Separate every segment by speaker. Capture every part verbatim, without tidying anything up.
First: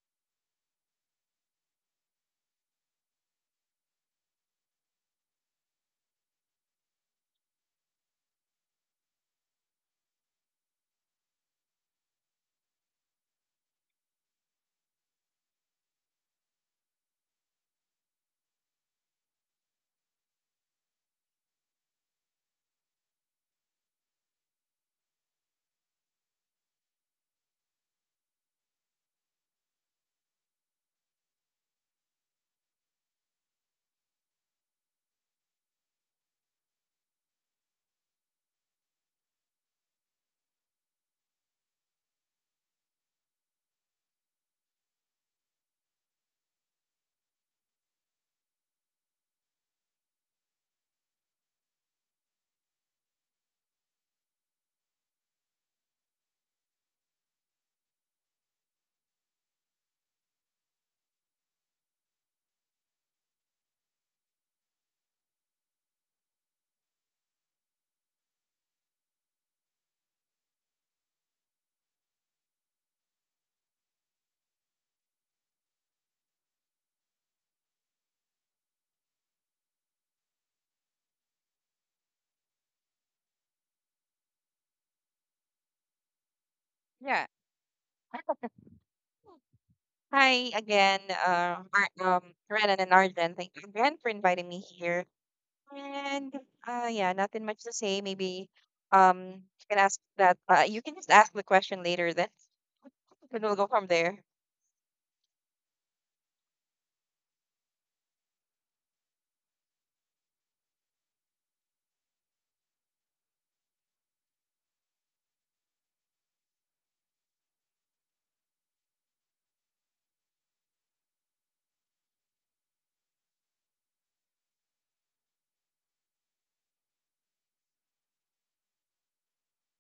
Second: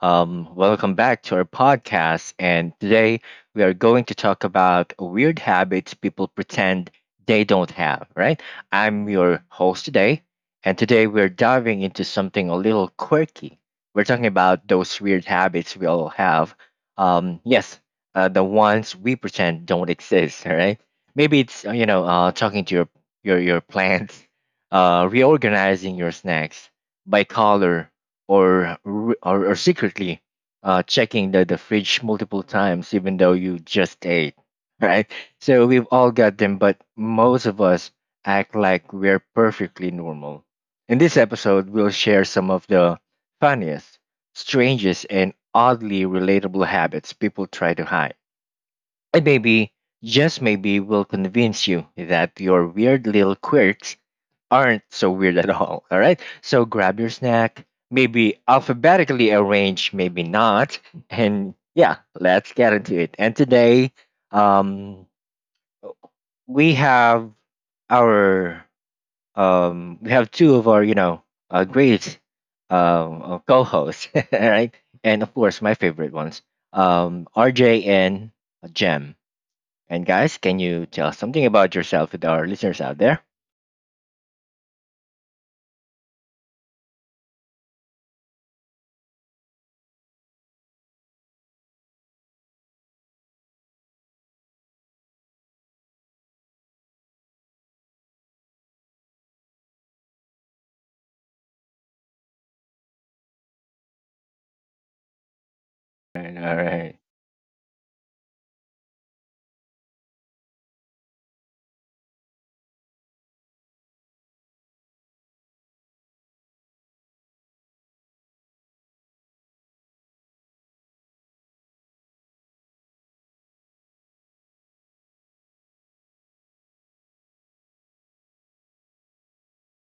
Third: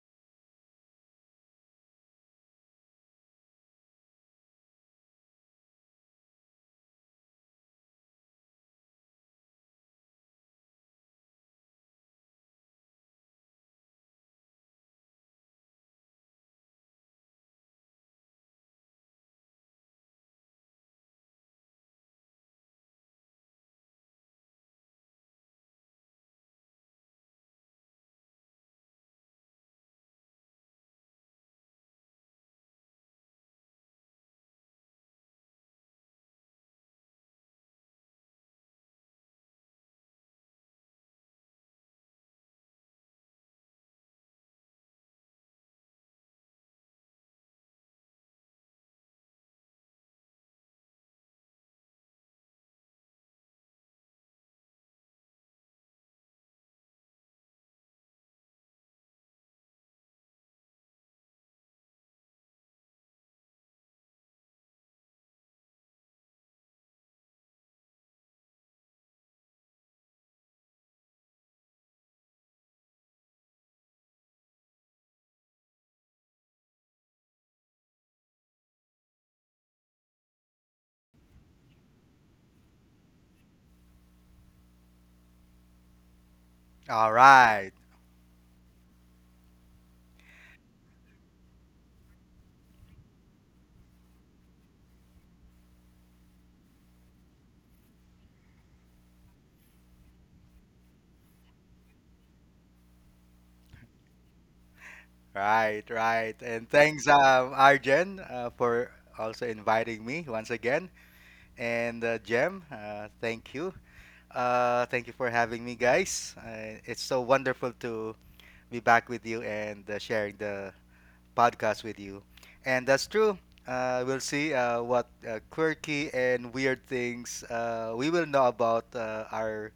Speaker 1: Um, welcome back to our podcast. And today we are going to talk about weird habits people pretend they don't have, right? I'm your host today. And today we're diving into something a little quirky. We're talking about those weird habits we all have. Um, yes, uh, the ones we pretend don't exist, all right? Maybe it's, uh, you know, uh, talking to your, your, your plants, uh, reorganizing your snacks by color or re- or, or secretly uh, checking the, the fridge multiple times even though you just ate, right? So we've all got them, but most of us act like we're perfectly normal. In this episode, we'll share some of the funniest, strangest, and oddly relatable habits people try to hide. And maybe, just maybe, we will convince you that your weird little quirks aren't so weird at all. All right. So grab your snack, maybe alphabetically arrange, maybe not. And yeah, let's get into it. And today, um, we have our um we have two of our you know uh, great um uh, co-hosts. All right. And of course, my favorite ones, um RJ and Jem. And guys, can you tell something about yourself with our listeners out there?
Speaker 2: All
Speaker 3: Yeah.
Speaker 2: right,
Speaker 3: Hi again, um, Ar- um, Renan and Arden. Thank you again for inviting me here. And uh, yeah, nothing much to say. Maybe um, you can ask that. Uh, you can just ask the question later. Then and we'll go from there.
Speaker 2: right, right.
Speaker 1: All
Speaker 2: And
Speaker 1: right.
Speaker 2: thanks, um, Arjen, uh, for also inviting me once again. And uh, Jem, uh, thank you. Uh, thank you for having me, guys. Uh, it's so wonderful to be back with you and uh, sharing the podcast with you. And that's true. Uh, we'll see uh, what uh, quirky and weird things uh, we will know about uh, our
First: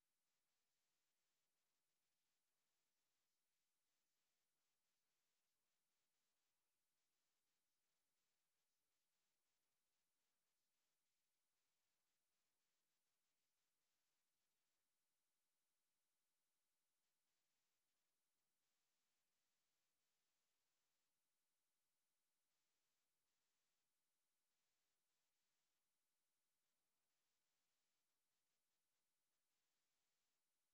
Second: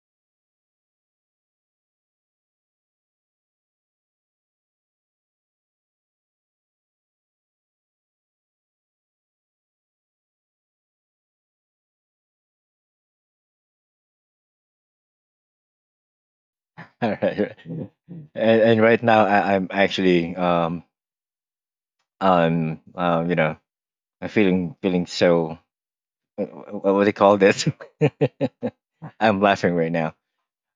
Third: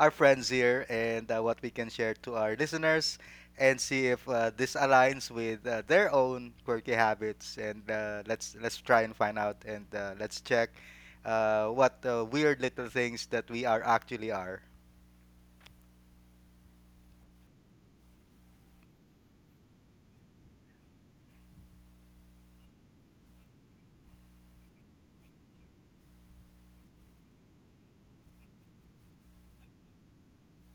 Speaker 2: our friends here and uh, what we can share to our listeners and see if uh, this aligns with uh, their own quirky habits. And uh, let's let's try and find out and uh, let's check uh, what uh, weird little things that we are actually are.
Speaker 1: All right, right. and, and right now, I, I'm actually um um um you know I'm feeling feeling so wh- wh- what do you call this? I'm laughing right now.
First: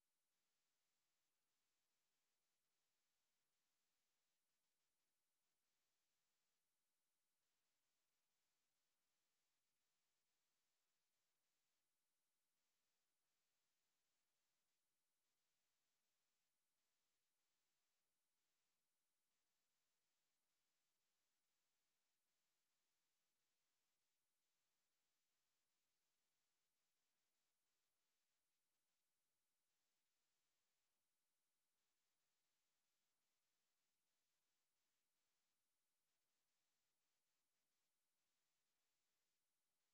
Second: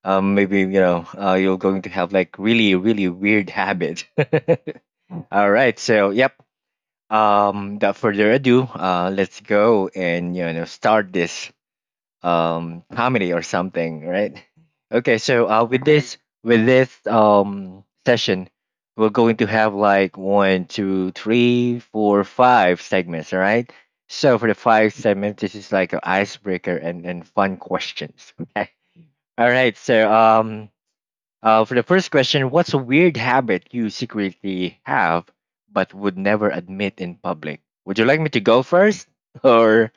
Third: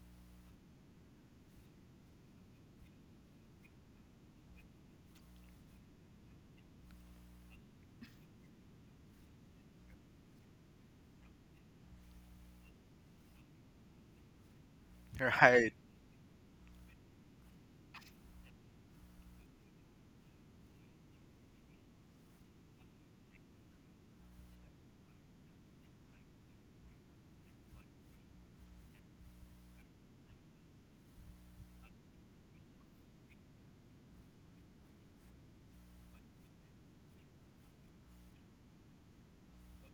Speaker 1: Um, maybe, you know, uh, you're going to have like really really weird habit. All right, so yep. Um, without further ado, uh, let's go and, you know, start this um comedy or something, right? Okay. So uh
Speaker 2: Right.
Speaker 1: with this with this um session, we're going to have like one two three four five segments, all right? So for the five segments, this is like an icebreaker and and fun questions. Okay. All right. So um uh for the first question, what's a weird habit you secretly have but would never admit in public? Would you like me to go first, or?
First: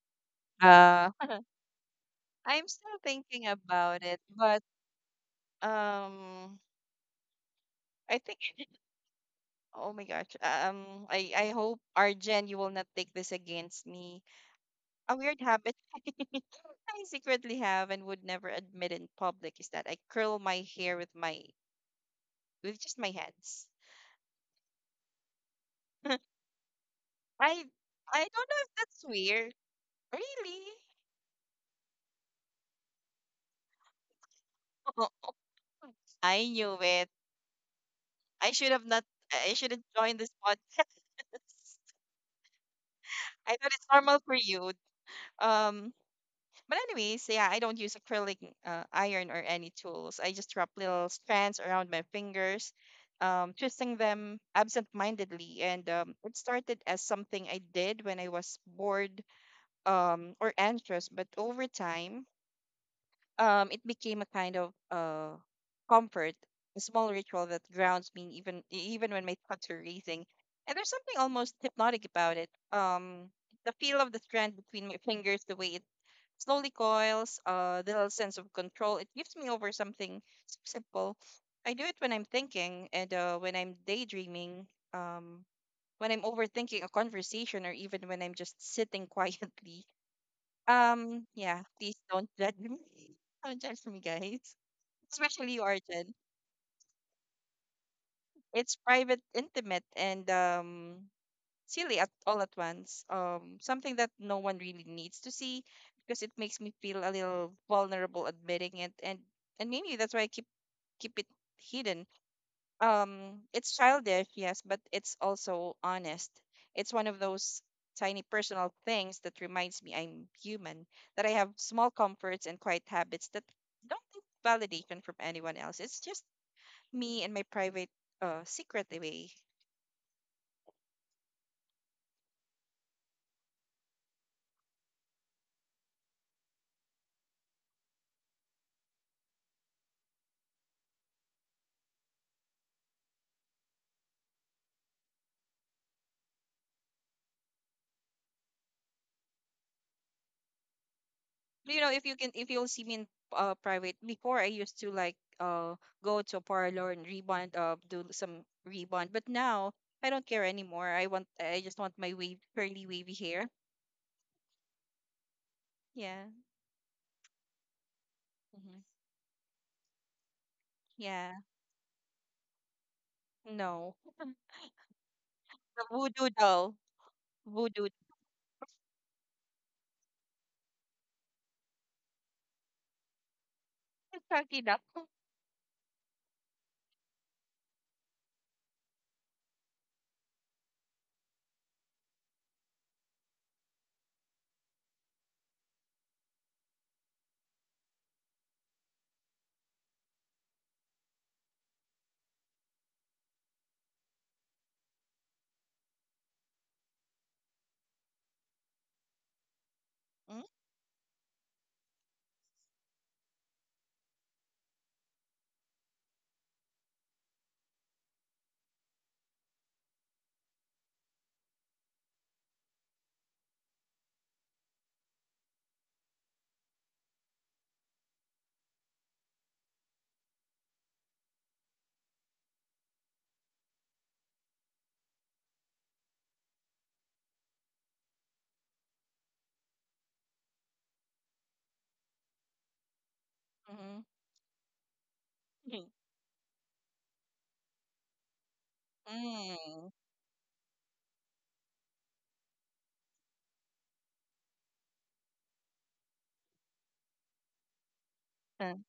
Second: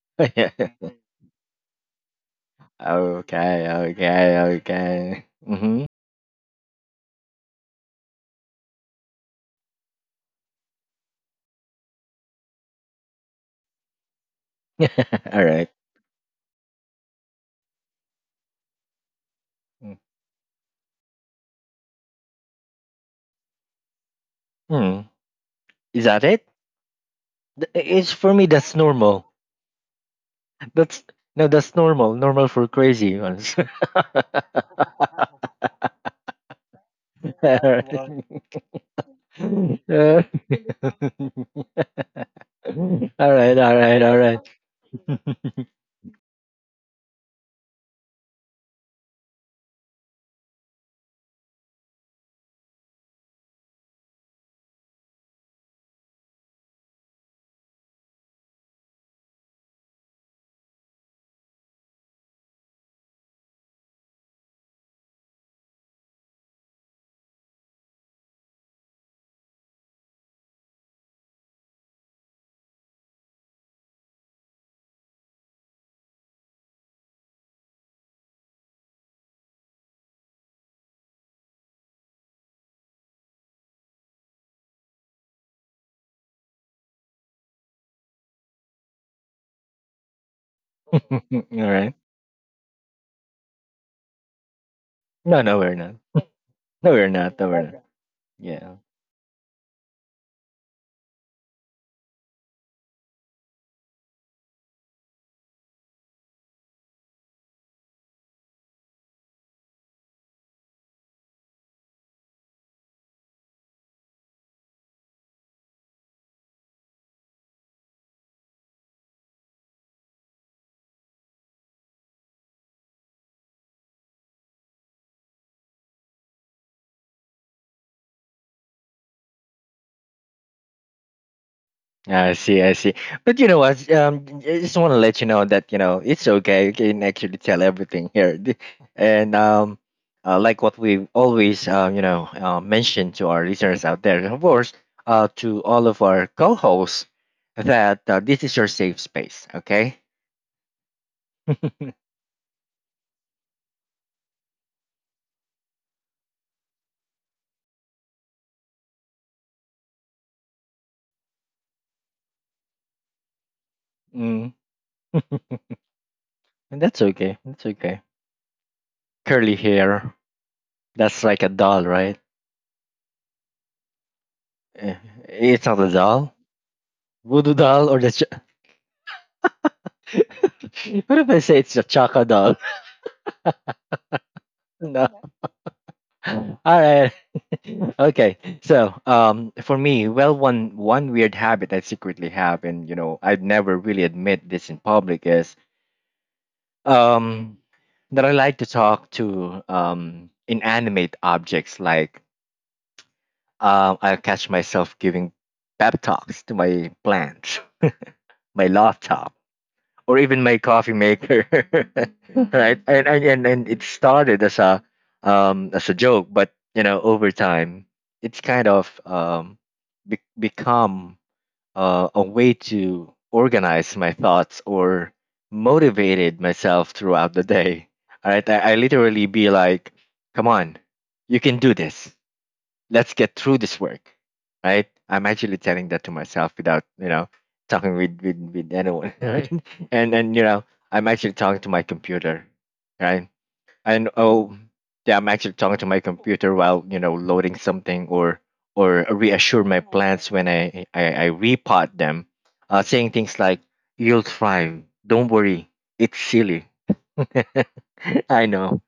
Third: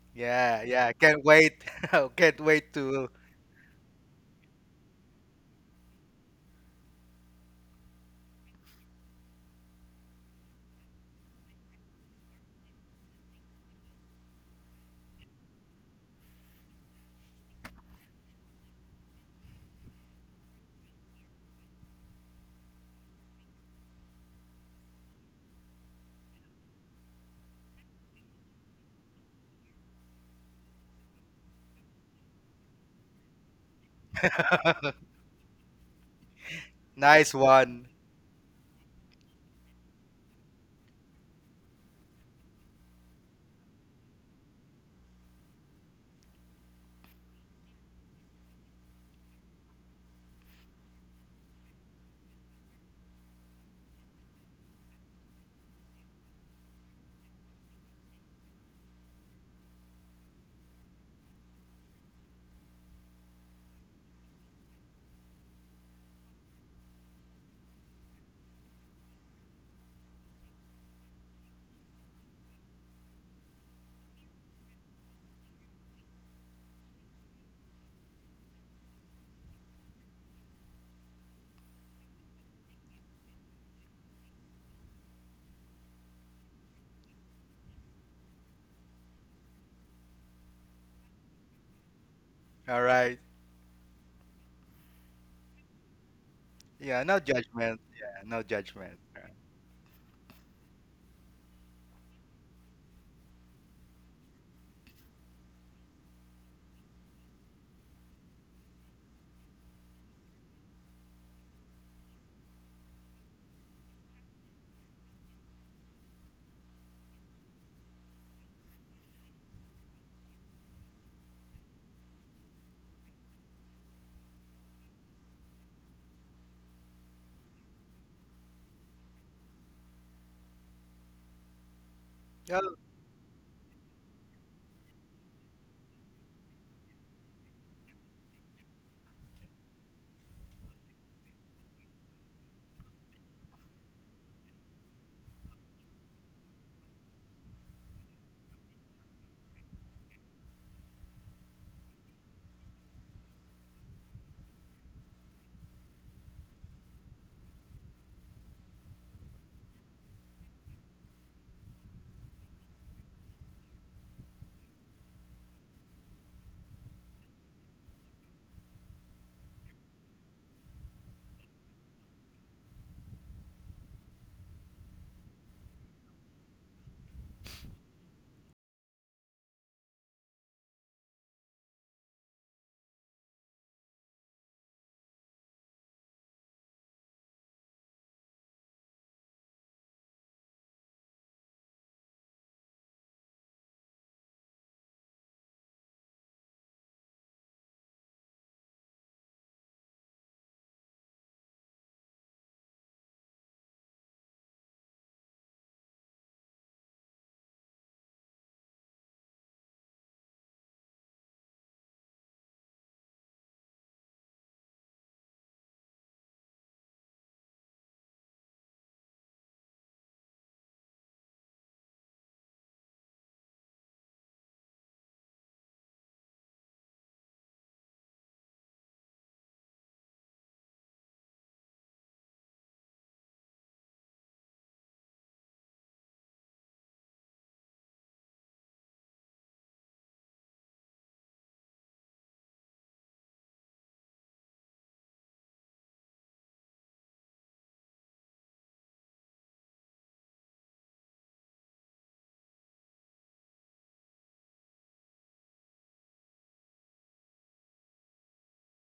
Speaker 1: Yeah.
Speaker 2: Yeah, yeah.
Speaker 3: Uh,
Speaker 2: Can't wait. Can't
Speaker 3: I'm
Speaker 2: wait
Speaker 3: still
Speaker 2: to.
Speaker 3: thinking
Speaker 1: Okay,
Speaker 3: about it,
Speaker 1: okay,
Speaker 3: but
Speaker 1: okay. Mm-hmm.
Speaker 3: um, I think, oh my gosh, um, I I hope Arjen, you will not take this against me. A weird
Speaker 1: All right.
Speaker 3: habit. I secretly have and would never admit in public is that I curl my hair with my with just my hands.
Speaker 1: Hmm. Is
Speaker 3: I
Speaker 1: that it? Th- It's
Speaker 3: I
Speaker 1: for me.
Speaker 3: don't know if
Speaker 1: That's
Speaker 3: that's
Speaker 1: normal.
Speaker 3: weird. Really?
Speaker 1: That's no. That's normal. Normal for crazy ones.
Speaker 3: I knew it.
Speaker 2: Nice one.
Speaker 1: Alright.
Speaker 3: I should have not I shouldn't join
Speaker 1: Uh,
Speaker 3: this podcast.
Speaker 1: all
Speaker 3: I
Speaker 1: right.
Speaker 3: thought
Speaker 1: All
Speaker 3: it's
Speaker 1: right. All
Speaker 3: normal for you.
Speaker 1: right.
Speaker 3: Um, but anyways, yeah, I don't use acrylic uh, iron or any tools. I just wrap little strands around my fingers, um, twisting them absent-mindedly. And um, it started as something I did when I was bored um, or anxious. But over time, um, it became a kind of uh, comfort, a small ritual that grounds me even even when my thoughts are racing. And there's something almost hypnotic about it. Um, the feel of the strand between my fingers, the way it slowly coils, a little sense of control it gives me over something s- simple. I do it when I'm thinking and uh, when I'm daydreaming, um, when I'm overthinking a conversation, or even when I'm just sitting quietly.
Speaker 1: All
Speaker 3: Um, yeah,
Speaker 1: right.
Speaker 3: please don't judge me.
Speaker 2: All right.
Speaker 3: Don't judge me, guys.
Speaker 1: No,
Speaker 3: Especially
Speaker 1: no,
Speaker 3: you,
Speaker 1: we're not.
Speaker 3: Arjun.
Speaker 1: No,
Speaker 2: Yeah,
Speaker 1: we're
Speaker 2: no
Speaker 1: not. No, we're
Speaker 2: judgment.
Speaker 1: not.
Speaker 2: Yeah, no
Speaker 3: It's
Speaker 1: Yeah.
Speaker 2: judgment.
Speaker 3: private, intimate, and um, silly at all at once. Um, something that no one really needs to see, because it makes me feel a little vulnerable admitting it, and and maybe that's why I keep keep it hidden. Um, it's childish, yes, but it's also honest. It's one of those tiny personal things that reminds me I'm human, that I have small comforts and quiet habits that don't need validation from anyone else. It's just me and my private uh secret away.
Speaker 1: I see, I
Speaker 2: Oh,
Speaker 1: see. But you know what? Um, I just want to let you know that, you know, it's okay. You can actually tell everything here, D- and um, uh, like what we always, uh, you know uh, mention to our listeners out there, and of course, uh, to all of our co-hosts, that uh, this is your safe space. Okay.
Speaker 3: You know, if you can, if you'll see me in uh, private, before I used to like uh go to a parlor and rebond, uh do some rebond, but now I don't care anymore. I want i just want my wave, curly, wavy hair.
Speaker 1: Mm.
Speaker 3: Yeah.
Speaker 1: And that's okay. That's okay.
Speaker 3: Hmm.
Speaker 1: Curly hair. That's
Speaker 3: Yeah.
Speaker 1: like a doll, right?
Speaker 3: No,
Speaker 1: Eh, it's not
Speaker 3: the
Speaker 1: a
Speaker 3: voodoo
Speaker 1: doll.
Speaker 3: doll.
Speaker 1: Voodoo
Speaker 3: Voodoo.
Speaker 1: doll or the. Ch- What if I say it's a chaka doll?
Speaker 3: Chucky doll.
Speaker 1: No. All right. Okay. So, um, for me, well, one one weird habit I secretly have, and you know, I'd never really admit this in public, is um that I like to talk to um inanimate objects. Like, um, I catch myself giving pep talks to my plants, my laptop, or even my coffee maker. Right. And, and and and it started as a um as a joke, but you know, over time, it's kind of um be- become uh, a way to organize my thoughts or motivated myself throughout the day. All right. I, I literally be like, come on, you can do this, let's get through this work, right? I'm actually telling that to myself without, you know, talking with with, with anyone. Right. and and you know, I'm actually talking to my computer, right?
Speaker 3: Mm-hmm.
Speaker 1: And oh, yeah, I'm actually talking to my computer while, you know, loading something or or reassure my
Speaker 3: Mm.
Speaker 1: plants when i i, I repot them, uh, saying things like, you'll thrive, don't worry. It's silly, I
Speaker 3: Uh,
Speaker 1: know.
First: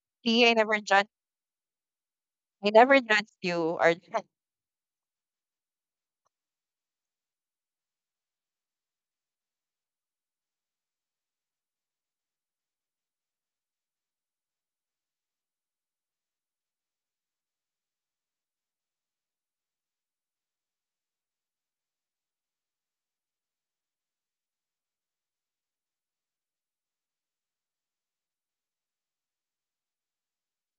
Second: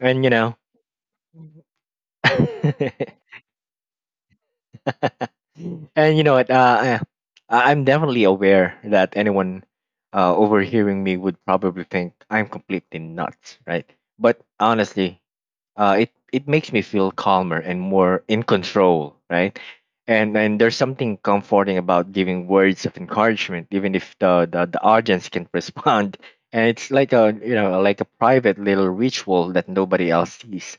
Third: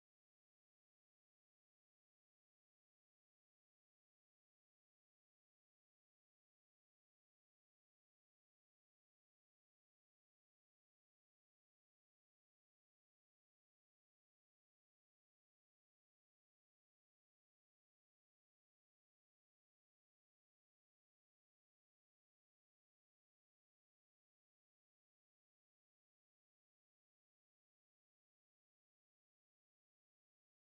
Speaker 1: And you
Speaker 3: see, I
Speaker 1: know.
Speaker 3: never judge. I never judged you, Arjen.
Speaker 1: And you know what? Uh, I, I'm definitely aware that anyone uh, overhearing me would probably think I'm completely nuts, right? But honestly, uh, it it makes me feel calmer and more in control, right? And and there's something comforting about giving words of encouragement, even if the the, the audience can not respond. And it's like a, you know, like a private little ritual that nobody else sees.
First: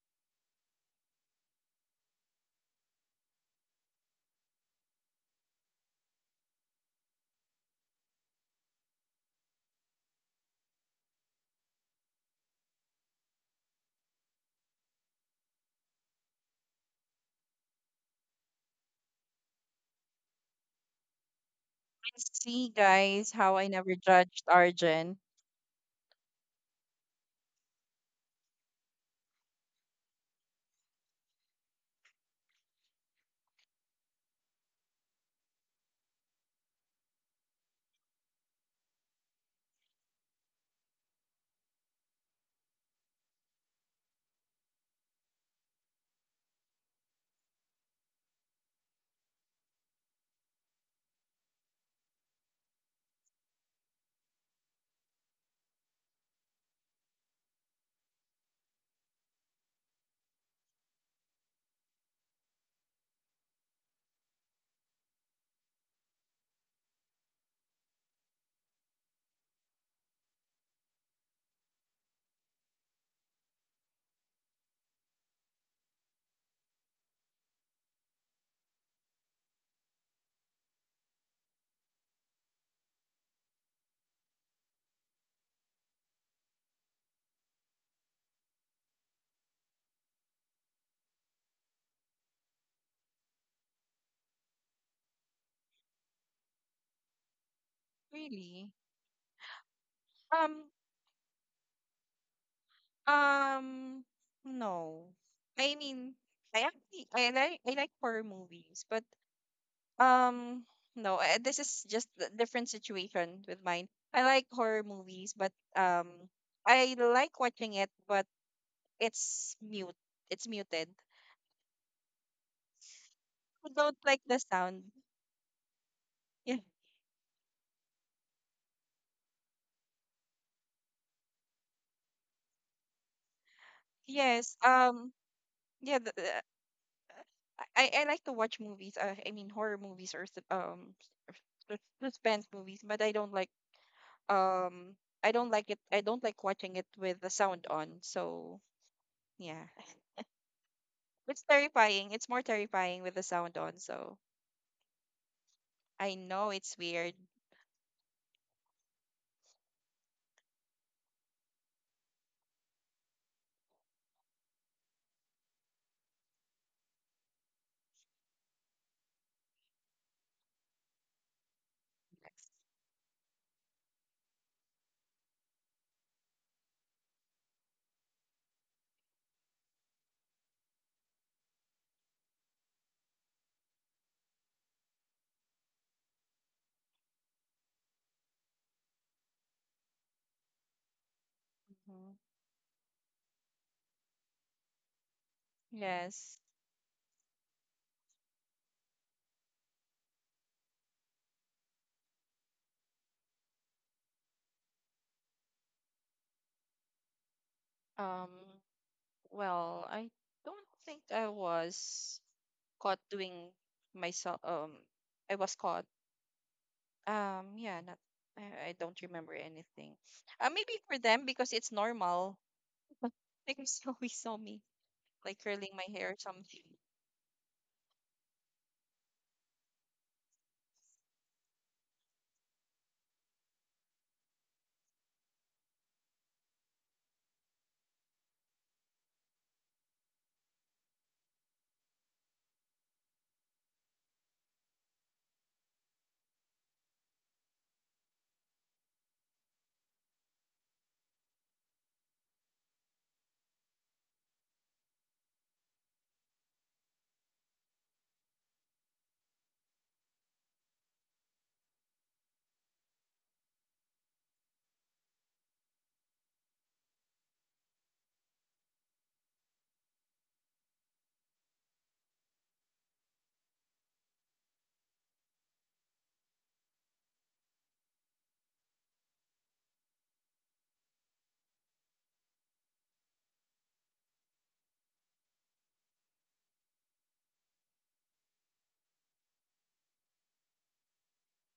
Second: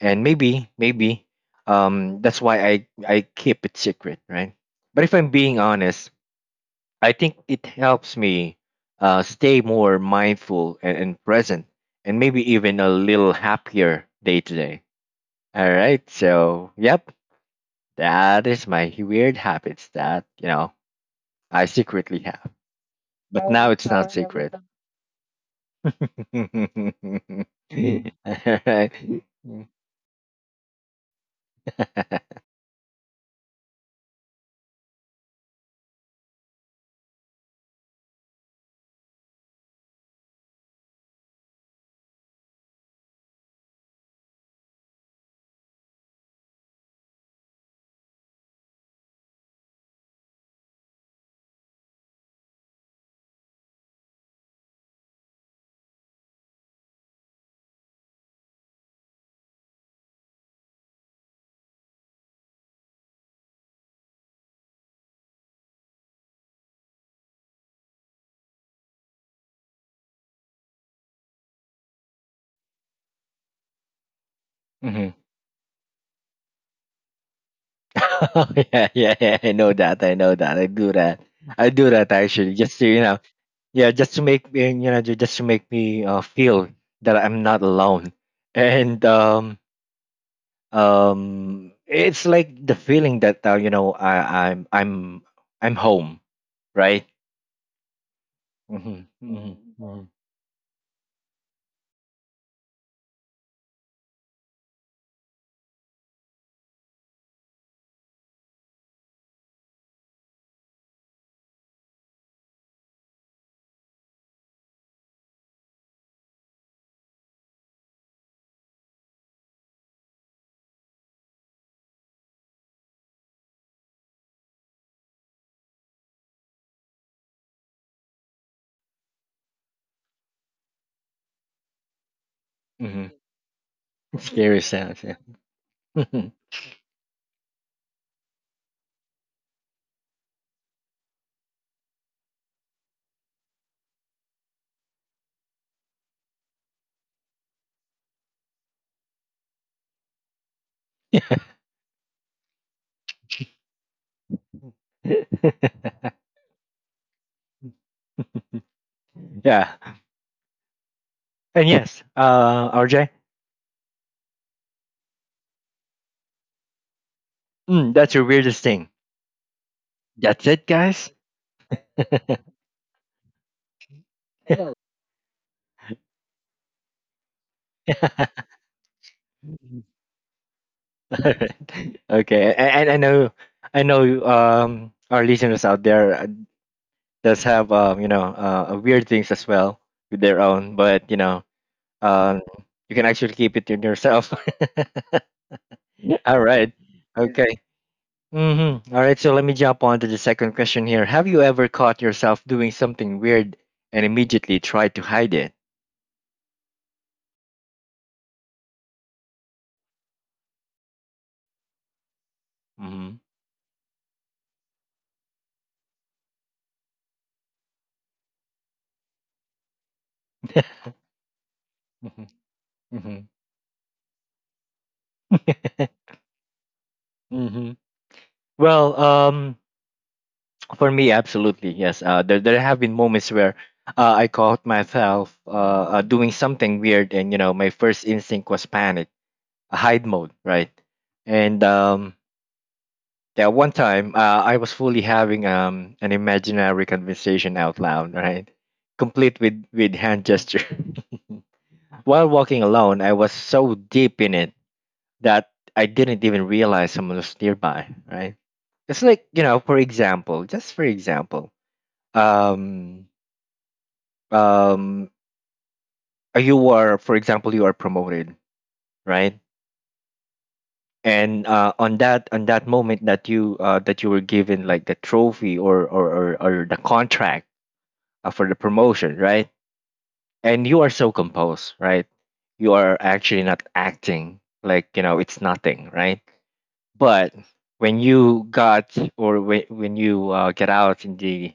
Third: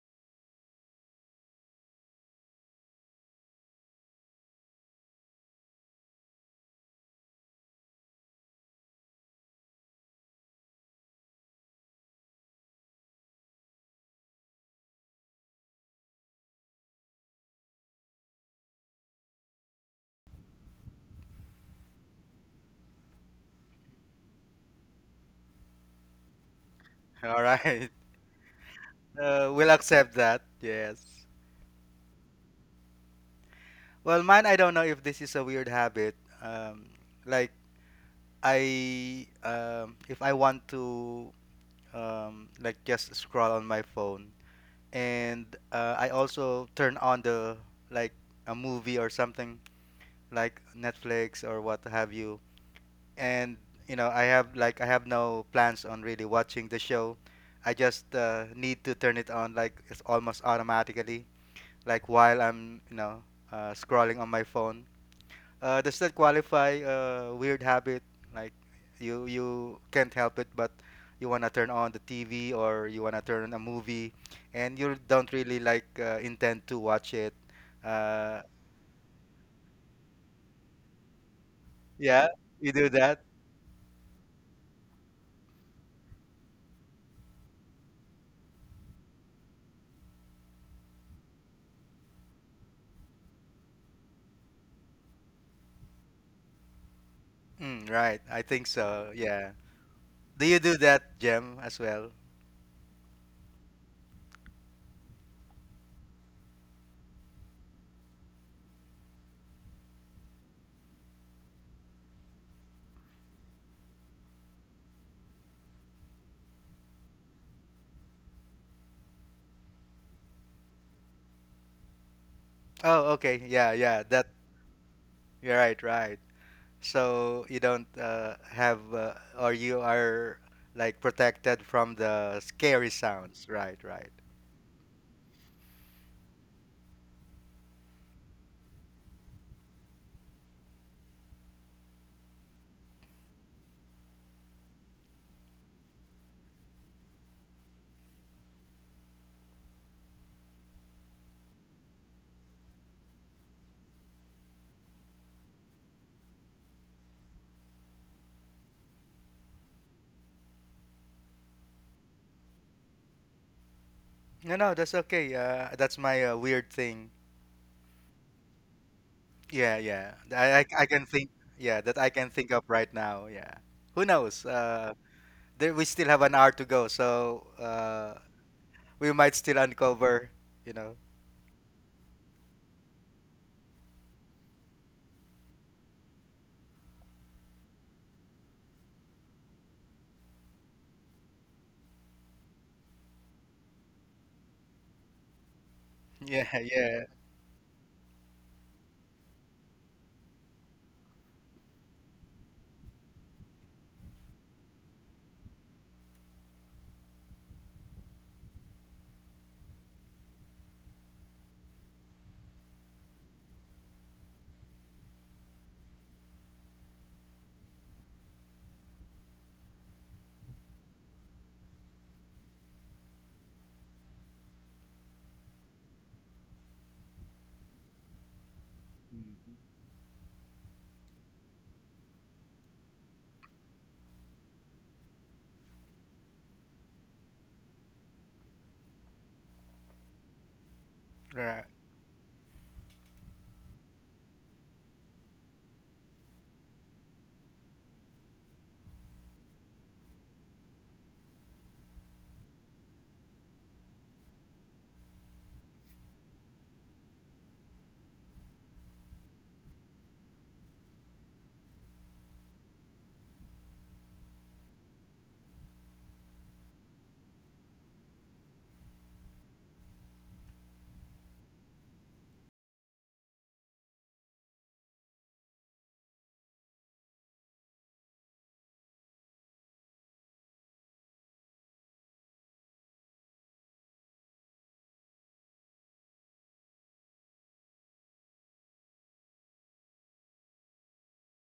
Speaker 1: And maybe maybe um, that's why I I keep it secret, right? But if I'm being honest, I think it helps me uh, stay more mindful and, and present, and maybe even a little happier day to day. All right. So, yep, that is my weird habits that, you know, I secretly have.
Speaker 3: See, guys,
Speaker 1: But
Speaker 3: how I
Speaker 1: now it's
Speaker 3: never
Speaker 1: not
Speaker 3: judged
Speaker 1: secret.
Speaker 3: Arjen.
Speaker 1: All
Speaker 2: all right.
Speaker 1: right.
Speaker 2: Uh, we'll accept that. Yes. Well, mine, I don't know if this is a weird habit. Um, like I, um, if I want to, um, like just scroll on my phone, and uh, I also turn on the like a movie or something like Netflix or what have you. And you know, I have like I have no plans on really watching the show. I just uh, need to turn it on like it's almost automatically, like while I'm you know uh, scrolling on my phone. Uh, does that qualify a weird habit? Like you you can't help it, but you wanna turn on the T V or you wanna turn on a movie, and you
Speaker 1: Mhm.
Speaker 2: don't really like uh, intend to watch it. Uh,
Speaker 1: Oh, yeah, yeah, yeah. I know that. I know that. I do that. I do that
Speaker 2: yeah,
Speaker 1: actually,
Speaker 2: you
Speaker 1: just to
Speaker 2: do
Speaker 1: you know,
Speaker 2: that.
Speaker 1: yeah, just to make me, you know, ju- just to make me uh, feel that I'm not alone. And um, um, it's like the feeling that, uh, you know, I, I'm, I'm, I'm home, right?
Speaker 2: Mm, right, I think
Speaker 3: Really?
Speaker 1: Mm-hmm,
Speaker 2: so. Yeah.
Speaker 1: mm-hmm, hmm.
Speaker 2: Do you
Speaker 3: Um,
Speaker 2: do that, Jem, as well?
Speaker 3: Um, no. I mean, I actually I like, I like horror movies, but um, no. I, this is just a different situation with mine. I like horror movies, but um, I like watching it, but it's mute. It's muted.
Speaker 2: Oh, okay.
Speaker 3: I
Speaker 2: Yeah,
Speaker 3: don't
Speaker 2: yeah.
Speaker 3: like
Speaker 2: That
Speaker 3: the sound.
Speaker 2: you're right, right.
Speaker 3: Yeah.
Speaker 2: So you don't uh, have uh, or you are like protected from the scary
Speaker 1: Hmm.
Speaker 2: sounds. Right, right.
Speaker 3: Yes.
Speaker 1: Scary sounds.
Speaker 3: Um.
Speaker 1: Yeah.
Speaker 3: Yeah. The,
Speaker 1: Mhm.
Speaker 3: the, I I like to watch movies. Uh, I mean horror movies or sus- um sus- suspense movies, but I don't like um I don't like it I don't like watching it with the sound on. So yeah. It's terrifying. It's more terrifying with the sound on, so I know it's weird.
Speaker 1: Yeah. And yes, uh, R J,
Speaker 2: No, no, that's okay. Uh, that's my uh, weird thing.
Speaker 1: mm, that's your weirdest thing.
Speaker 2: Yeah, yeah.
Speaker 1: That's
Speaker 2: I, I,
Speaker 1: it,
Speaker 2: I can
Speaker 1: guys.
Speaker 2: think. Yeah, that I can think of right now. Yeah. Who knows? Uh, there we still have an hour to go, so uh, we might still uncover. You know.
Speaker 1: Alright. Okay, a- and I know, I know, um, our listeners out there uh, does have, um, you know, uh, weird things as well with their own, but you know,
Speaker 3: Mhm.
Speaker 1: um, you can actually keep it to yourself.
Speaker 3: Yes.
Speaker 1: All
Speaker 2: Yeah,
Speaker 1: right.
Speaker 2: yeah.
Speaker 1: Okay. Mm-hmm. All right. So let me jump on to the second question here. Have you ever caught yourself doing something weird and immediately tried to hide it?
Speaker 3: Um, well, I don't think I was caught
Speaker 1: Mm-hmm.
Speaker 3: doing myself, um I was caught. Um, yeah, not, I, I don't remember anything. Uh, maybe for them, because it's normal.
Speaker 1: Mm-hmm.
Speaker 3: Because they always saw me like curling my hair or something.
Speaker 1: Hmm. Well,
Speaker 2: Mm,
Speaker 1: um, for me, absolutely, yes. Uh, there, there have been moments where uh, I caught myself uh, uh, doing something weird, and you know, my first instinct was panic, a hide mode, right? And
Speaker 2: right.
Speaker 1: um, yeah, one time uh, I was fully having um, an imaginary conversation out loud, right? Complete with, with hand gesture. While walking alone, I was so deep in it that I didn't even realize someone was nearby, right? It's like, you know, for example, just for example, um, um, uh, you are, for example, you are promoted, right? And uh, on that on that moment that you uh, that you were given like the trophy or or, or, or the contract uh, for the promotion, right? And you are so composed, right? You are actually not acting like you know it's nothing, right? But when you got or when when you uh, get out in the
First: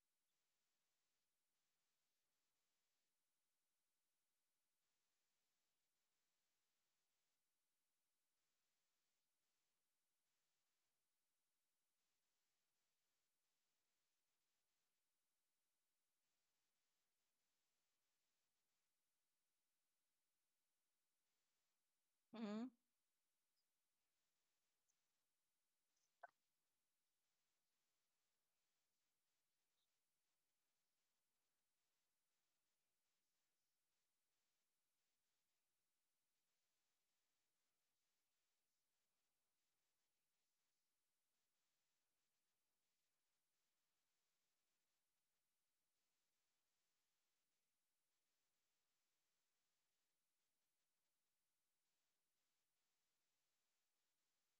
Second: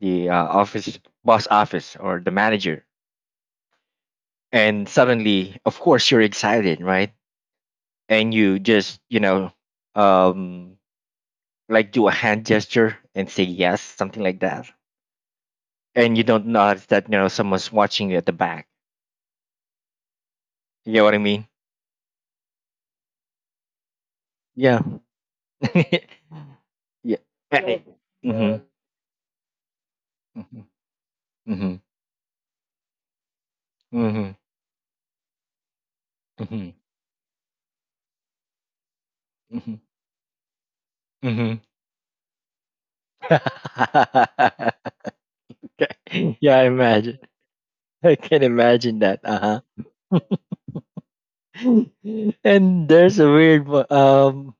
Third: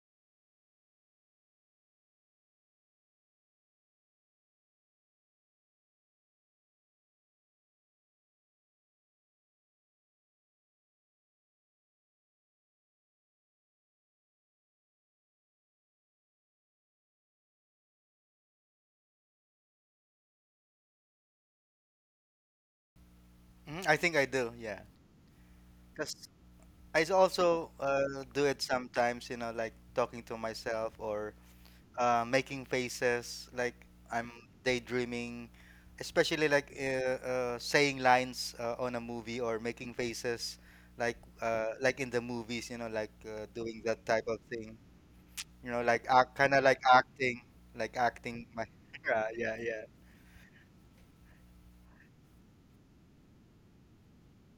Speaker 1: the uh, office boss office or the manager, and suddenly, of course, you're excited, right? And you just you know um like do a hand gesture and say yes, something like that, and you don't notice that, you know, someone's watching you at the back. You know what I mean?
Speaker 3: Mhm.
Speaker 2: Mhm, I think I do.
Speaker 1: Yeah.
Speaker 2: Yeah. Cause I s-
Speaker 1: Yeah.
Speaker 2: also
Speaker 1: Yeah.
Speaker 2: uh, do
Speaker 1: Hmm.
Speaker 2: it sometimes. You know, like talking to
Speaker 1: Uh,
Speaker 2: myself or
Speaker 1: Mhm.
Speaker 2: uh, making faces, like
Speaker 1: Mhm.
Speaker 2: I'm
Speaker 1: Mhm.
Speaker 2: daydreaming, especially
Speaker 1: Mhm.
Speaker 2: like uh, uh, saying lines uh, on a movie or
Speaker 1: Mhm.
Speaker 2: making faces, like
Speaker 1: Mhm.
Speaker 2: uh, like in the movies, you know, like uh, doing that type of thing, you know, like act, kind
Speaker 1: Yeah, I
Speaker 2: of like
Speaker 1: imagine.
Speaker 2: acting, like
Speaker 1: I can
Speaker 2: acting. My,
Speaker 1: imagine that.
Speaker 2: yeah,
Speaker 1: Uh
Speaker 2: yeah,
Speaker 1: huh.
Speaker 2: yeah.
Speaker 1: And there's a weird one- um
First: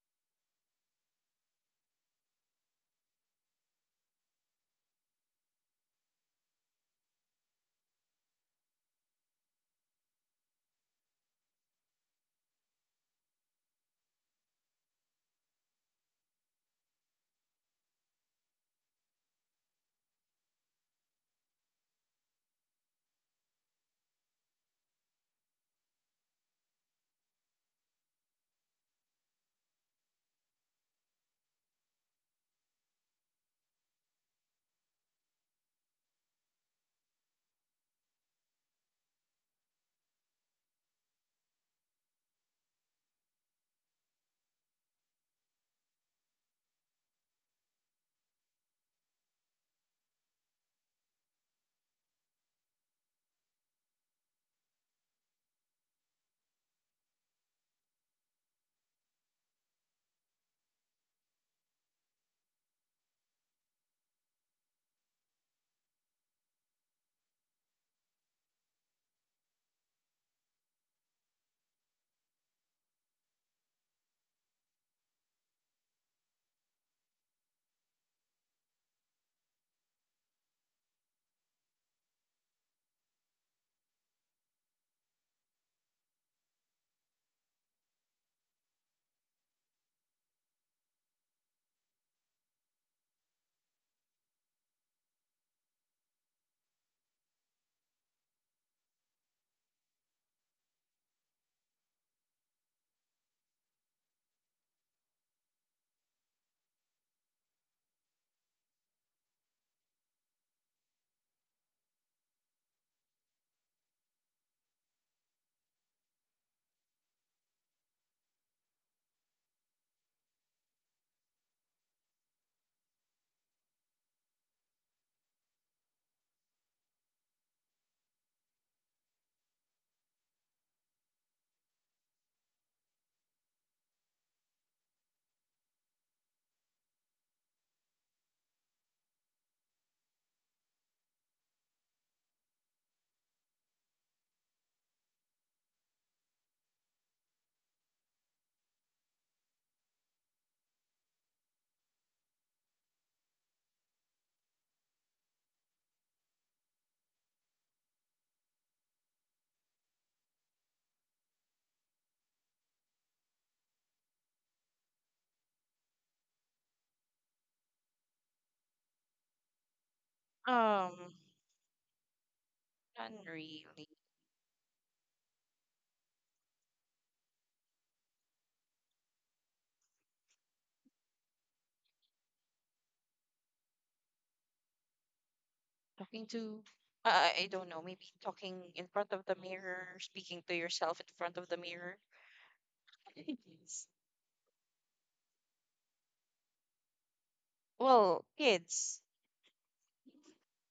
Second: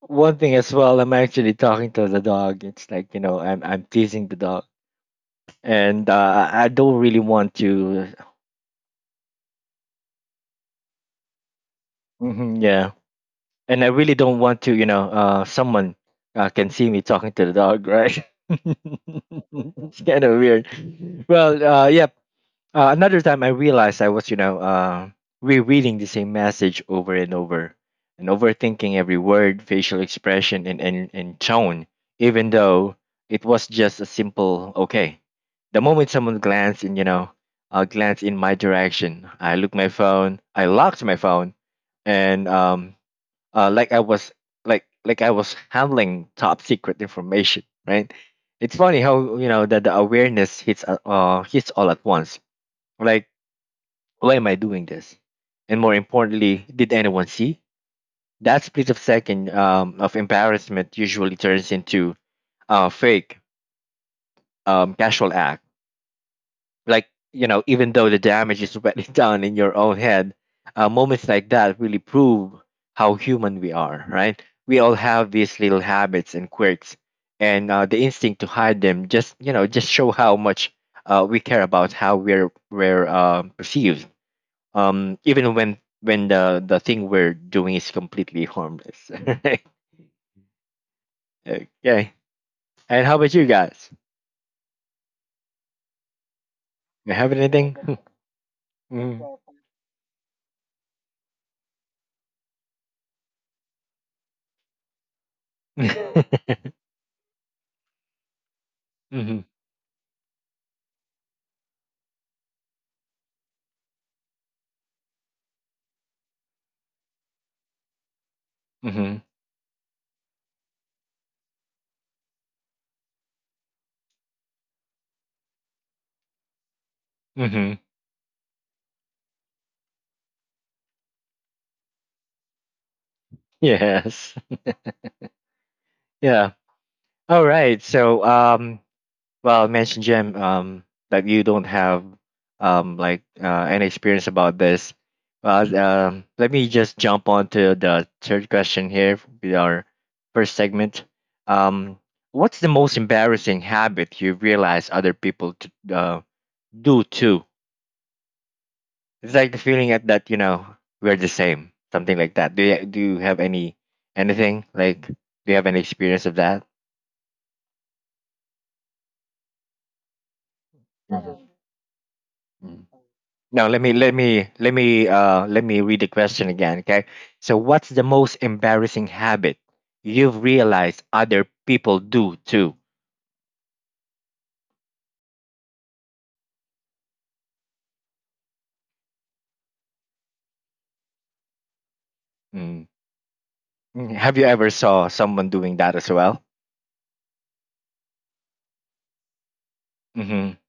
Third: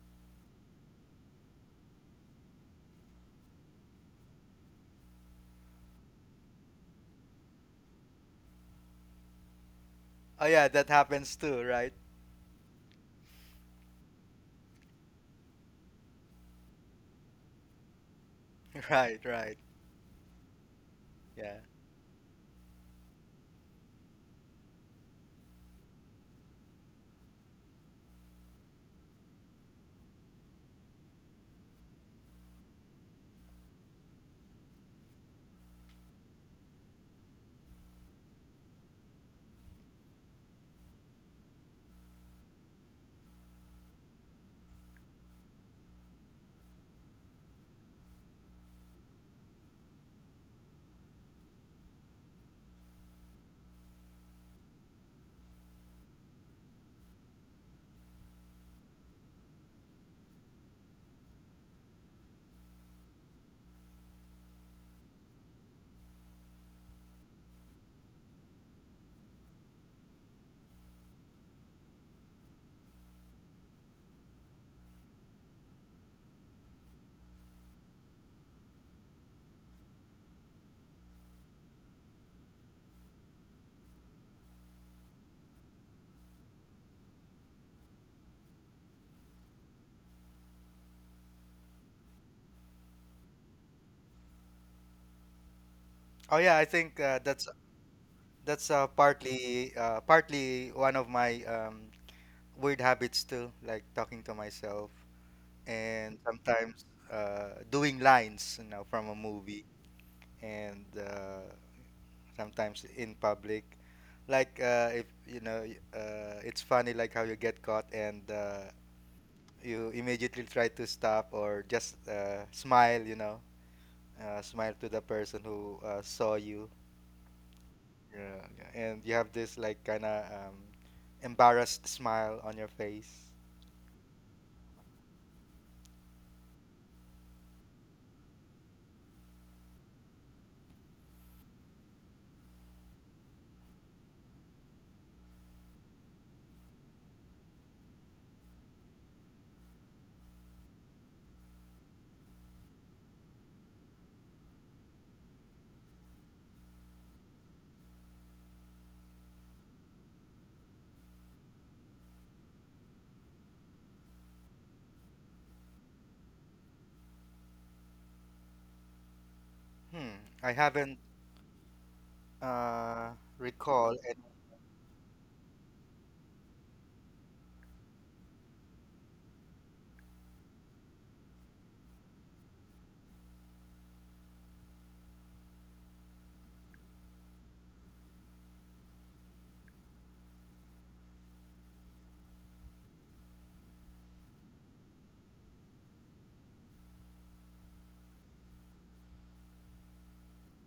Speaker 1: one thing as well. I'm actually talking to the dog. It's like, you know, I'm I'm teasing the dog, and uh, I I don't really want to.
Speaker 2: Oh yeah, that happens too, right?
Speaker 1: Mhm, yeah, and I really don't want to, you know, uh, someone uh, can see me talking to the dog, right?
Speaker 2: Right, right.
Speaker 1: It's kind of weird.
Speaker 2: Yeah.
Speaker 1: Well, uh, yeah. Uh, another time I realized I was, you know, uh, rereading the same message over and over and overthinking every word, facial expression, and, and, and tone, even though it was just a simple okay. The moment someone glanced in, you know, uh, glanced in my direction, I looked my phone, I locked my phone, and um, uh, like I was like like I was handling top secret information, right? It's funny how, you know, that the awareness hits a- uh hits all at once. Like, why am I doing this? And more importantly, did anyone see? That split of second um, of embarrassment usually turns into a fake um, casual act. Like, you know, even though the damage is already done in your own head, uh, moments like that really prove how human we are, right? We all have these little habits and quirks, and uh, the instinct to hide them just, you know, just show how much uh, we care about how we're we're uh, perceived, um, even when when the the thing we're doing is completely harmless. Right? Okay. And how about you guys?
Speaker 2: Oh yeah, I think
Speaker 1: You
Speaker 2: uh,
Speaker 1: have
Speaker 2: that's
Speaker 1: anything?
Speaker 2: that's uh,
Speaker 1: Mm.
Speaker 2: partly uh, partly one of my um, weird habits too, like talking to myself. And sometimes uh, doing lines, you know, from a
Speaker 1: Mm-hmm.
Speaker 2: movie, and uh, sometimes in public. Like uh, if you know, y- uh, it's funny like how you get caught and uh,
Speaker 1: Mm-hmm.
Speaker 2: you immediately try to stop or just uh, smile, you know, uh, smile to the person who uh, saw you. Yeah, yeah. And you have this like kind of um, embarrassed smile on your face.
Speaker 1: Yes. Yeah. All right. So, um, well, I mentioned Jim, um, that you don't have, um, like, uh, any experience about this. Well, um, let me just jump on to the third question here with our first segment. Um, what's the most embarrassing habit you realize other people t uh, do too? It's like the feeling at that, you know, we're the same, something like that. Do you, do you have any anything like? Do you have any experience of that?
Speaker 2: Hmm, I
Speaker 3: Um,
Speaker 2: haven't
Speaker 1: Mm.
Speaker 3: not
Speaker 2: uh,
Speaker 3: really.
Speaker 1: Now let me
Speaker 2: recall.
Speaker 1: let me let me uh let me read the question again, okay? So what's the most embarrassing habit you've realized other people do too?
Speaker 3: Talking to, uh, I don't know, maybe talking in front of the mirror, speaking to yourself in front of the mirror.
Speaker 1: Mm.
Speaker 3: Kids.
Speaker 1: Mm, have you ever saw someone doing that as well?
Speaker 3: Well, kids.
Speaker 1: Mhm.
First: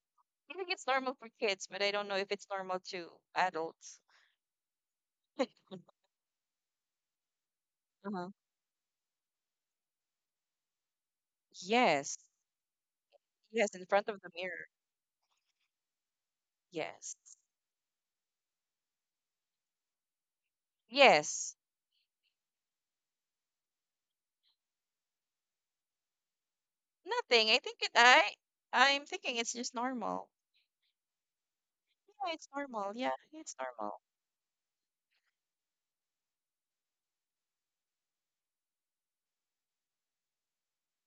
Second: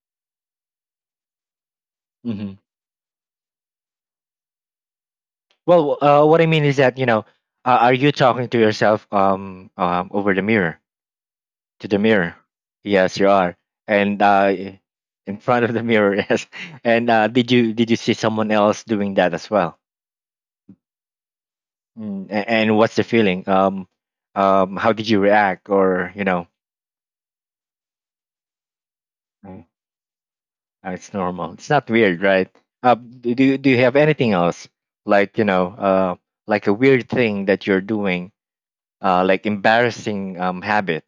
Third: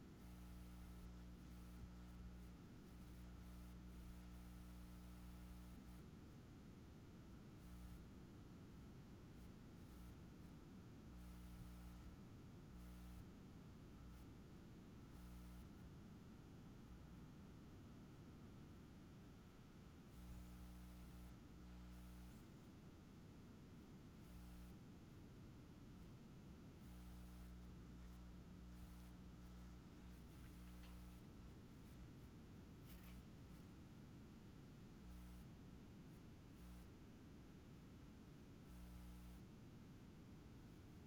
Speaker 3: I think it's normal for kids, but I don't know if it's
Speaker 1: Mhm.
Speaker 3: normal to adults.
Speaker 1: Well, uh what I mean is that, you know, uh, are you
Speaker 3: Uh-huh.
Speaker 1: talking to yourself um, um over the mirror, to the
Speaker 3: Yes.
Speaker 1: mirror? Yes, you are.
Speaker 3: Yes, in front
Speaker 1: And
Speaker 3: of the
Speaker 1: uh
Speaker 3: mirror.
Speaker 1: in front of the mirror, yes. And
Speaker 3: Yes.
Speaker 1: uh did you did you see someone else doing that as well?
Speaker 3: Yes.
Speaker 1: Mm, a- and what's the feeling? Um, um, how did you react? Or you know,
Speaker 3: Nothing. I think it, I I'm thinking it's
Speaker 1: Mm.
Speaker 3: just normal.
Speaker 1: uh, it's normal. It's not weird,
Speaker 3: Yeah,
Speaker 1: right?
Speaker 3: it's normal.
Speaker 1: Uh,
Speaker 3: Yeah,
Speaker 1: do do
Speaker 3: it's
Speaker 1: you do you have
Speaker 3: normal.
Speaker 1: anything else like you know, uh, like a weird thing that you're doing, uh, like embarrassing um habit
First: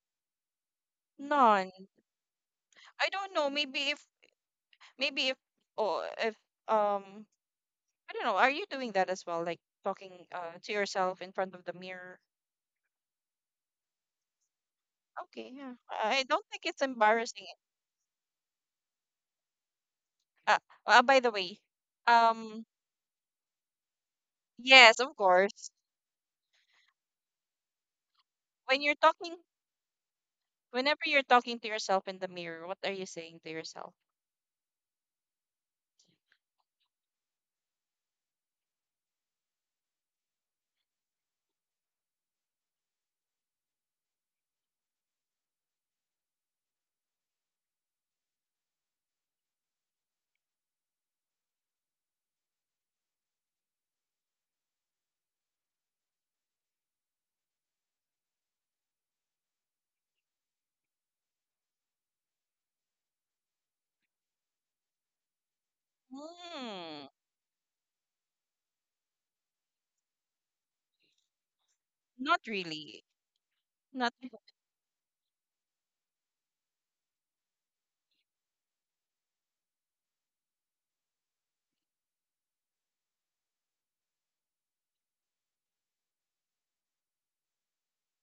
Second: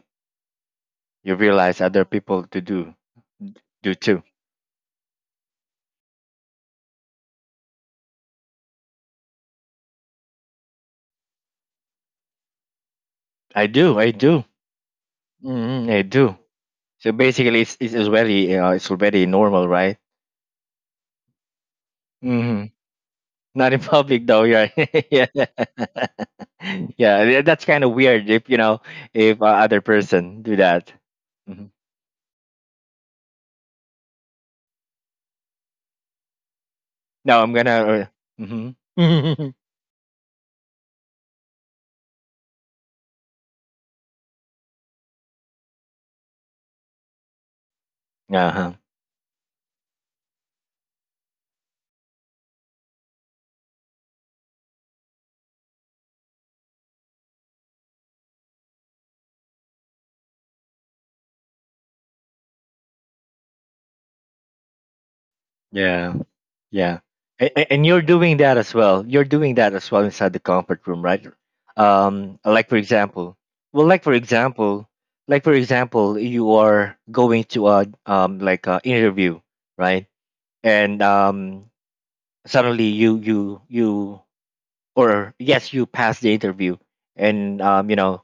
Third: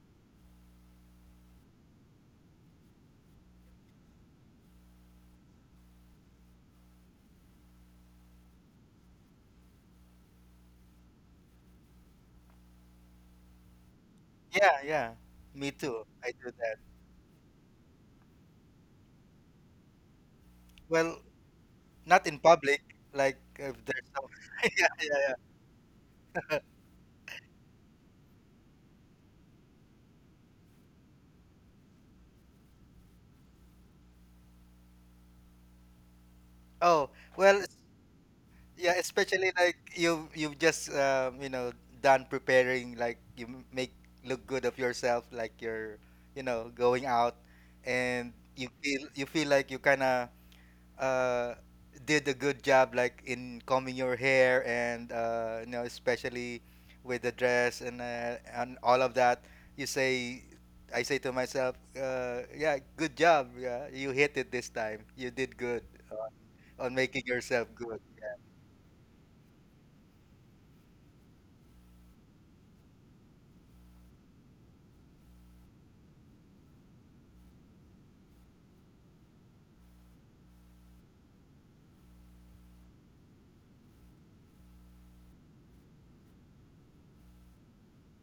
Speaker 1: you
Speaker 3: None.
Speaker 1: realize other people to do
Speaker 3: I don't know. Maybe
Speaker 1: do
Speaker 3: if
Speaker 1: too.
Speaker 3: maybe if oh, if um I don't know. Are you doing that as well? Like talking uh, to yourself in front of the mirror?
Speaker 1: I do, I do,
Speaker 2: Yeah, yeah.
Speaker 3: Okay,
Speaker 2: Me
Speaker 3: yeah.
Speaker 1: mm I
Speaker 2: too.
Speaker 3: I I
Speaker 2: I
Speaker 1: do.
Speaker 3: don't
Speaker 2: do
Speaker 3: think
Speaker 2: that.
Speaker 3: it's
Speaker 1: So
Speaker 3: embarrassing.
Speaker 1: basically, it's it's already uh, it's already normal, right?
Speaker 3: Uh, uh, by
Speaker 2: Well,
Speaker 3: the way,
Speaker 2: not in
Speaker 1: Mm-hmm.
Speaker 3: um,
Speaker 2: public, like
Speaker 1: Not in
Speaker 2: if there's
Speaker 1: public
Speaker 2: some
Speaker 1: though, yeah.
Speaker 2: yeah,
Speaker 3: yes,
Speaker 2: yeah,
Speaker 3: of
Speaker 1: Yeah.
Speaker 2: yeah.
Speaker 3: course.
Speaker 1: Yeah, tha- that's kind of weird if you know
Speaker 3: When you're talking,
Speaker 1: if uh, other person do that.
Speaker 3: whenever you're talking
Speaker 1: hmm
Speaker 3: to yourself in the mirror, what are you saying to yourself?
Speaker 2: Oh,
Speaker 1: No, I'm
Speaker 2: well, es-
Speaker 1: gonna. Uh, hmm
Speaker 2: yeah, especially like you you've just um, you know, done preparing like you m- make look good of yourself like you're, you know, going out and you
Speaker 1: Uh-huh.
Speaker 2: feel you feel like you kind of uh, did a good job, like in combing your hair and uh, you know, especially with the dress and uh, and all of that. You say, I say to myself, uh, yeah, good job. Yeah, you hit it this time. You did good
Speaker 1: Yeah.
Speaker 2: on
Speaker 1: Yeah.
Speaker 3: Hmm,
Speaker 2: making
Speaker 1: And,
Speaker 2: yourself
Speaker 1: and you're
Speaker 2: good.
Speaker 1: doing that as well. You're doing that as well inside the comfort room, right? Um,
Speaker 3: not
Speaker 1: like for
Speaker 3: really.
Speaker 1: example, well, like for
Speaker 3: Not
Speaker 1: example, like for example, you are going to a um like a interview, right? And um, suddenly you you you or yes, you passed the interview, and um, you know,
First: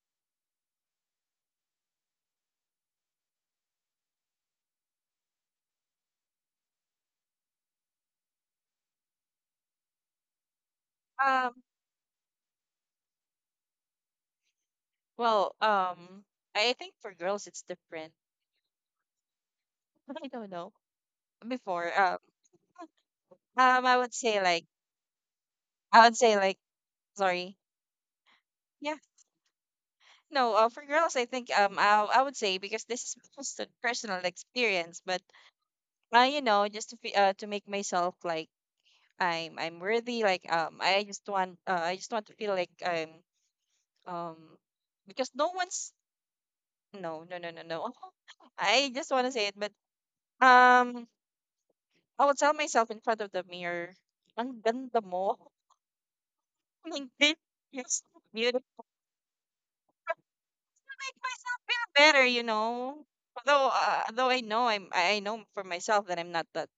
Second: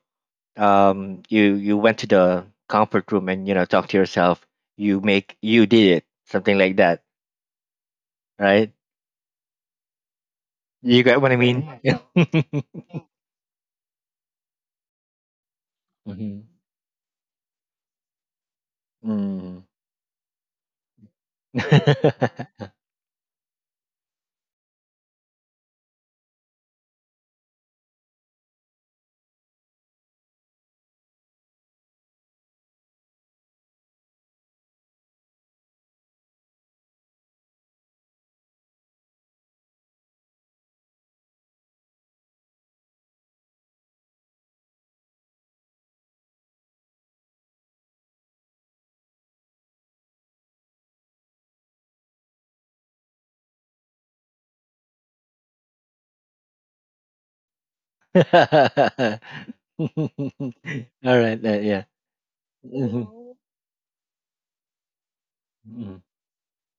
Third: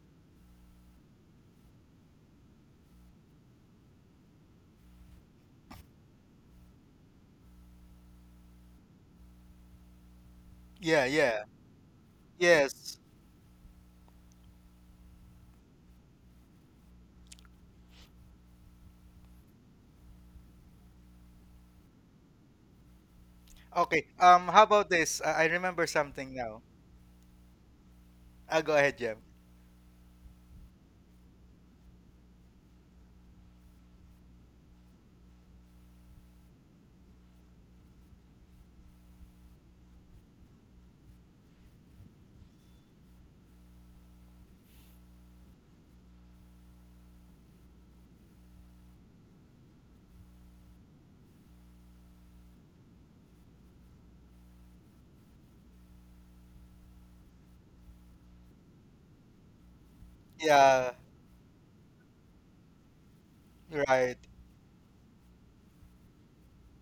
Speaker 1: um, you you went to the comfort room and you know talk to yourself. You make you did it, something like that, right? You
Speaker 2: Yeah,
Speaker 1: get what I
Speaker 2: yeah,
Speaker 3: um.
Speaker 1: mean? Yeah.
Speaker 2: yes.
Speaker 3: Well, um,
Speaker 1: Mhm.
Speaker 3: I think for girls it's different.
Speaker 1: Mm.
Speaker 3: I don't know. Before, um, um, I
Speaker 2: Okay.
Speaker 3: would say
Speaker 2: Um, how
Speaker 3: like,
Speaker 2: about this? I, I remember
Speaker 3: I would
Speaker 2: something
Speaker 3: say
Speaker 2: now.
Speaker 3: like, sorry.
Speaker 2: Uh, go ahead, Jem.
Speaker 3: No, uh, for girls, I think um I I would say, because this is just a personal experience, but uh, you know, just to fe- uh, to make myself like I'm I'm worthy, like um I just want, uh, I just want to feel like I'm um because no one's no no no no no I just want to say it, but um I would tell myself in front of the mirror, ang ganda mo, like this, you're so beautiful.
Speaker 1: All
Speaker 2: Yeah,
Speaker 3: Make
Speaker 1: right, uh,
Speaker 3: myself
Speaker 1: yeah.
Speaker 3: feel better, you know,
Speaker 1: Mhm.
Speaker 3: although uh,
Speaker 2: right.
Speaker 3: though I know I'm I I know for
Speaker 1: Mhm.
Speaker 3: myself that I'm not that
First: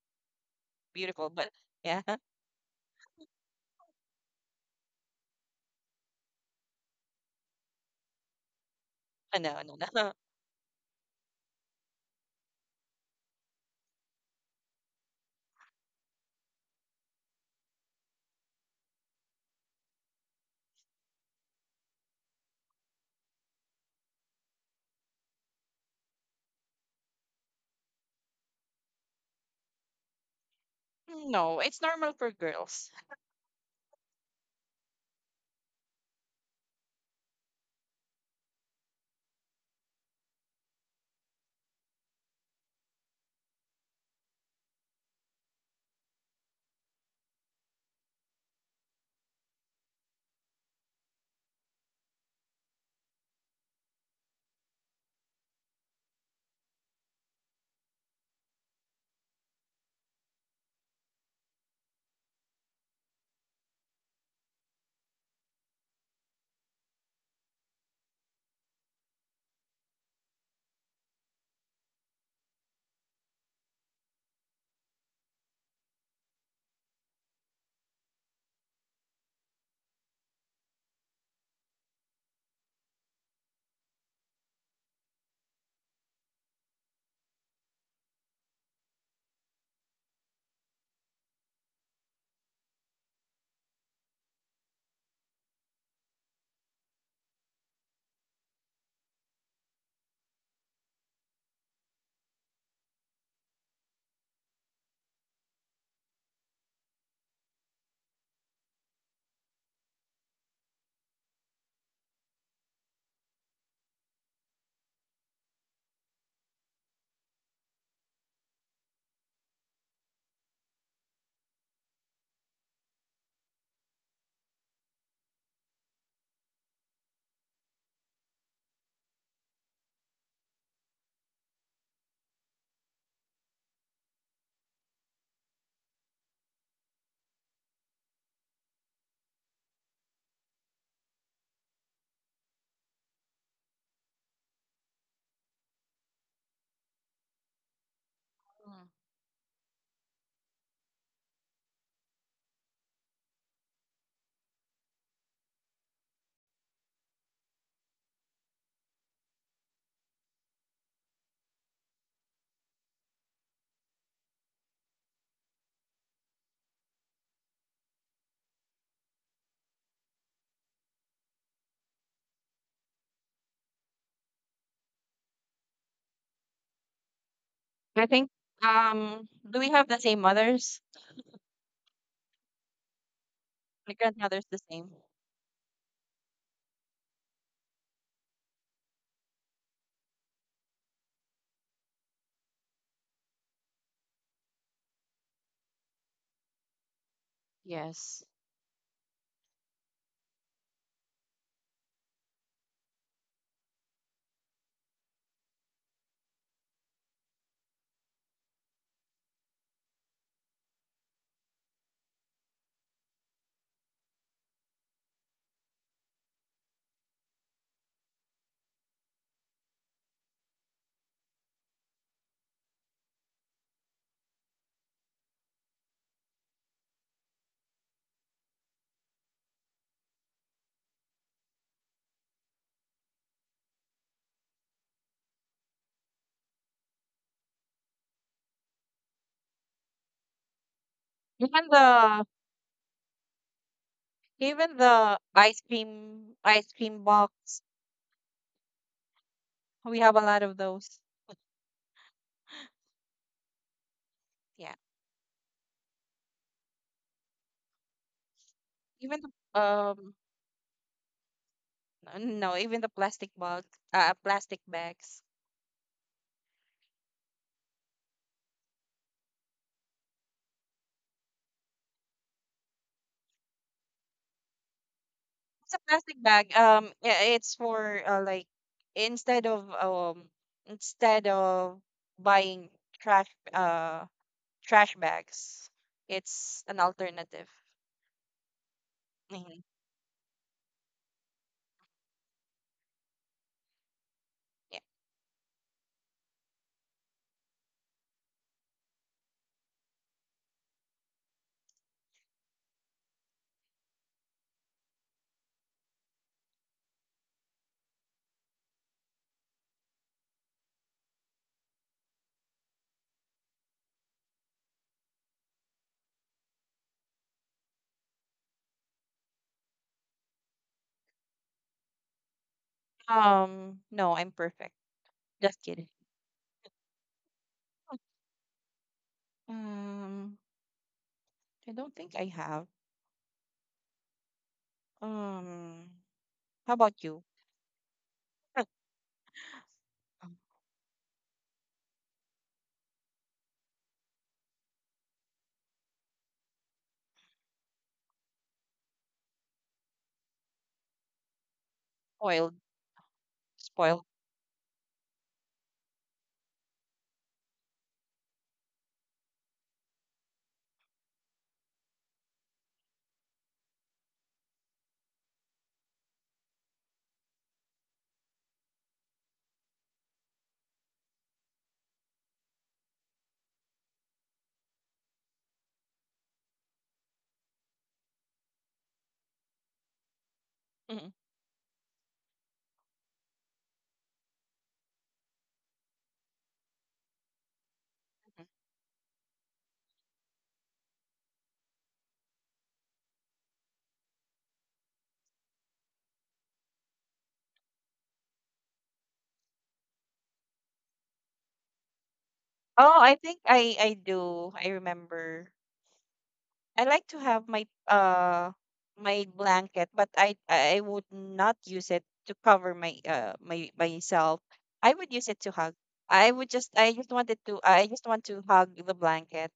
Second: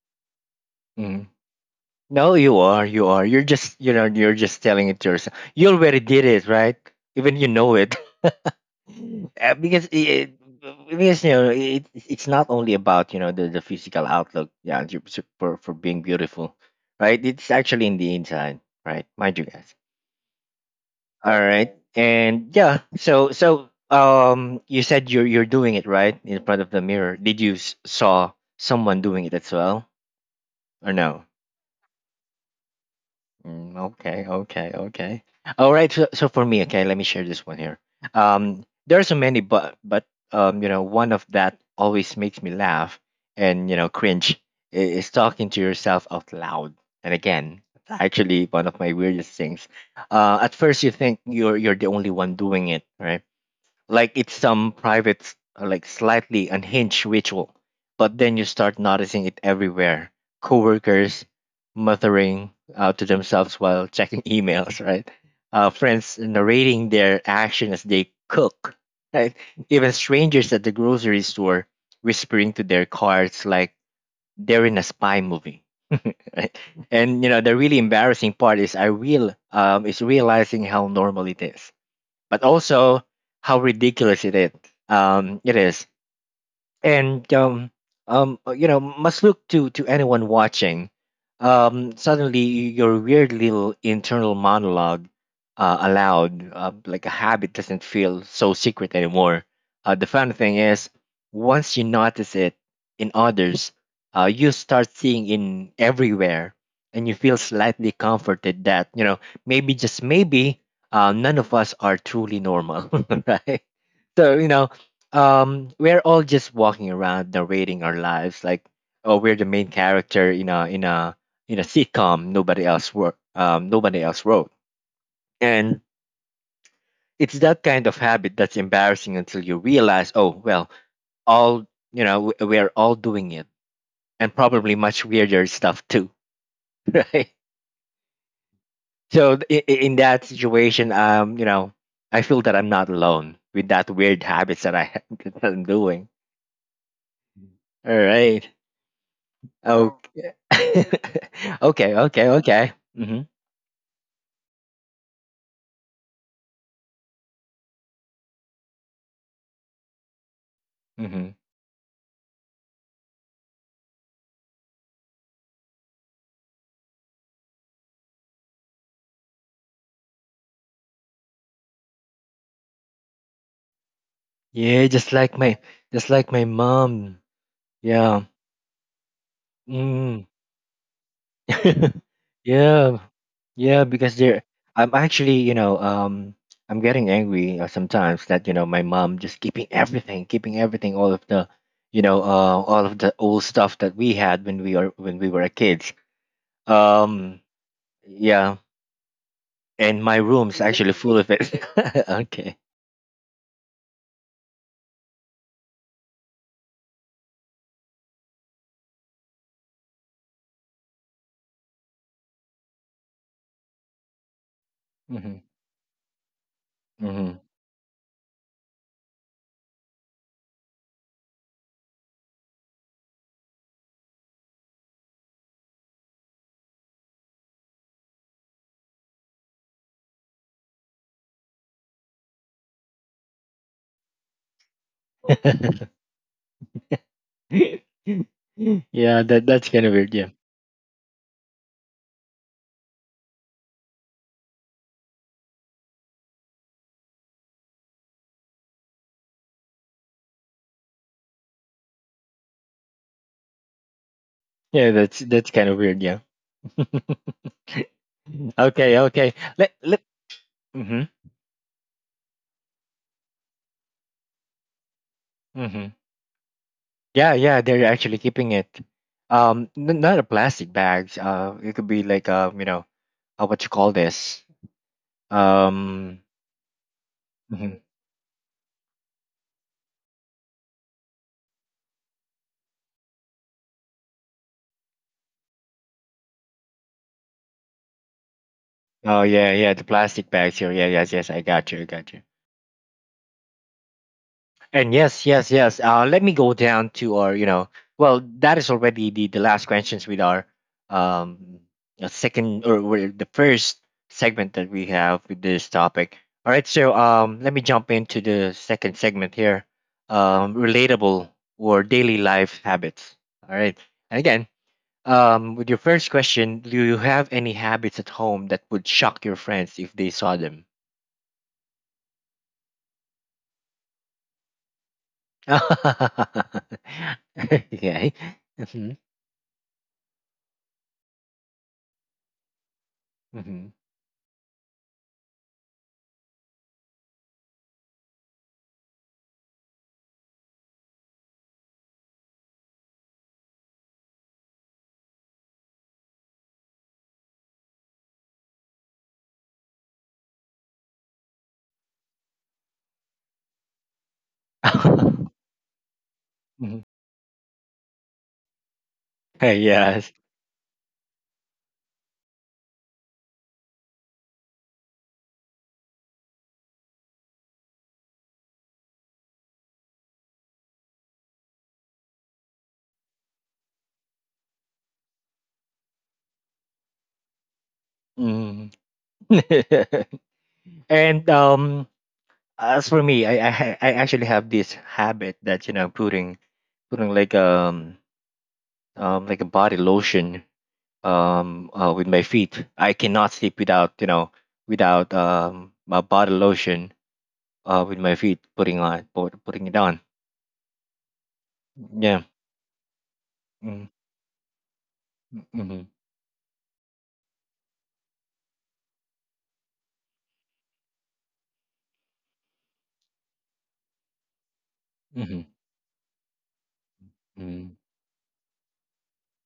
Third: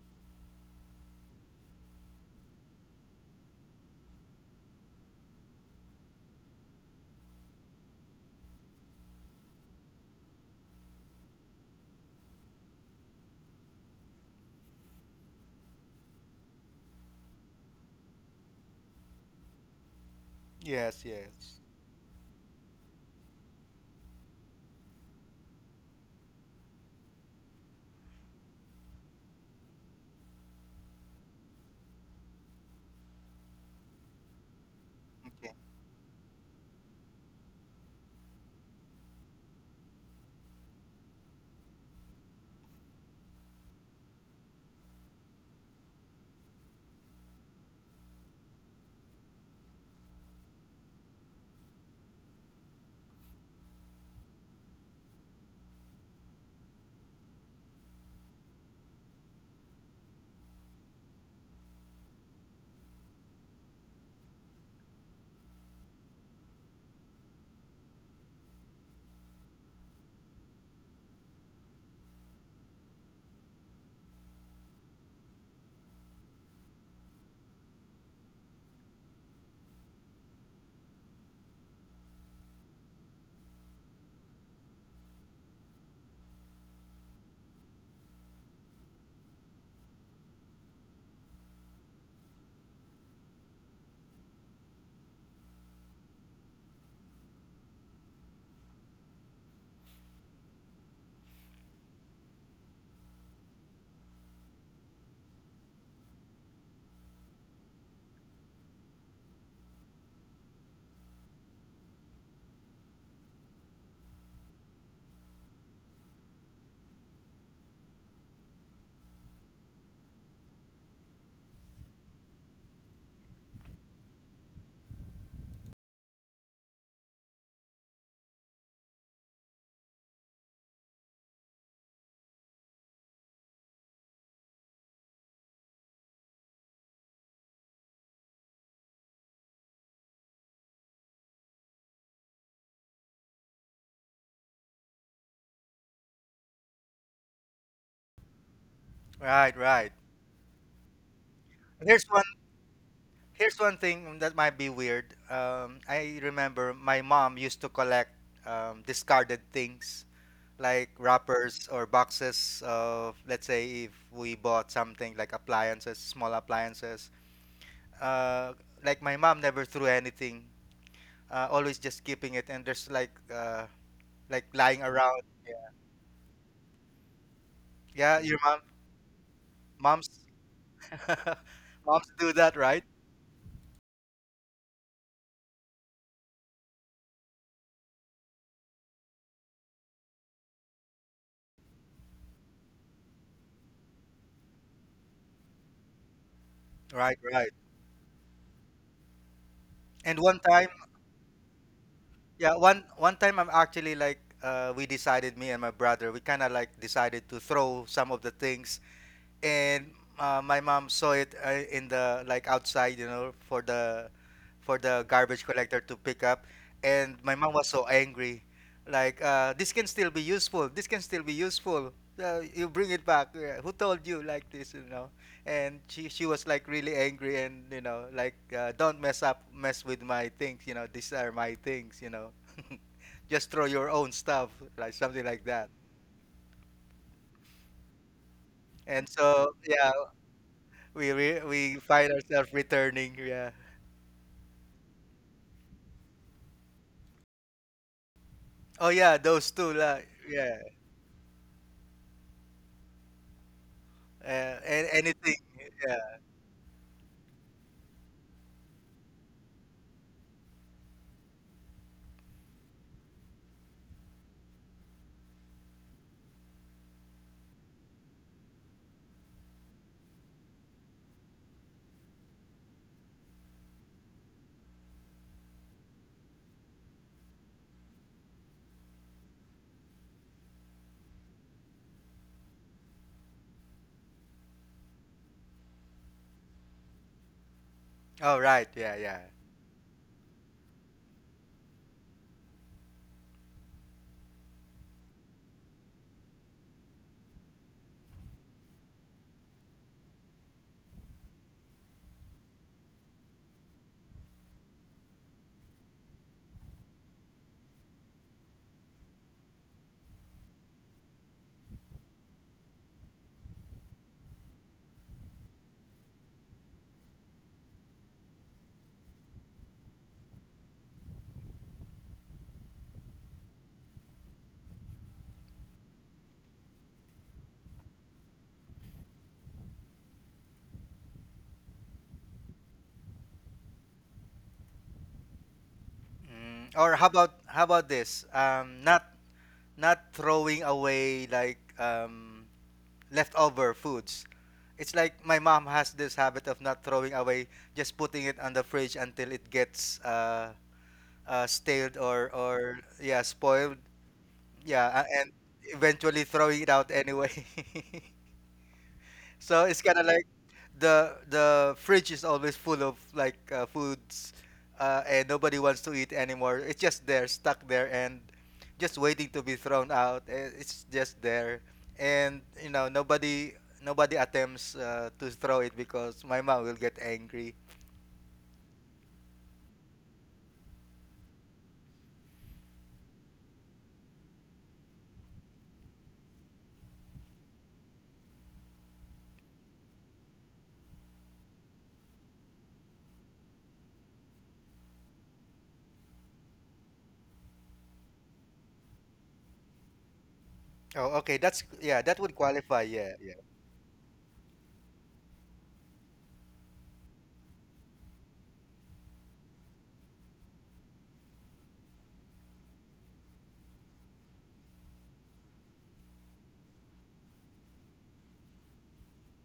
Speaker 1: Mhm.
Speaker 3: beautiful, but yeah,
Speaker 1: No, you are, you are. You're just, you know, you're just telling it to yourself. You already did it, right? Even you know it. Uh,
Speaker 3: no, no,
Speaker 1: because
Speaker 3: no.
Speaker 1: it, because you know it, it's not only about you know the, the physical outlook, yeah, ju- su- for for being beautiful, right, it's actually in the inside, right, mind you guys.
Speaker 2: Yes,
Speaker 1: All
Speaker 2: yes.
Speaker 1: right. And yeah, so so um you said you're you're doing it right in front of the mirror. Did you s- saw someone doing it as well, or no?
Speaker 3: no, it's normal for girls.
Speaker 1: Mm, okay, okay, okay.
Speaker 2: Okay.
Speaker 1: All right. So, so for me, okay, let me share this one here. Um, there are so many, but but um, you know, one of that always makes me laugh and you know cringe, i- is talking to yourself out loud. And again, that's actually one of my weirdest things. Uh, at first you think you're you're the only one doing it, right? Like it's some private, uh, like slightly unhinged ritual. But then you start noticing it everywhere. Coworkers muttering uh, to themselves while checking emails, right? Uh, friends narrating their action as they cook, right? Even strangers at the grocery store whispering to their cards like they're in a spy movie, right? And you know, the really embarrassing part is I real um is realizing how normal it is, but also how ridiculous it is. Um, it is, and um, um, uh, you know, must look to to anyone watching. Um, suddenly your weird little internal monologue, uh, aloud, uh, like a habit, doesn't feel so secret anymore. Uh, the fun thing is, once you notice it in others, uh, you start seeing in everywhere. And you feel slightly comforted that you know maybe, just maybe, uh, none of us are truly normal, right? So, you know um we're all just walking around narrating our lives like, oh, we're the main character in a in a in a sitcom nobody else wrote, um nobody else wrote and it's that kind of habit that's embarrassing until you realize, oh well, all you know, we are all doing it, and probably much weirder stuff too, right? So in, in that situation, um you know I feel that I'm not alone with that weird habits that I that I'm doing. All right.
Speaker 3: Mm.
Speaker 2: Right, right.
Speaker 1: Okay. Okay,
Speaker 2: There's one
Speaker 1: okay, okay. Mhm.
Speaker 2: Here's one thing that might be weird. Um, I remember my mom used to collect um, discarded things like
Speaker 1: Mhm.
Speaker 2: wrappers or boxes of, let's say, if we bought something like appliances, small appliances. Uh, like my mom never threw anything, uh, always just keeping it, and there's like uh, like lying
Speaker 1: Yeah, just
Speaker 2: around.
Speaker 1: like my just like my mom.
Speaker 3: I
Speaker 2: Yeah,
Speaker 3: think,
Speaker 1: Yeah.
Speaker 2: your mom,
Speaker 3: um, do we have the
Speaker 2: moms,
Speaker 3: same
Speaker 1: Mm.
Speaker 3: mothers?
Speaker 2: moms do that, right?
Speaker 1: Yeah. Yeah,
Speaker 3: My
Speaker 1: because
Speaker 3: grandmother's
Speaker 1: they're.
Speaker 3: the same.
Speaker 1: I'm actually, you know, um I'm getting angry, uh, sometimes that, you know, my mom just keeping everything, keeping everything, all of the, you know, uh all of the old stuff that we had when we are when we were kids.
Speaker 2: Right,
Speaker 1: Um
Speaker 2: right.
Speaker 3: Yes.
Speaker 1: yeah, and my
Speaker 2: And one
Speaker 1: room's
Speaker 2: time,
Speaker 1: actually full of it.
Speaker 2: Yeah,
Speaker 1: Okay.
Speaker 2: one one time I'm actually like uh, we decided me and my brother we kind of like decided to throw some of the things and uh, my mom saw it uh, in the like outside, you know, for the for the
Speaker 1: Mhm.
Speaker 2: garbage collector to pick up, and my
Speaker 1: Mhm.
Speaker 2: mom was so angry, like uh, this can still be useful. This can still be useful. Uh, you bring it back. Yeah, who told you like this? You know, and she she was like really angry, and you know, like uh, don't mess up, mess with my things. You know, these are my things. You know, just throw your own stuff, like something like that. And
Speaker 1: Yeah, that
Speaker 2: so,
Speaker 1: that's kind
Speaker 2: yeah,
Speaker 1: of weird. Yeah,
Speaker 2: we re-
Speaker 3: Even
Speaker 2: we find
Speaker 3: the
Speaker 2: ourselves returning. Yeah.
Speaker 3: even the ice cream ice cream box,
Speaker 2: Oh yeah, those two
Speaker 3: we
Speaker 2: la.
Speaker 3: have a lot of
Speaker 2: Yeah.
Speaker 3: those.
Speaker 2: Uh,
Speaker 3: Yeah.
Speaker 2: and
Speaker 1: yeah, that's
Speaker 2: anything.
Speaker 1: that's kind of
Speaker 2: Yeah.
Speaker 1: weird. Yeah. Okay,
Speaker 3: Even
Speaker 1: okay.
Speaker 3: the
Speaker 1: Let let.
Speaker 3: um
Speaker 1: Mm-hmm,
Speaker 3: n- no, even the plastic box, uh, plastic bags.
Speaker 1: mm-hmm. Yeah, yeah. They're actually keeping it. Um, n- not a plastic bags. Uh, it could be like uh, you know, uh, what you call this?
Speaker 3: It's a plastic
Speaker 1: Um.
Speaker 3: bag. Um, yeah, it's
Speaker 1: Mhm.
Speaker 3: for, uh, like instead of um instead of buying trash uh trash bags, it's an alternative.
Speaker 2: Oh right. Yeah. Yeah.
Speaker 1: Oh
Speaker 3: Mhm.
Speaker 1: yeah, yeah. The plastic bags here. Yeah, yes, yes. I got you. I got you.
Speaker 3: Yeah.
Speaker 1: And yes, yes, yes. Uh, let me go down to our, you know, well, that is already the, the last questions with our um uh, second, or with the first segment that we have with this topic. All right, so, um, let me jump into the second segment here. Um, relatable or daily life habits. All right, and again, um, with your first question, do you have any habits at home that would shock your friends if they saw them?
Speaker 3: Um, no, I'm perfect. Just kidding.
Speaker 1: Okay.
Speaker 3: Um, I don't think I have.
Speaker 1: Mhm.
Speaker 3: Um, how
Speaker 2: Mm.
Speaker 3: about
Speaker 2: Or how
Speaker 3: you?
Speaker 2: about how about this? Um, not not
Speaker 3: Um,
Speaker 2: throwing away like um leftover foods. It's like my mom has this habit of not throwing away, just putting it on the fridge until it gets uh, uh stale or
Speaker 3: Spoiled,
Speaker 2: or yeah spoiled.
Speaker 3: spoiled.
Speaker 2: Yeah, a- and eventually throwing it
Speaker 1: Mhm.
Speaker 2: out anyway. So it's kind of
Speaker 1: Yes.
Speaker 2: like the the fridge is always full of like uh, foods, uh, and nobody wants to eat anymore. It's just there, stuck there, and just waiting to be thrown out. Eh, it's just there, and you know nobody nobody attempts uh, to throw it because my mom will get angry.
Speaker 1: Mm.
Speaker 3: Mhm.
Speaker 1: And um, as for me, I, I ha- I actually have this habit that, you know putting putting like um um like a body lotion, um uh, with my feet. I cannot sleep without you know without um my body lotion, uh with my feet, putting on put, putting it on.
Speaker 2: Oh, okay, that's yeah, that
Speaker 1: Yeah.
Speaker 2: would qualify.
Speaker 3: Oh, I
Speaker 2: Yeah,
Speaker 3: think
Speaker 2: yeah,
Speaker 3: I I
Speaker 1: Mm.
Speaker 3: do. I remember.
Speaker 1: Mm-hmm.
Speaker 3: I like to have my uh my blanket, but I I would not use it to cover my uh my myself. I would use it to
Speaker 1: Mm-hmm.
Speaker 3: hug. I would just I just wanted to
Speaker 1: Mm.
Speaker 3: I just want to hug the blanket.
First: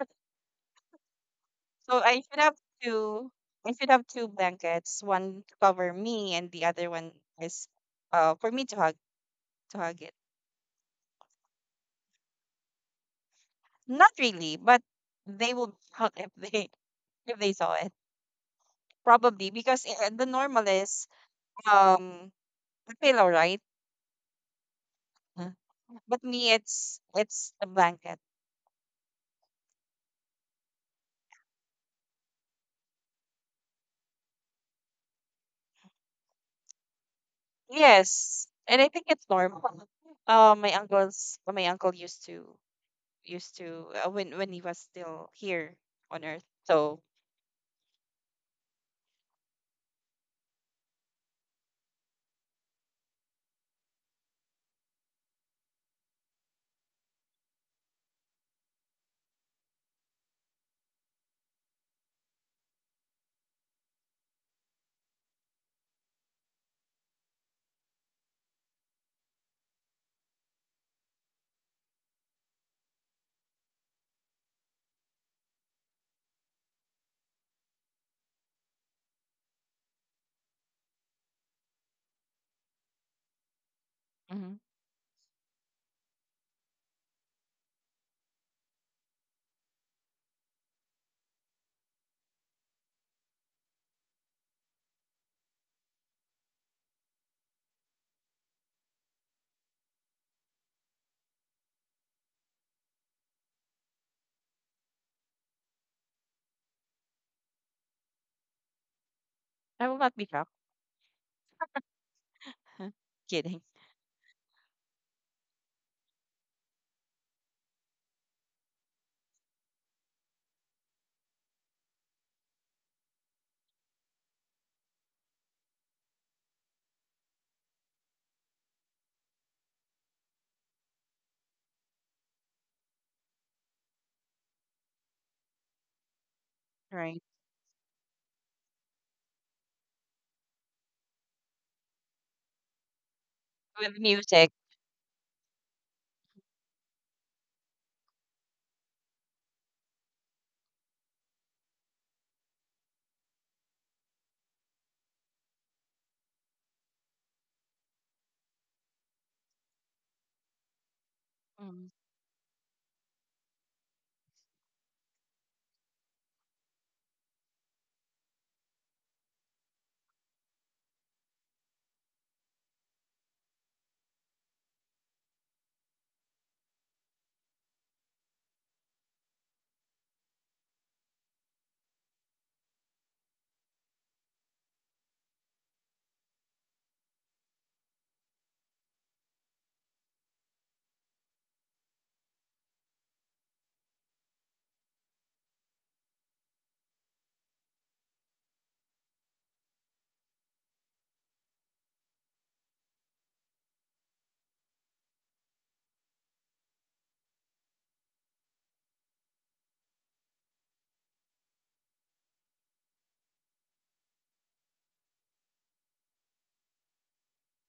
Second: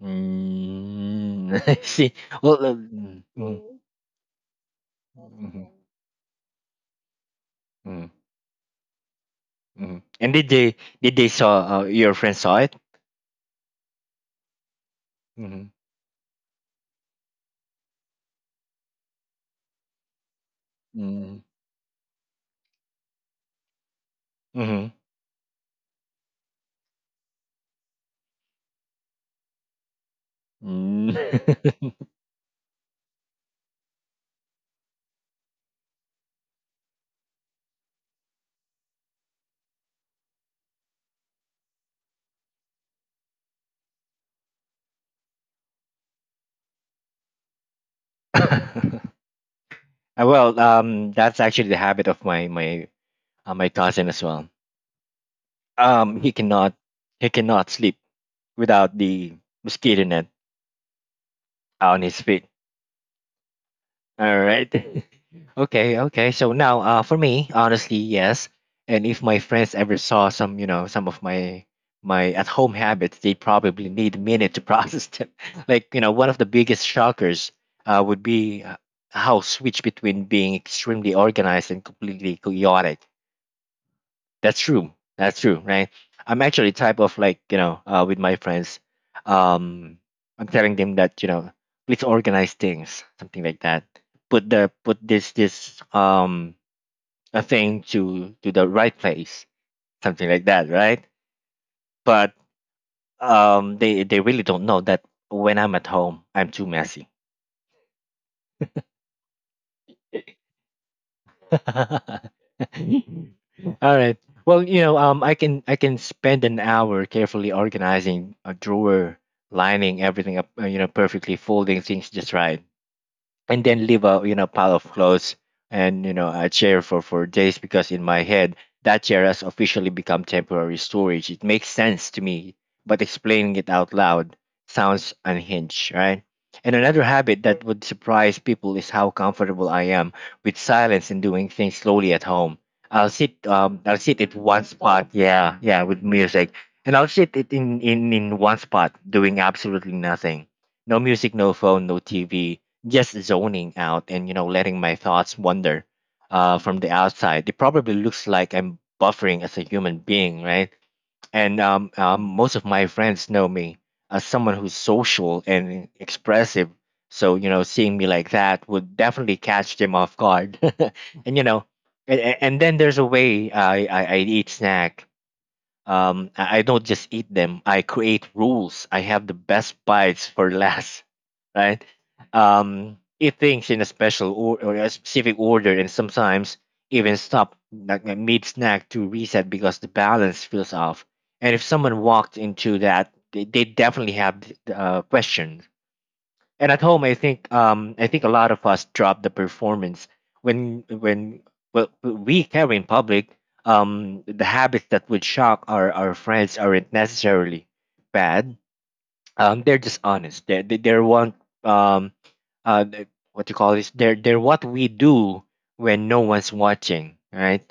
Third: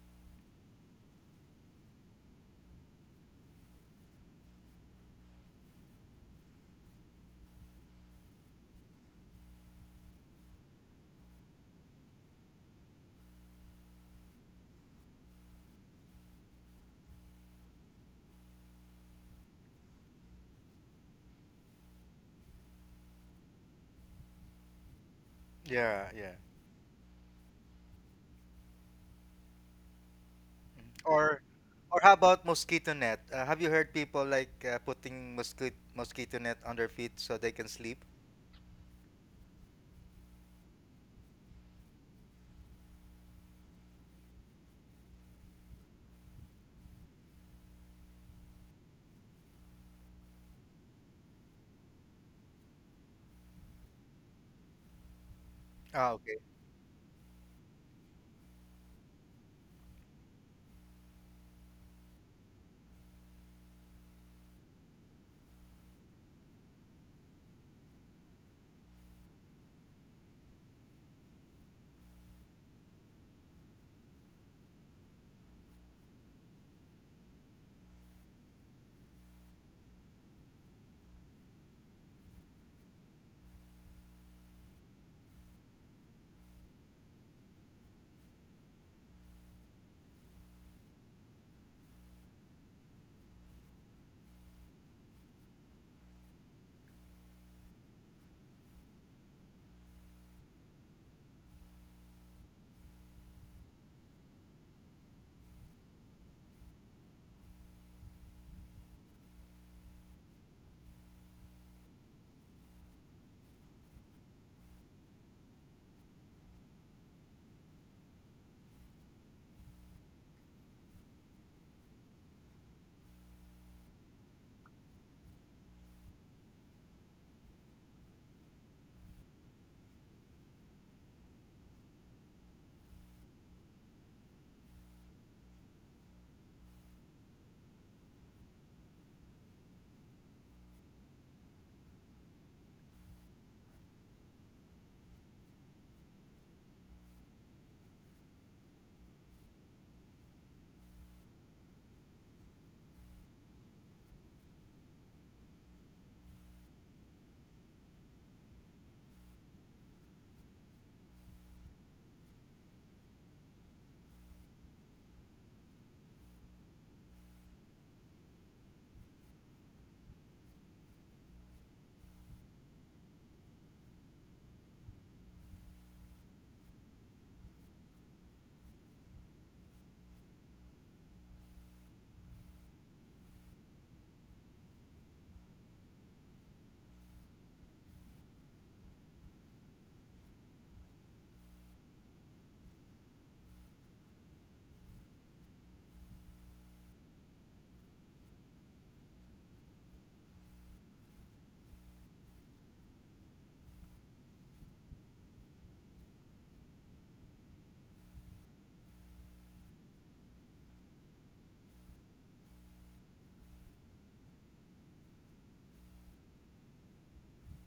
Speaker 1: Mm.
Speaker 3: So
Speaker 1: See.
Speaker 3: I should have
Speaker 1: Well. Uh, mm.
Speaker 3: two
Speaker 1: Mm.
Speaker 3: I should have two blankets, one to
Speaker 1: Mhm.
Speaker 3: cover me and the other one is
Speaker 1: Mm,
Speaker 3: uh for me to hug, to
Speaker 1: mm.
Speaker 3: hug it.
Speaker 1: And did they did they saw uh, your friend saw it?
Speaker 3: Not really, but they
Speaker 1: Mm-hmm.
Speaker 3: will hug if they if they saw it. Probably because uh, the normal is
Speaker 1: Mm-hmm.
Speaker 3: um a pillow, right?
Speaker 1: Mm.
Speaker 2: yeah,
Speaker 3: But
Speaker 2: yeah.
Speaker 3: me, it's it's a blanket.
Speaker 1: Mm.
Speaker 2: Or or how about mosquito net? Uh, have you heard people like uh, putting mosquito mosquito net on their feet so they can sleep?
Speaker 3: Yes, and I think it's normal. uh, my uncle's my uncle used to, used to uh, when when he was still here on earth, so
Speaker 1: Uh, well, um, that's actually the habit of my my uh, my cousin as well.
Speaker 2: Oh,
Speaker 1: Um, he
Speaker 2: okay.
Speaker 1: cannot he cannot sleep without the mosquito net on his feet. All right. Okay, okay. So now, uh for me, honestly, yes. And if my friends ever saw some, you know, some of my my at home habits, they probably need a minute to process them. Like, you know, one of the biggest shockers uh would be, uh, how switch between being extremely organized and completely chaotic.
Speaker 3: mhm,
Speaker 1: That's true. That's true, right? I'm actually type of like, you know, uh, with my friends, um, I'm telling them that, you know, please organize things, something like that. Put the put this this um a thing to to the right place, something like that, right? But um they they really don't know that when I'm at home, I'm too messy.
Speaker 3: I will not be shocked. Kidding.
Speaker 1: All right. Well, you know, um, I can I can spend an hour carefully organizing a drawer, lining everything up, uh, you know, perfectly, folding things just right, and then leave a you know pile of clothes and you know a chair for for days, because in my head that chair has officially become temporary storage. It makes sense to me, but explaining it out loud sounds unhinged, right? And another
Speaker 3: Right,
Speaker 1: habit that would surprise people is how comfortable I am with silence and doing things slowly at home. i'll sit um i'll
Speaker 3: with
Speaker 1: sit at
Speaker 3: music.
Speaker 1: one spot, yeah, yeah, with music. And I'll sit it in in in one spot doing absolutely nothing. No music, no phone, no TV. Just zoning out and, you know letting my thoughts wander. Uh, from the outside it probably looks like I'm buffering as a human being, right? And um,
Speaker 3: Mm.
Speaker 1: um, most of my friends know me as someone who's social and expressive, so, you know seeing me like that would definitely catch them off guard. And you know, and, and and then there's a way I, I i eat snack. Um, I I don't just eat them. I create rules. I have the best bites for last, right? Um, eat things in a special or, or a specific order, and sometimes even stop like like mid snack to reset because the balance feels off. And if someone walked into that, they, they definitely have the uh, question. And at home, I think um, I think a lot of us drop the performance when when well, we carry in public. Um, the habits that would shock our, our friends aren't necessarily bad. Um, they're just honest. They're they- they're one um uh the- What you call this? They're they're what we do when no one's watching, right?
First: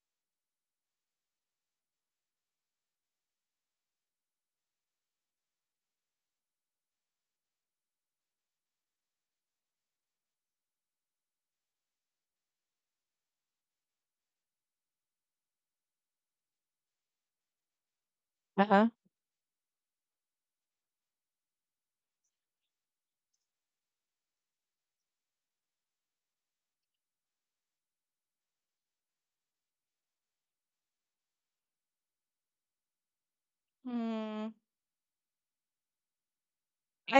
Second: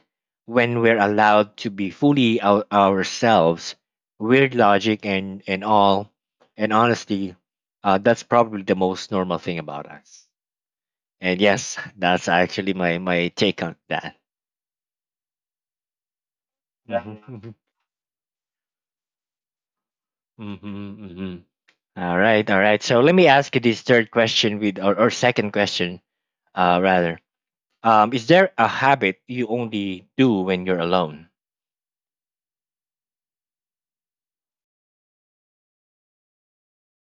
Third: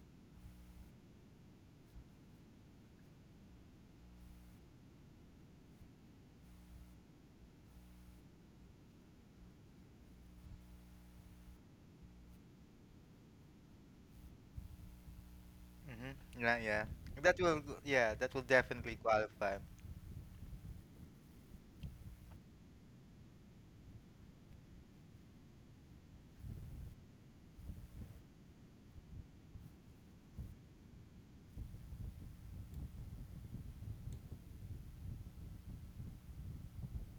Speaker 1: When we're allowed to be fully our, ourselves, weird logic and and all, and honesty, uh, that's probably the most normal thing about us. And yes, that's actually my my take on that.
Speaker 2: Mm-hmm. Yeah, yeah. That
Speaker 1: Mhm.
Speaker 2: will, yeah, that will
Speaker 3: Uh-huh.
Speaker 2: definitely qualify.
Speaker 1: Mm-hmm. mm-hmm. All right, all right. So let me ask you this third question with or, or second question, uh rather. Um, is there a habit you only do when you're alone?
Speaker 3: Mm,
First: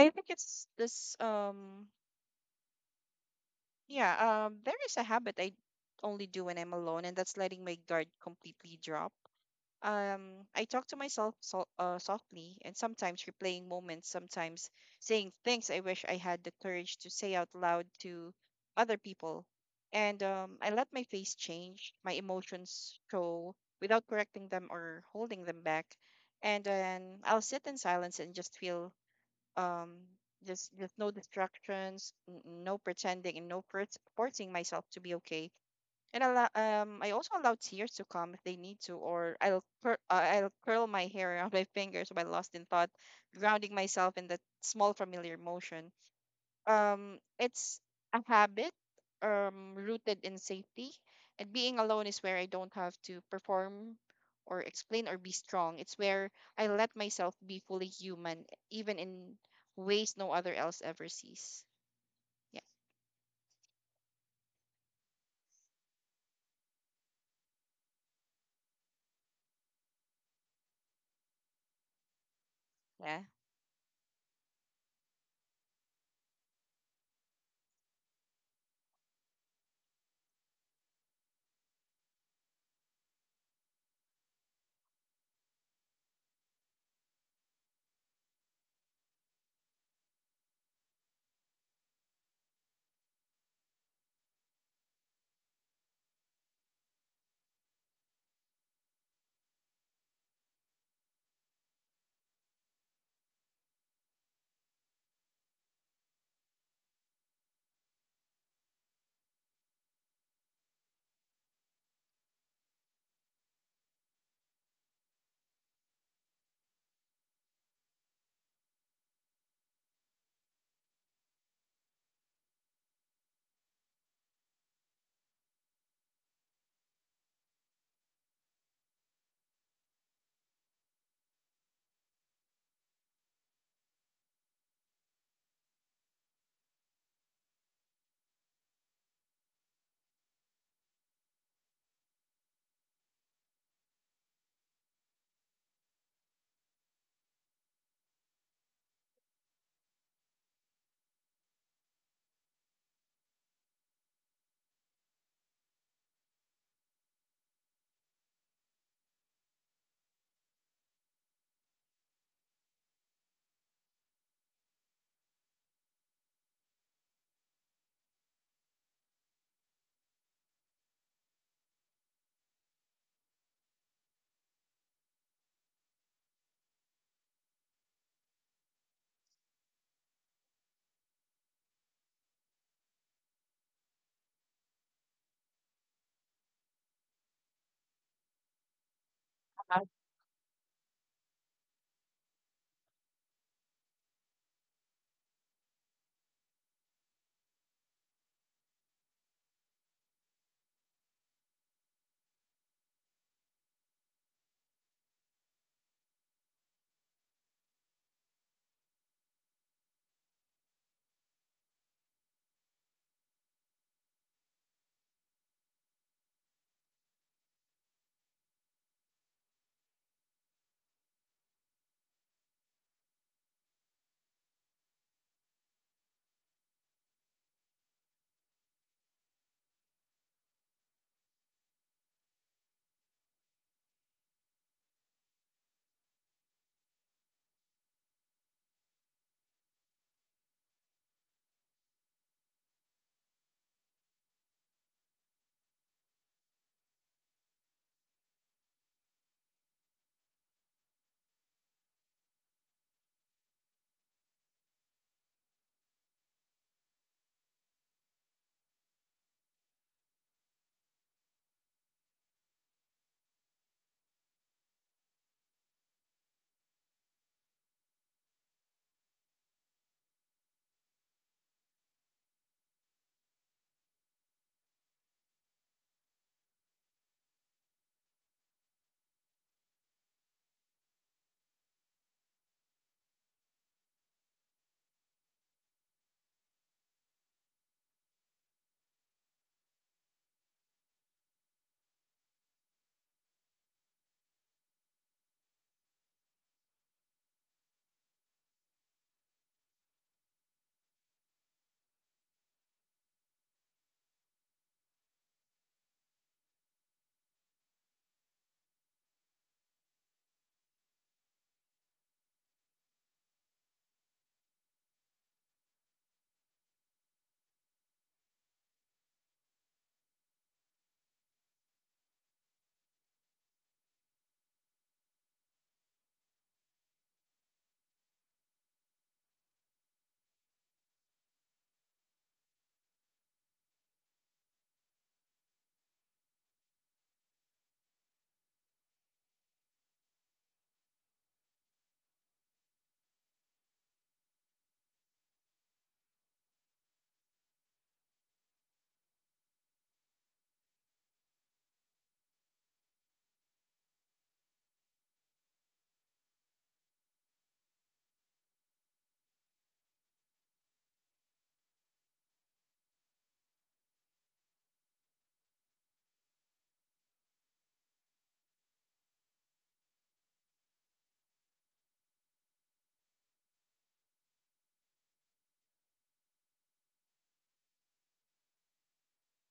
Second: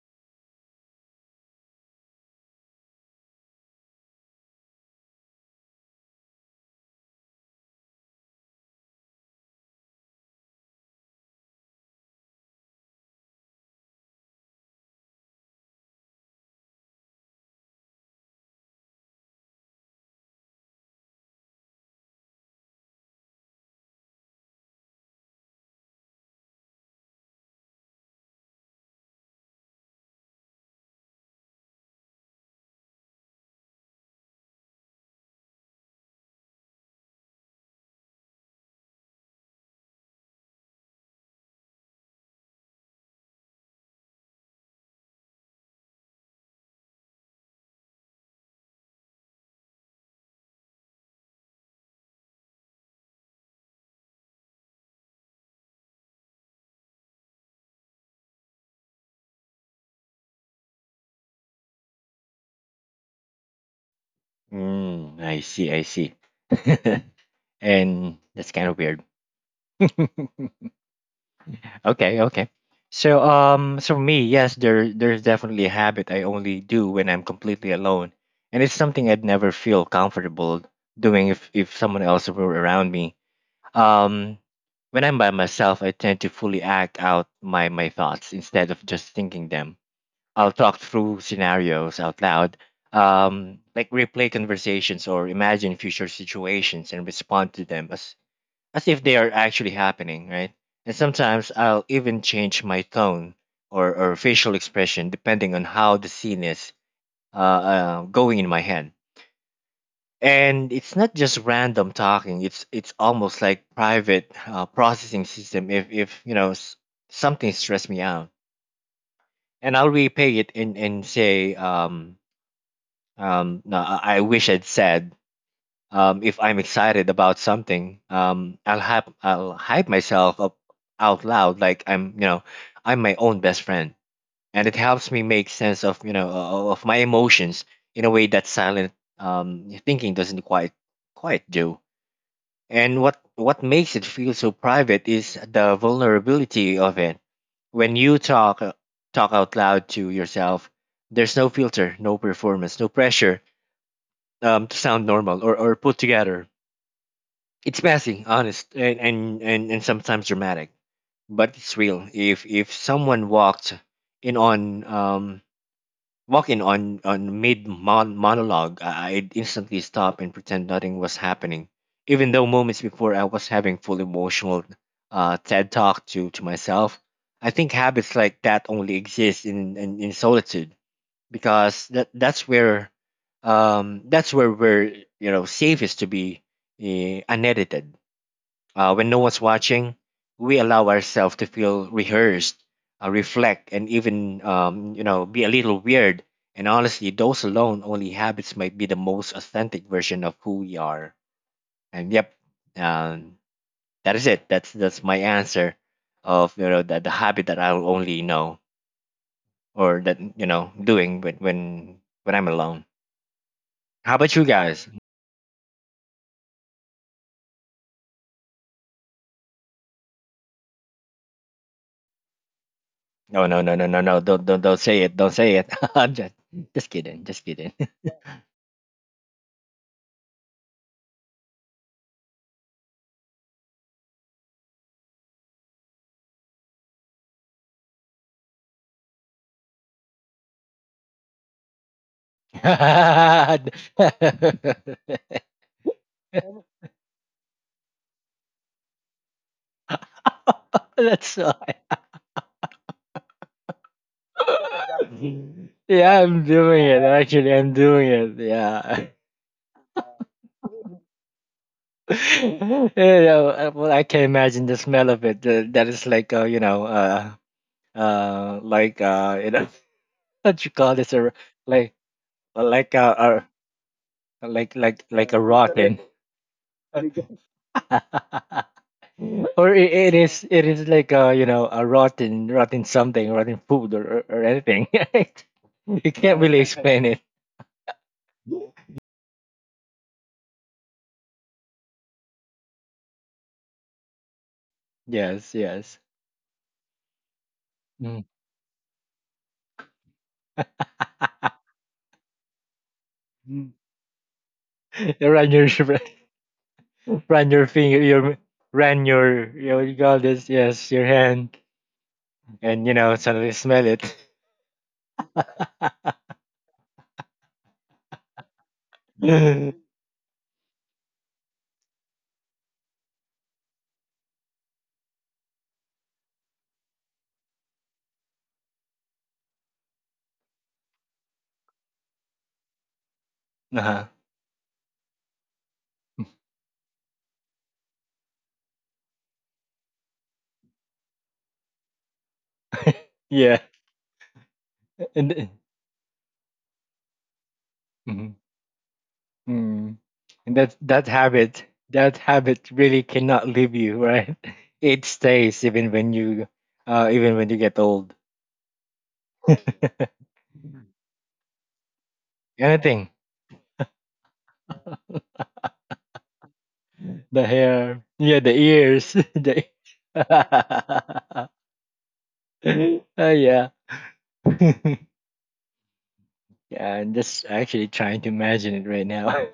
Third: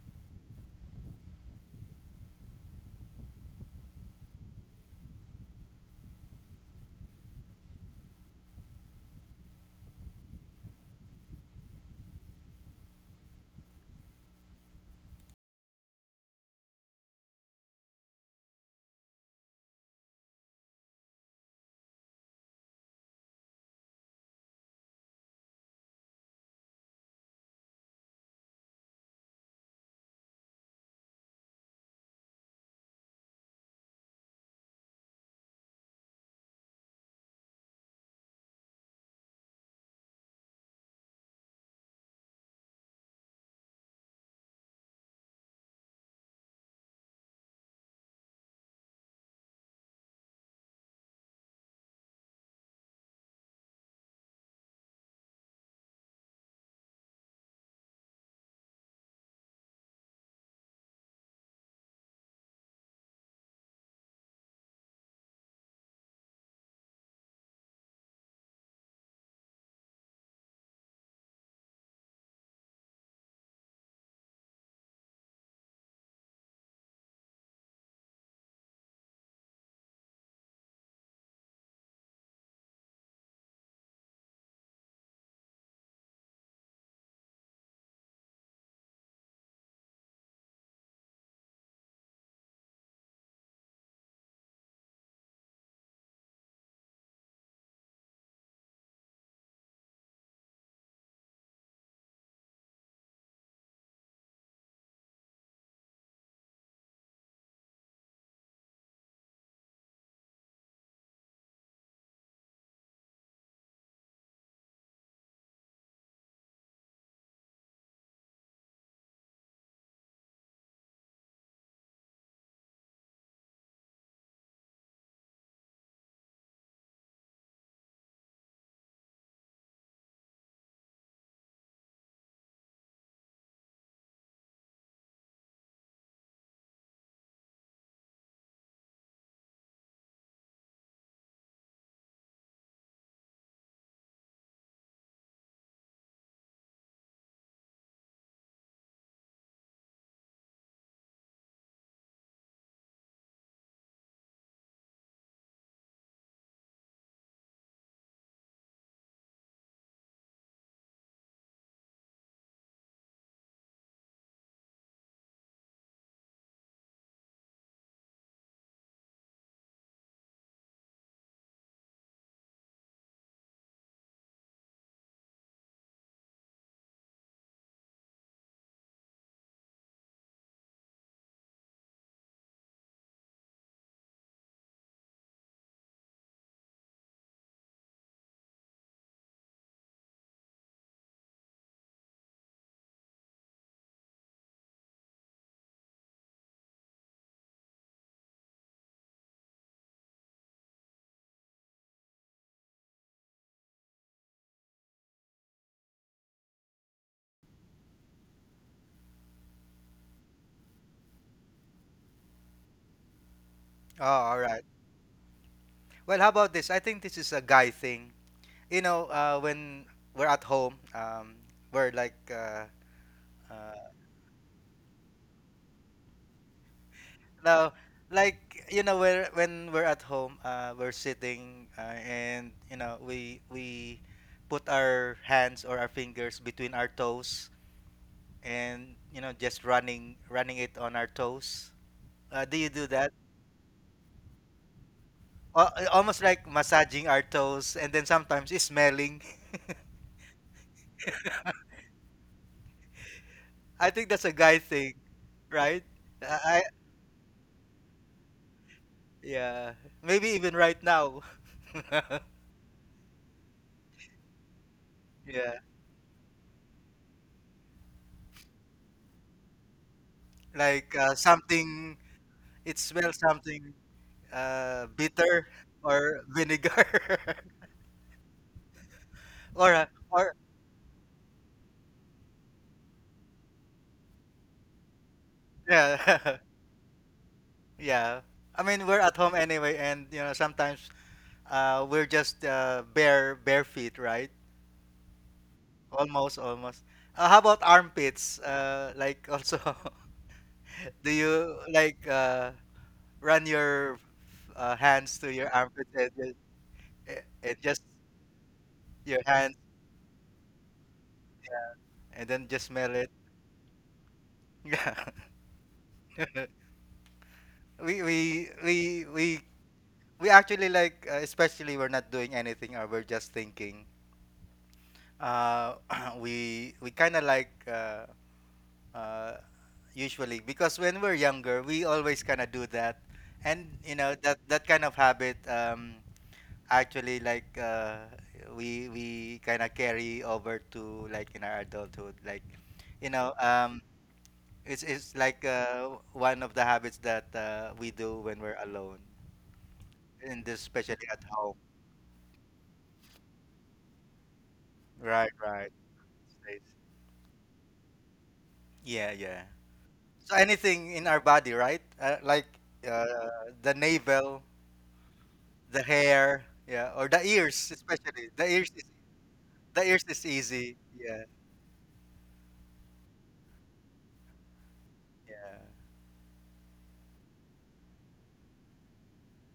Speaker 3: I think it's this um yeah, um there is a habit I only do when I'm alone, and that's letting my guard completely drop. Um, I talk to myself so, uh, softly, and sometimes replaying moments, sometimes saying things I wish I had the courage to say out loud to other people. And um, I let my face change, my emotions show without correcting them or holding them back. And then I'll sit in silence and just feel, um, just, just no distractions, n- no pretending, and no force forcing myself to be okay, and allow, um, I also allow tears to come if they need to, or I'll cur- uh, I'll curl my hair around my fingers while lost in thought, grounding myself in that small familiar motion. Um, it's a habit, um, rooted in safety, and being alone is where I don't have to perform or explain or be strong. It's where I let myself be fully human, even in ways no other else ever sees. Yeah.
Speaker 1: Mm, I see, I see. And that's kind of weird. Okay, okay. So
Speaker 3: Yeah.
Speaker 1: um so me, yes, there there's definitely a habit I only do when I'm completely alone. And it's something I'd never feel comfortable doing if if someone else were around me. Um when I'm by myself, I tend to fully act out my my thoughts instead of just thinking them. I'll talk through scenarios out loud, um, like replay conversations or imagine future situations and respond to them as, as if they are actually happening, right? And sometimes I'll even change my tone or, or facial expression depending on how the scene is uh, uh, going in my head. And it's not just random talking. It's it's almost like private uh, processing system. If if you know s- something stressed me out, and I'll repay it and and say um, Um, no, I I wish I'd said um, if I'm excited about something, um, I'll hype I'll hype myself up out loud like I'm you know I'm my own best friend, and it helps me make sense of you know o- of my emotions in a way that silent um, thinking doesn't quite quite do. And what what makes it feel so private is the vulnerability of it. When you talk uh, talk out loud to yourself, there's no filter, no performance, no pressure um, to sound normal or, or put together. It's messy, honest, and, and, and, and sometimes dramatic, but it's real. If if someone walked in on um, walking on on mid mon- monologue, I- I'd instantly stop and pretend nothing was happening, even though moments before I was having full emotional uh, TED talk to to myself. I think habits like that only exist in, in, in solitude because that that's where um that's where we're you know safest to be uh, unedited, uh, when no one's
Speaker 3: Uh,
Speaker 1: watching. We allow ourselves to feel rehearsed, uh, reflect, and even um you know be a little weird. And honestly, those alone only habits might be the most authentic version of who we are. And yep, um that is it. That's that's my answer of you know that the habit that I'll only know, or that you know doing when when when I'm alone.
Speaker 2: Oh,
Speaker 1: How about
Speaker 2: all
Speaker 1: you
Speaker 2: right.
Speaker 1: guys?
Speaker 2: Well, how about this? I think this is a guy thing. You know, uh, when we're at home, um, we're like, uh,
Speaker 1: No, no, no, no,
Speaker 2: uh,
Speaker 1: no, no. Don't, don't, don't say it. Don't say it. I'm just, just kidding. Just
Speaker 2: no,
Speaker 1: kidding.
Speaker 2: like you know, we're, when we're at home, uh, we're sitting, uh, and you know, we we put our hands or our fingers between our toes, and you know, just running running it on our toes. Uh, do you do that?
Speaker 1: That's
Speaker 2: Uh, uh, almost like massaging our toes and then sometimes it's smelling.
Speaker 1: so hard.
Speaker 2: I think that's a guy thing, right?
Speaker 1: Yeah, I'm
Speaker 2: I I-
Speaker 1: doing it. Actually, I'm doing it. Yeah.
Speaker 2: yeah, maybe even right now.
Speaker 1: You know, uh, well, I can imagine the smell of it.
Speaker 2: Yeah,
Speaker 1: Uh, that is like, uh, you know, uh, uh, like, uh, you know, what you call
Speaker 2: like
Speaker 1: this?
Speaker 2: uh,
Speaker 1: A, like,
Speaker 2: something it
Speaker 1: like, uh,
Speaker 2: smells
Speaker 1: uh,
Speaker 2: something
Speaker 1: like,
Speaker 2: uh,
Speaker 1: like, like a
Speaker 2: bitter
Speaker 1: rotten.
Speaker 2: or vinegar
Speaker 1: Or
Speaker 2: or uh,
Speaker 1: i- it
Speaker 2: or
Speaker 1: is, it is like uh you know a rotten rotten something, rotten food, or or, or anything, right? You
Speaker 2: yeah
Speaker 1: can't really explain it.
Speaker 2: yeah. I mean we're at home anyway, and you know sometimes uh, we're just uh, bare bare feet, right?
Speaker 1: Yes, yes.
Speaker 2: Almost, almost. Uh, how about
Speaker 1: Mm.
Speaker 2: armpits? Uh, like also, do you like uh, run
Speaker 1: Mm.
Speaker 2: your uh, hands
Speaker 1: You
Speaker 2: to your
Speaker 1: run your
Speaker 2: armpits and, then- eh,
Speaker 1: run
Speaker 2: and
Speaker 1: your
Speaker 2: just
Speaker 1: finger your run
Speaker 2: your
Speaker 1: your
Speaker 2: hands
Speaker 1: your you call this, yes, your hand
Speaker 2: and then just
Speaker 1: and
Speaker 2: smell
Speaker 1: you
Speaker 2: it?
Speaker 1: know suddenly smell it.
Speaker 2: Yeah. we we we we we actually like uh, especially we're not doing anything or we're just thinking. Uh, we we kind of like uh, uh, usually because when we're younger we always kind of do that and you
Speaker 1: Uh-huh.
Speaker 2: know that that kind of habit um, actually like uh, we we kind of carry over to like in our adulthood like you know
Speaker 1: Yeah
Speaker 2: um, it's, it's like
Speaker 1: and
Speaker 2: uh, one of the habits that uh, we do
Speaker 1: mm,
Speaker 2: when we're alone
Speaker 1: mm.
Speaker 2: and
Speaker 1: And
Speaker 2: this
Speaker 1: that
Speaker 2: especially
Speaker 1: that
Speaker 2: at home.
Speaker 1: habit, that habit really cannot leave you, right? It
Speaker 2: Right,
Speaker 1: stays,
Speaker 2: right.
Speaker 1: even when you,
Speaker 2: Stays.
Speaker 1: uh even when you get old.
Speaker 2: Yeah, yeah, so anything in our body, right? Uh, like uh,
Speaker 1: Anything.
Speaker 2: the navel. The hair, yeah, or the
Speaker 1: The
Speaker 2: ears,
Speaker 1: hair.
Speaker 2: especially.
Speaker 1: Yeah,
Speaker 2: The
Speaker 1: the
Speaker 2: ears is
Speaker 1: ears. The
Speaker 2: the ears is easy. Yeah,
Speaker 1: oh yeah. Yeah,
Speaker 2: yeah.
Speaker 1: I'm just actually trying to imagine it right now.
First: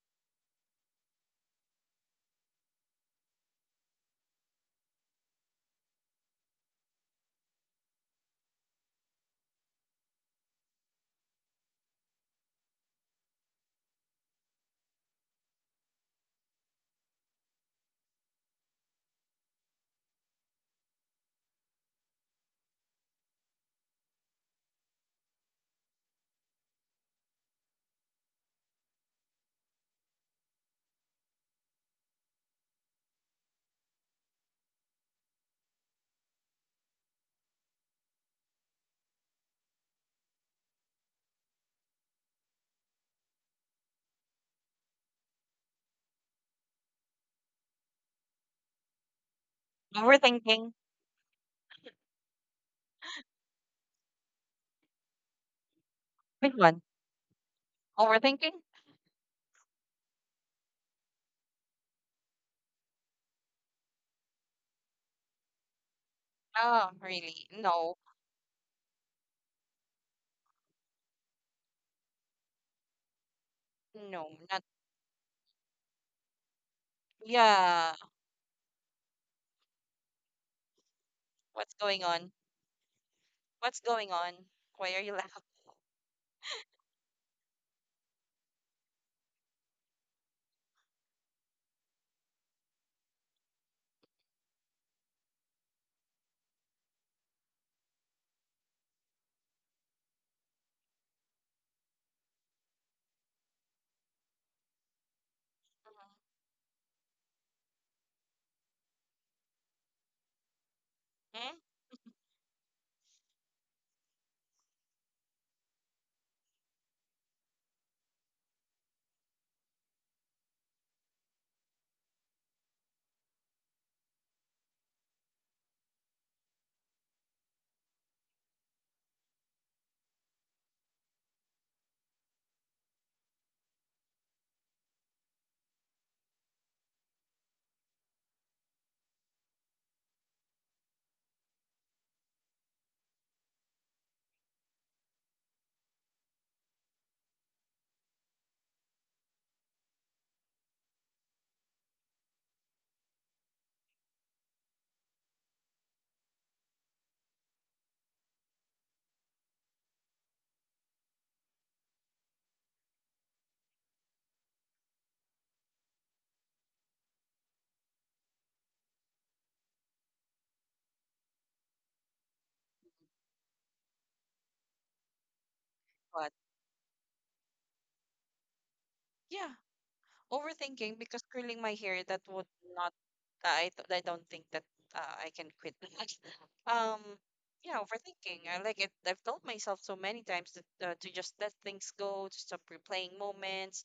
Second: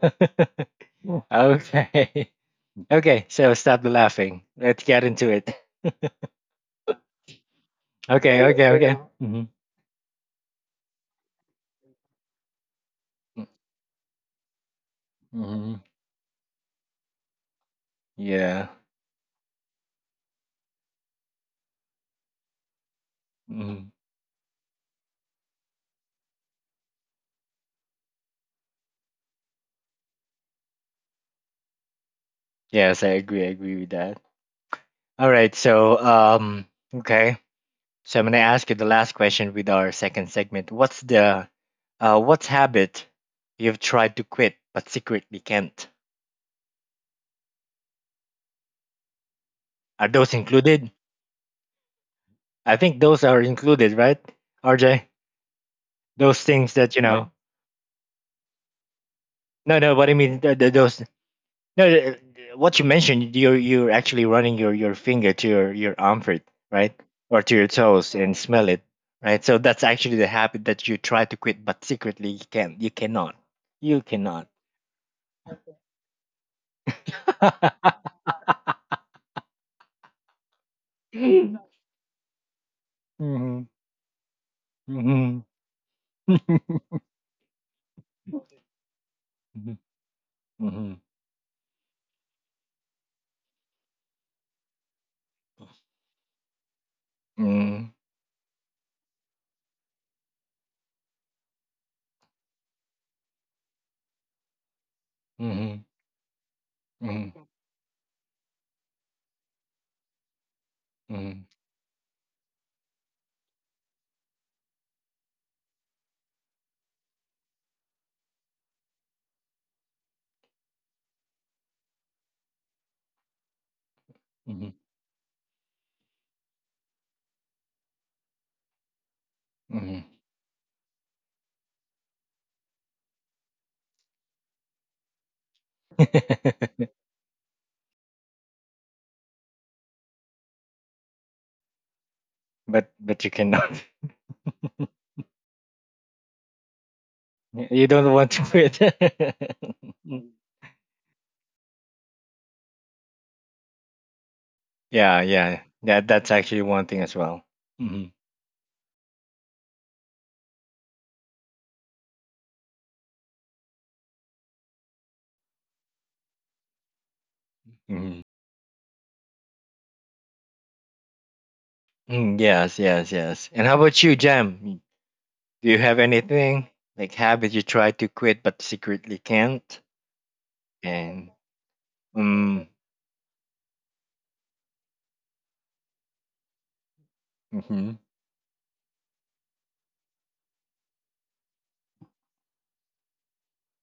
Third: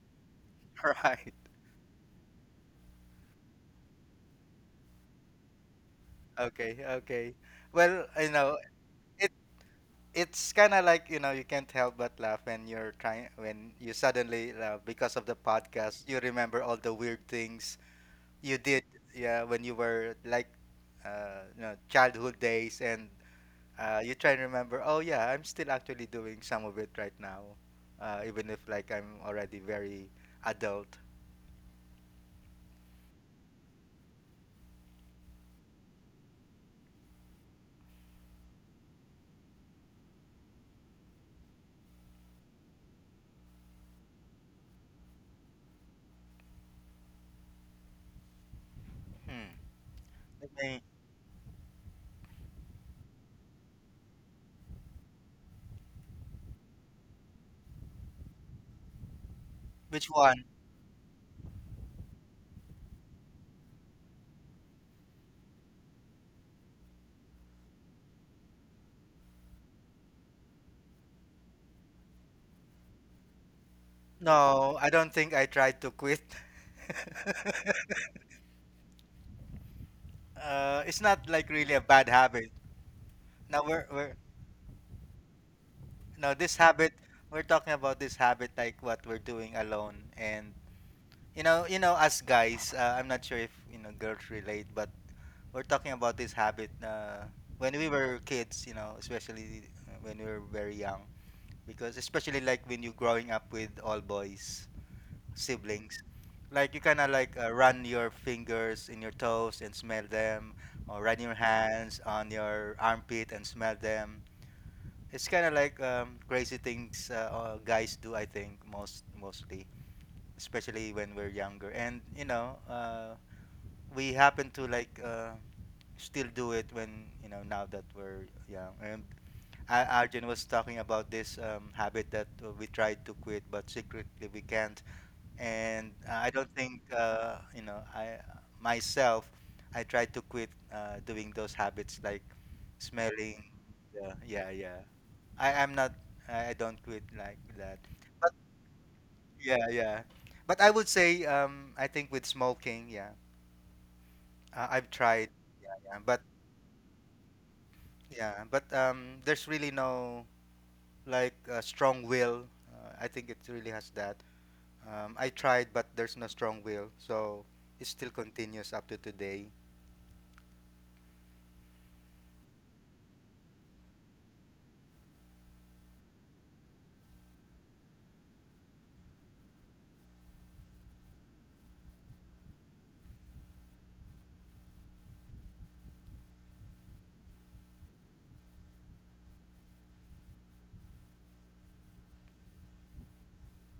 Speaker 2: Right.
Speaker 1: Okay. Okay, so stop the laughing. Let's get into it.
Speaker 2: Okay, okay. Well, you
Speaker 1: Okay,
Speaker 2: know,
Speaker 1: okay, okay.
Speaker 2: it
Speaker 1: Hmm.
Speaker 2: it's kind of like, you know, you can't help but laugh when you're trying when you suddenly uh, because of the
Speaker 1: Hmm.
Speaker 2: podcast, you remember all the weird things you
Speaker 1: Yeah.
Speaker 2: did, yeah, when you were like uh, you know, childhood days and
Speaker 1: Hmm.
Speaker 2: uh, you try and remember, oh yeah, I'm still actually doing some of it right now, uh, even if like I'm already very adult.
Speaker 1: Yes, I agree. I agree with that. All right. So, um, okay. So I'm gonna ask you the last question with our second segment. What's the uh, what's habit you've tried to quit but secretly can't?
Speaker 2: Hmm.
Speaker 1: Are those
Speaker 2: Let
Speaker 3: overthinking.
Speaker 2: me-
Speaker 1: included? I think those are included, right, R J? Those
Speaker 3: Big
Speaker 1: things
Speaker 3: one.
Speaker 1: that you know.
Speaker 3: Overthinking.
Speaker 1: No, no. What
Speaker 2: Which
Speaker 1: I mean,
Speaker 2: one?
Speaker 1: th- th- those. No, th- th- what you mentioned, you're you're actually running your your finger to your your armpit,
Speaker 3: Oh,
Speaker 1: right, or
Speaker 3: really?
Speaker 1: to your
Speaker 3: No,
Speaker 1: toes and smell it, right? So that's actually the habit that you try to quit but secretly you can't. You cannot. You
Speaker 3: no,
Speaker 1: cannot.
Speaker 3: not.
Speaker 2: No, I don't think I tried to quit.
Speaker 3: Yeah.
Speaker 2: Uh, it's not like
Speaker 3: What's
Speaker 2: really a
Speaker 3: going
Speaker 2: bad
Speaker 3: on?
Speaker 2: habit. Now
Speaker 1: Mhm.
Speaker 3: What's
Speaker 2: we're
Speaker 3: going
Speaker 2: we're
Speaker 3: on? Why are you laughing?
Speaker 1: Mhm.
Speaker 2: No, this habit, we're talking about this habit like what we're doing alone and
Speaker 1: Mhm.
Speaker 2: you know you know us guys uh, I'm not sure if you know girls relate but we're talking about this habit uh, when we
Speaker 1: Mhm.
Speaker 2: were kids, you know, especially uh, when we were very young. Because especially like when you are growing up with all boys,
Speaker 1: Mhm.
Speaker 2: siblings, like you kind of like
Speaker 1: Mhm.
Speaker 2: uh, run your fingers in your toes and smell them, or run your
Speaker 1: Mhm.
Speaker 3: Hmm?
Speaker 2: hands on your armpit and smell them. It's kind of like um, crazy things uh, uh, guys do, I think, most mostly, especially when we're younger. And you know, uh, we happen
Speaker 1: Mhm.
Speaker 2: to
Speaker 1: Mhm.
Speaker 2: like uh, still do it when you know now that we're young. And Ar-
Speaker 1: Mhm.
Speaker 2: Arjun was talking about this um, habit that uh, we try to quit, but secretly we can't. And uh, I don't think uh, you know I myself. I try to quit uh, doing those habits like
Speaker 1: But but you
Speaker 2: smelling.
Speaker 1: cannot.
Speaker 2: Yeah, yeah, yeah. I am not. I I don't quit like that.
Speaker 1: You don't want
Speaker 2: But
Speaker 1: to
Speaker 2: yeah, yeah.
Speaker 1: quit.
Speaker 2: But I would say um, I think with smoking, yeah, uh, I've
Speaker 1: Yeah,
Speaker 2: tried.
Speaker 1: yeah.
Speaker 2: Yeah, yeah.
Speaker 1: That
Speaker 2: But
Speaker 1: that's actually one thing as well. Mhm.
Speaker 2: yeah, but um, there's really no like a strong will. Uh, I think it really has that. Um, I tried, but there's no strong will, so it still
Speaker 1: Mhm.
Speaker 2: continues up to today.
Speaker 1: Mm, yes, yes, yes. And how about you, Jam? Do you have
Speaker 3: But
Speaker 1: anything like habit you try to quit but secretly
Speaker 3: yeah,
Speaker 1: can't?
Speaker 3: overthinking, because
Speaker 1: And
Speaker 3: curling my hair that would
Speaker 1: mm,
Speaker 3: not. I th- I don't think that uh, I can quit that. um, yeah,
Speaker 1: mhm,
Speaker 3: overthinking. I like it. I've told myself so many times that, uh, to just let things go, to stop replaying moments,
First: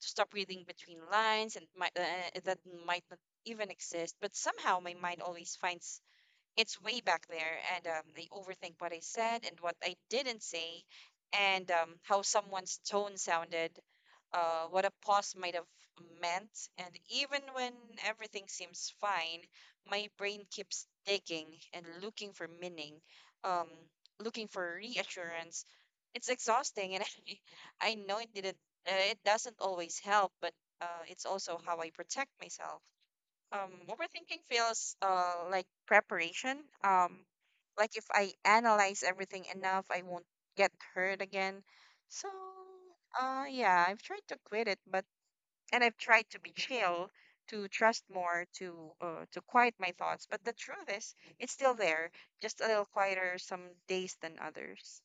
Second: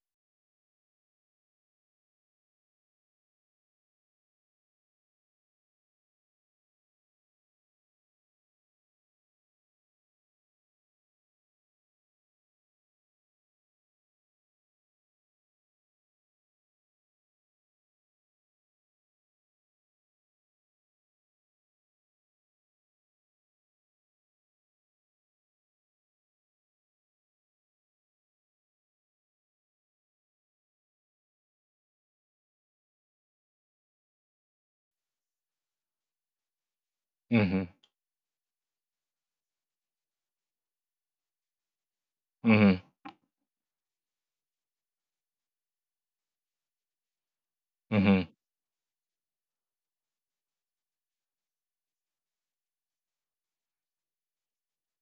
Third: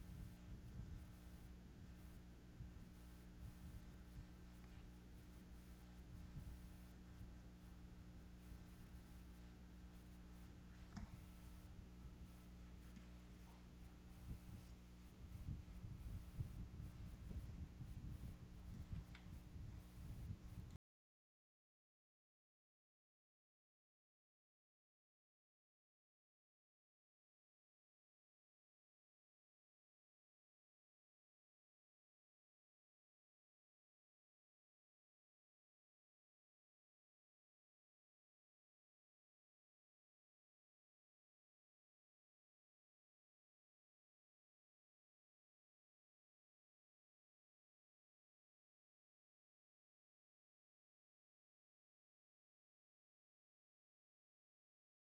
Speaker 3: to stop reading between lines, and might, uh, that might not even exist. But somehow my mind always finds its way back there, and um, I overthink what I said and what I didn't say, and um, how someone's tone sounded, uh, what a pause might have meant. And even when everything seems fine, my brain keeps digging and looking for meaning, um, looking for reassurance. It's exhausting, and I, I know it didn't. Uh, it doesn't always help, but uh, it's also how I protect myself. Um, overthinking feels uh like preparation. Um,
Speaker 1: mhm,
Speaker 3: like if I analyze everything enough, I won't get hurt again. So,
Speaker 1: mhm,
Speaker 3: uh, yeah, I've tried to quit it, but, and I've tried to be chill, to trust
Speaker 1: mhm.
Speaker 3: more, to uh, to quiet my thoughts. But the truth is, it's still there, just a little quieter some days than others.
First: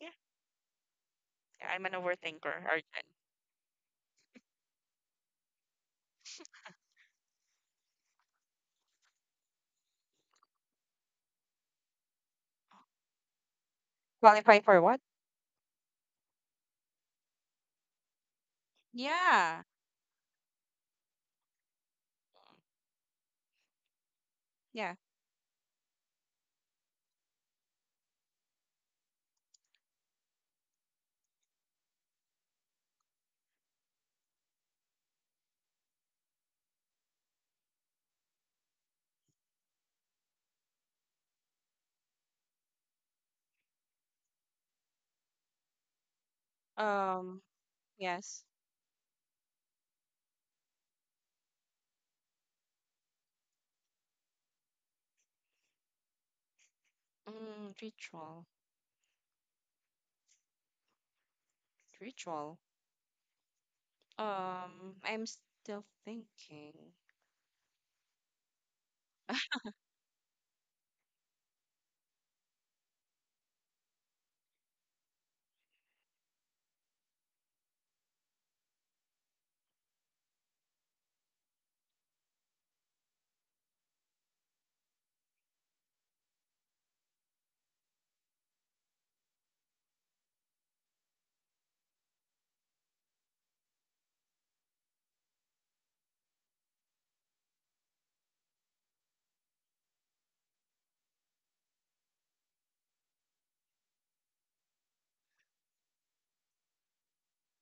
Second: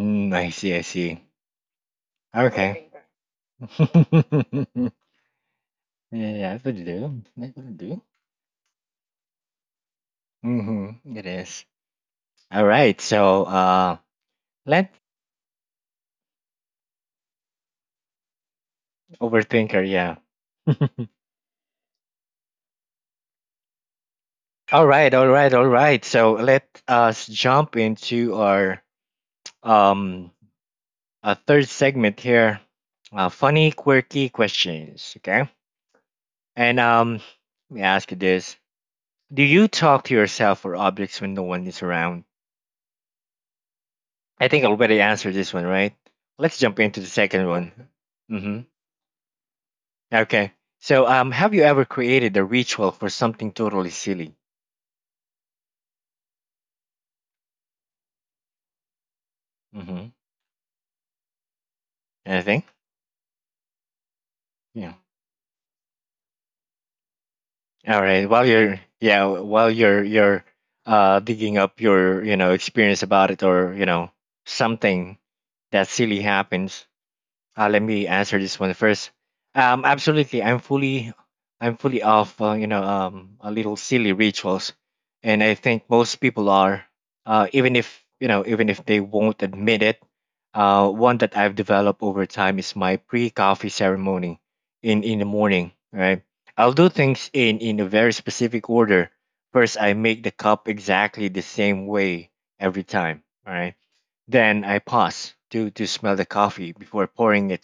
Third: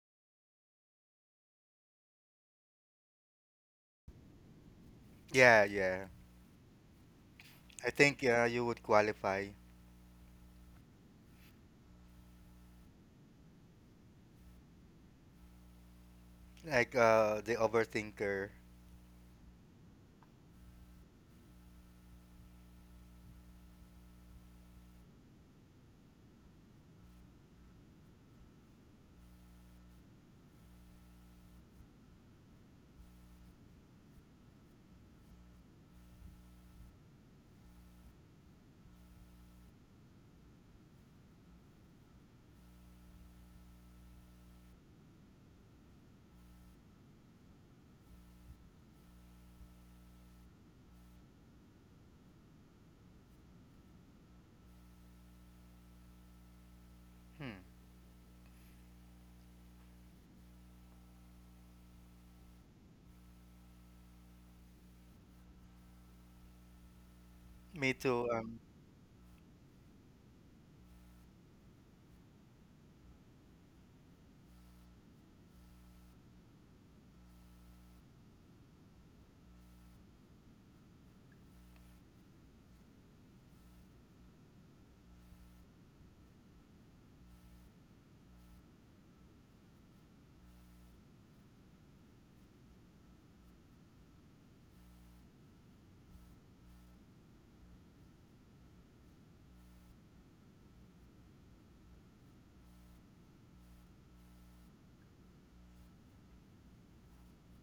Speaker 3: Yeah,
Speaker 1: I see, I see.
Speaker 3: I'm an overthinker,
Speaker 1: Okay.
Speaker 3: Arjun.
Speaker 1: Finger.
Speaker 2: Yeah, yeah.
Speaker 1: Yeah, I would do. I would
Speaker 2: I
Speaker 1: do.
Speaker 2: think uh, you would qualify
Speaker 1: Mm-hmm. It is. All right. So, uh,
Speaker 3: Qualify for
Speaker 1: let
Speaker 3: what?
Speaker 2: like uh, the overthinker.
Speaker 3: Yeah,
Speaker 1: overthinker. Yeah. All
Speaker 3: yeah.
Speaker 1: right. All right. All right. So let us jump into our um a third segment here. Uh, funny, quirky questions. Okay. And um, let me ask you this: Do you talk to yourself or objects when no one is around? I think I already answered this one, right? Let's jump into the
Speaker 3: Um,
Speaker 1: second one.
Speaker 3: yes.
Speaker 1: Hmm. Okay. So, um, have you ever created a ritual for something totally silly?
Speaker 2: Hmm.
Speaker 3: Mm, ritual.
Speaker 1: Mm-hmm.
Speaker 3: Ritual.
Speaker 1: Anything? Yeah.
Speaker 3: Um, I'm still thinking.
Speaker 2: Me
Speaker 1: All right.
Speaker 2: too.
Speaker 1: While
Speaker 2: Um,
Speaker 1: you're, yeah, while you're you're uh digging up your you know experience about it, or you know something that silly happens, Uh, let me answer this one first. Um, absolutely, I'm fully, I'm fully off. Uh, you know, um, a little silly rituals, and I think most people are, uh, even if you know, even if they won't admit it. Uh, one that I've developed over time is my pre-coffee ceremony in in the morning. Right, I'll do things in in a very specific order. First, I make the cup exactly the same way every time. All right. Then I pause to to smell the coffee before pouring it,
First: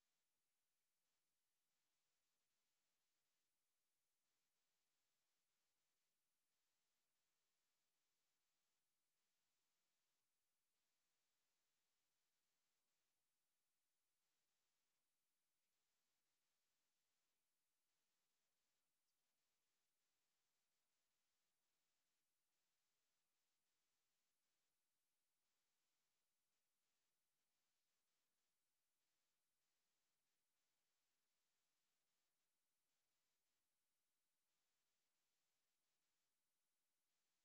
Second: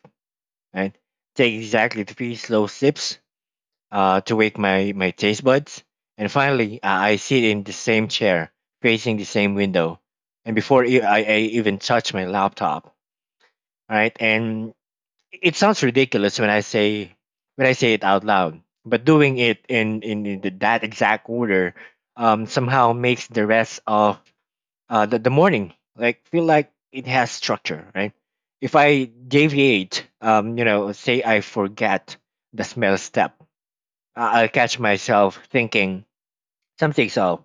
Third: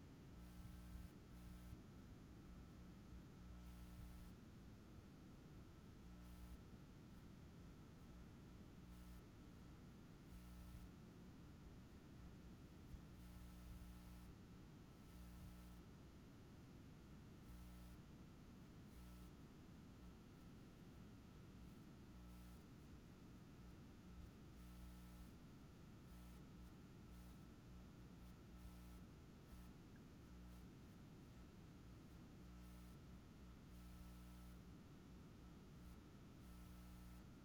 Speaker 1: right? Take exactly three slow sips, uh, to wake my, my taste buds. And finally, uh, I sit in the same chair, facing the same window. And before e- I, I even touch my laptop, right? And it sounds ridiculous when I say, when I say it out loud, but doing it in in, in the, that exact order um, somehow makes the rest of uh, the, the morning like feel like it has structure, right? If I deviate, um you know, say I forget the smell step, I- I'll catch myself thinking something. So